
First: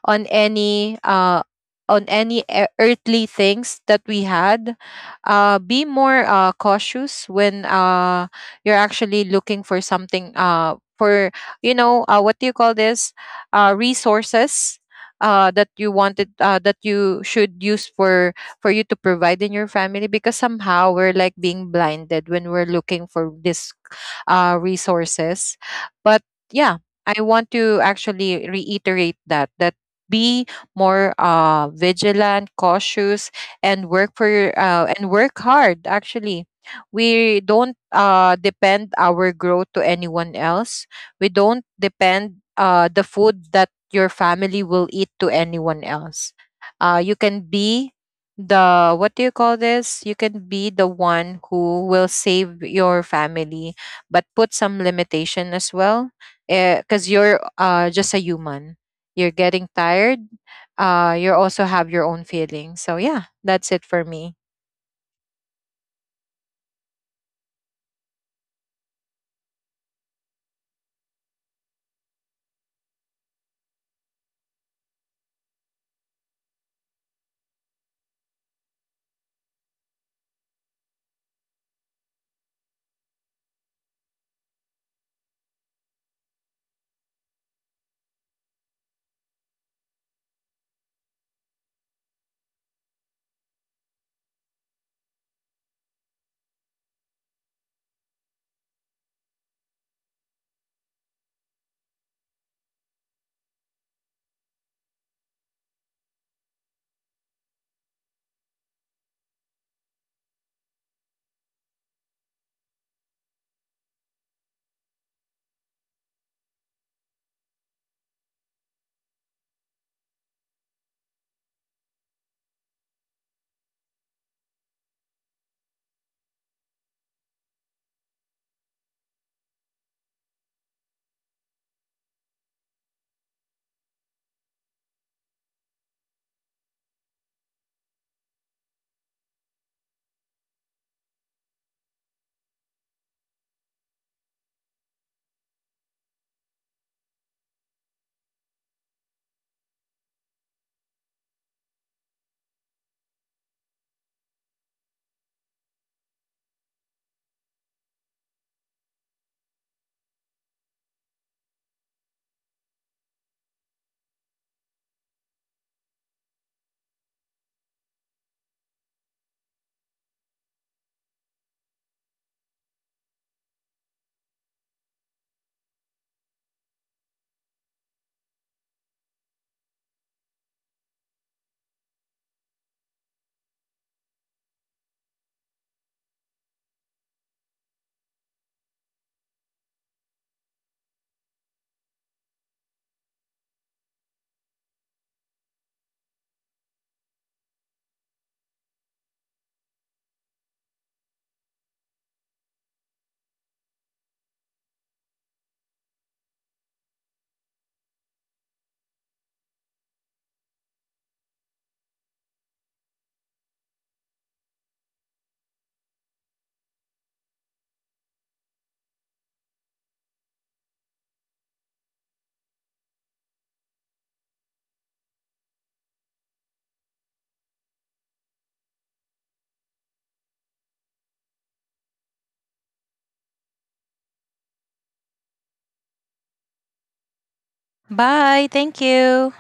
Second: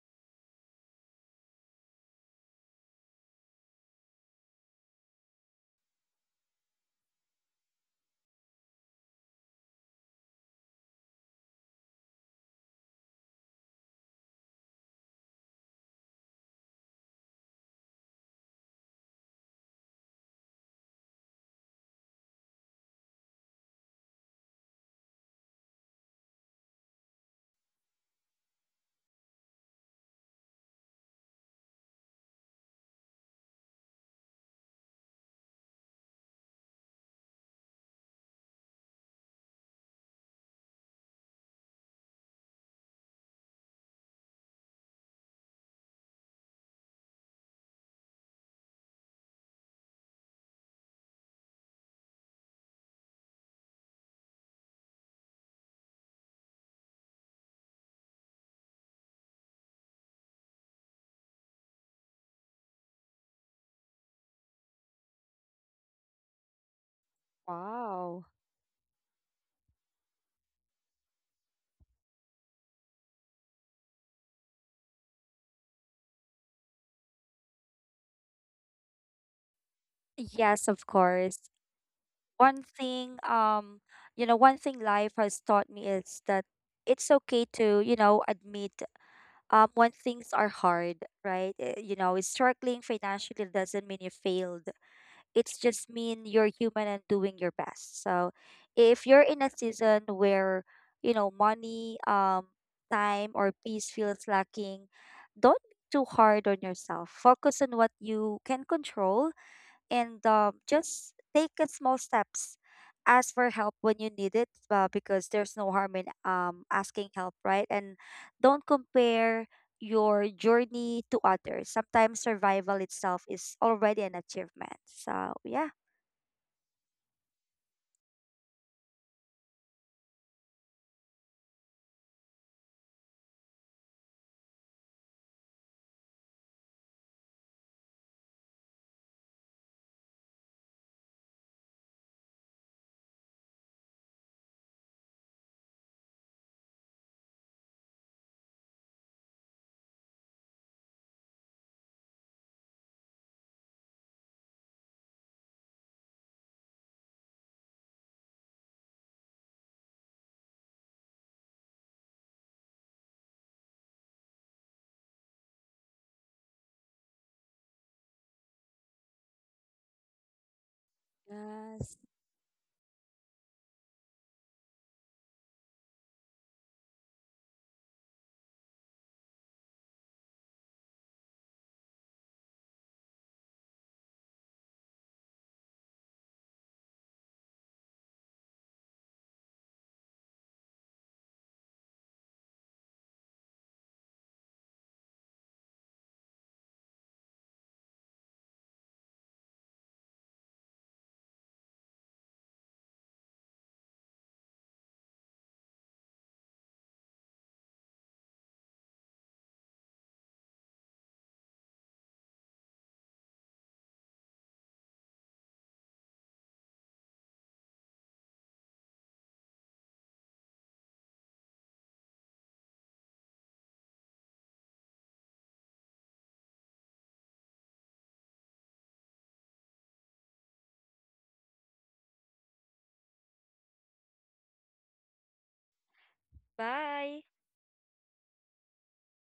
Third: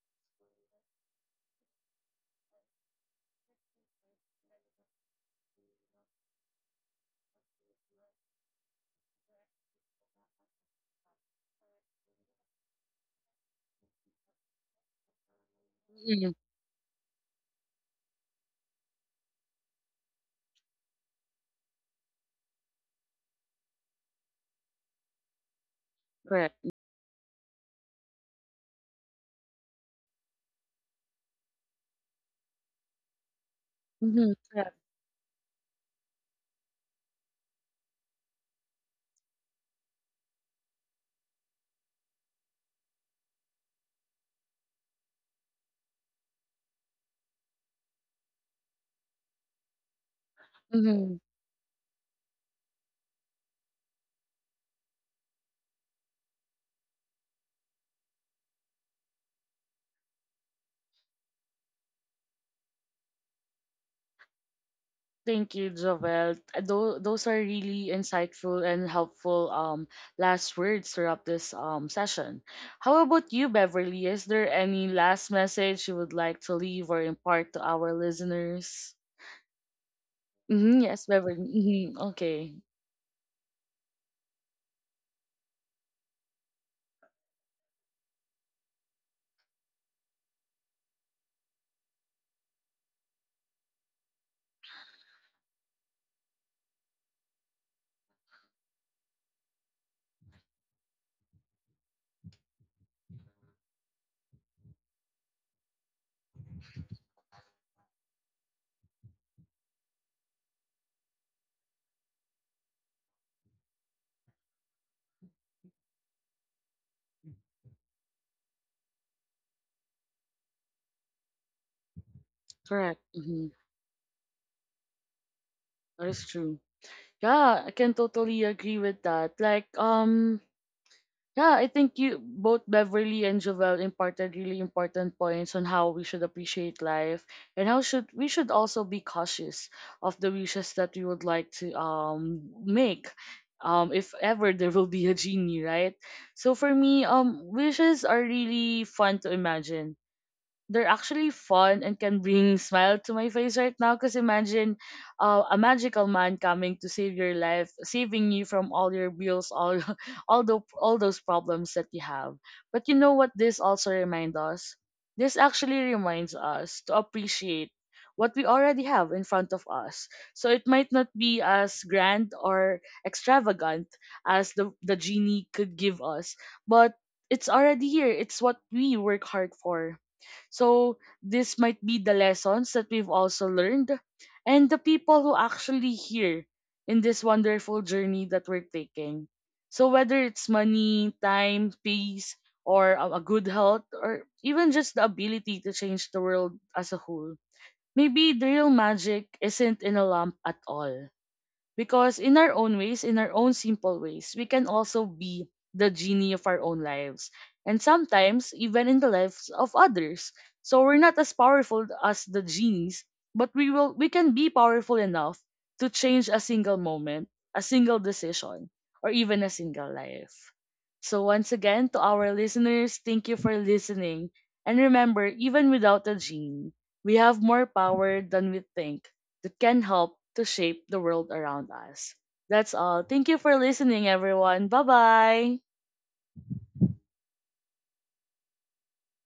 B: on any uh, on any earthly things that we had. Be more, cautious when, you're actually looking for something, for, you know, what do you call this resources, that you wanted,
A: Mhm.
B: that you should use for you to provide in your family, because somehow we're like being blinded when we're looking for this, resources. But
A: Correct.
B: yeah, I want to actually reiterate that, that be more, vigilant, cautious, and work for
A: Mhm.
B: and work hard. Actually, we don't, depend our growth to anyone else. We don't depend, the food that your family will eat to anyone else. You can be the, what do you call this? you can be the
A: Correct.
B: one who will save your family, but put some limitation as well, because you're, just a human, you're getting tired, you also have your own feelings. So yeah, that's it for me.
A: Thank you, Jovel. Those are really
C: Wow.
A: insightful and helpful last words throughout this session. How about you, Beverly? Is there any last message you would like to leave or impart to our listeners?
C: Yes,
A: Mm-hmm,
C: of
A: yes, Beverly.
C: course.
A: Mm-hmm, okay.
C: One thing, you know, one thing life has taught me is that it's okay to, you know, admit when things are hard, right? You know, struggling financially doesn't mean you failed. It's just mean you're human and doing your best. So if you're in a season where, you know, money, time or peace feels lacking, don't be too hard on yourself. Focus on what you can control and, just take it small steps. Ask for help when you need it, because there's no harm in, asking help, right? And don't compare your journey to others. Sometimes survival
A: Correct.
C: itself
A: Mm-hmm,
C: is already an achievement. So, yeah.
A: that is true. Yeah, I can totally agree with that. Like yeah, I think you both Beverly and Jovel imparted really important points on how we should appreciate life and how should also be cautious of the wishes that we would like to make. If ever there will be a genie, right? So for me, wishes are really fun to imagine, they're actually fun and can bring smile to my face right now because imagine a magical man coming to save your life, saving you from all your bills, all all the all those problems that you have. But you know what, this also reminds us, this actually reminds us to appreciate what we already have in front of us. So it might not be as
C: Yes.
A: grand or extravagant as the genie could give us, but it's already here, it's what we work hard for. So this might be the lessons that we've also learned, and the people who actually here in this wonderful journey that we're taking. So whether it's money, time, peace, or a good health, or even just the ability to change the world as a whole, maybe the real magic isn't in a lamp at all. Because in our own ways, in our own simple ways, we can also be the genie of our own lives. And sometimes, even in the lives of others. So we're not as powerful as the genies, but we can be powerful enough to change a single moment, a single decision, or even a single life. So once again, to our listeners, thank you for listening. And remember, even without a genie, we have more power than we think, that can help to shape the world around us. That's all. Thank you for listening, everyone. Bye bye.
C: Bye.
B: Bye, thank you.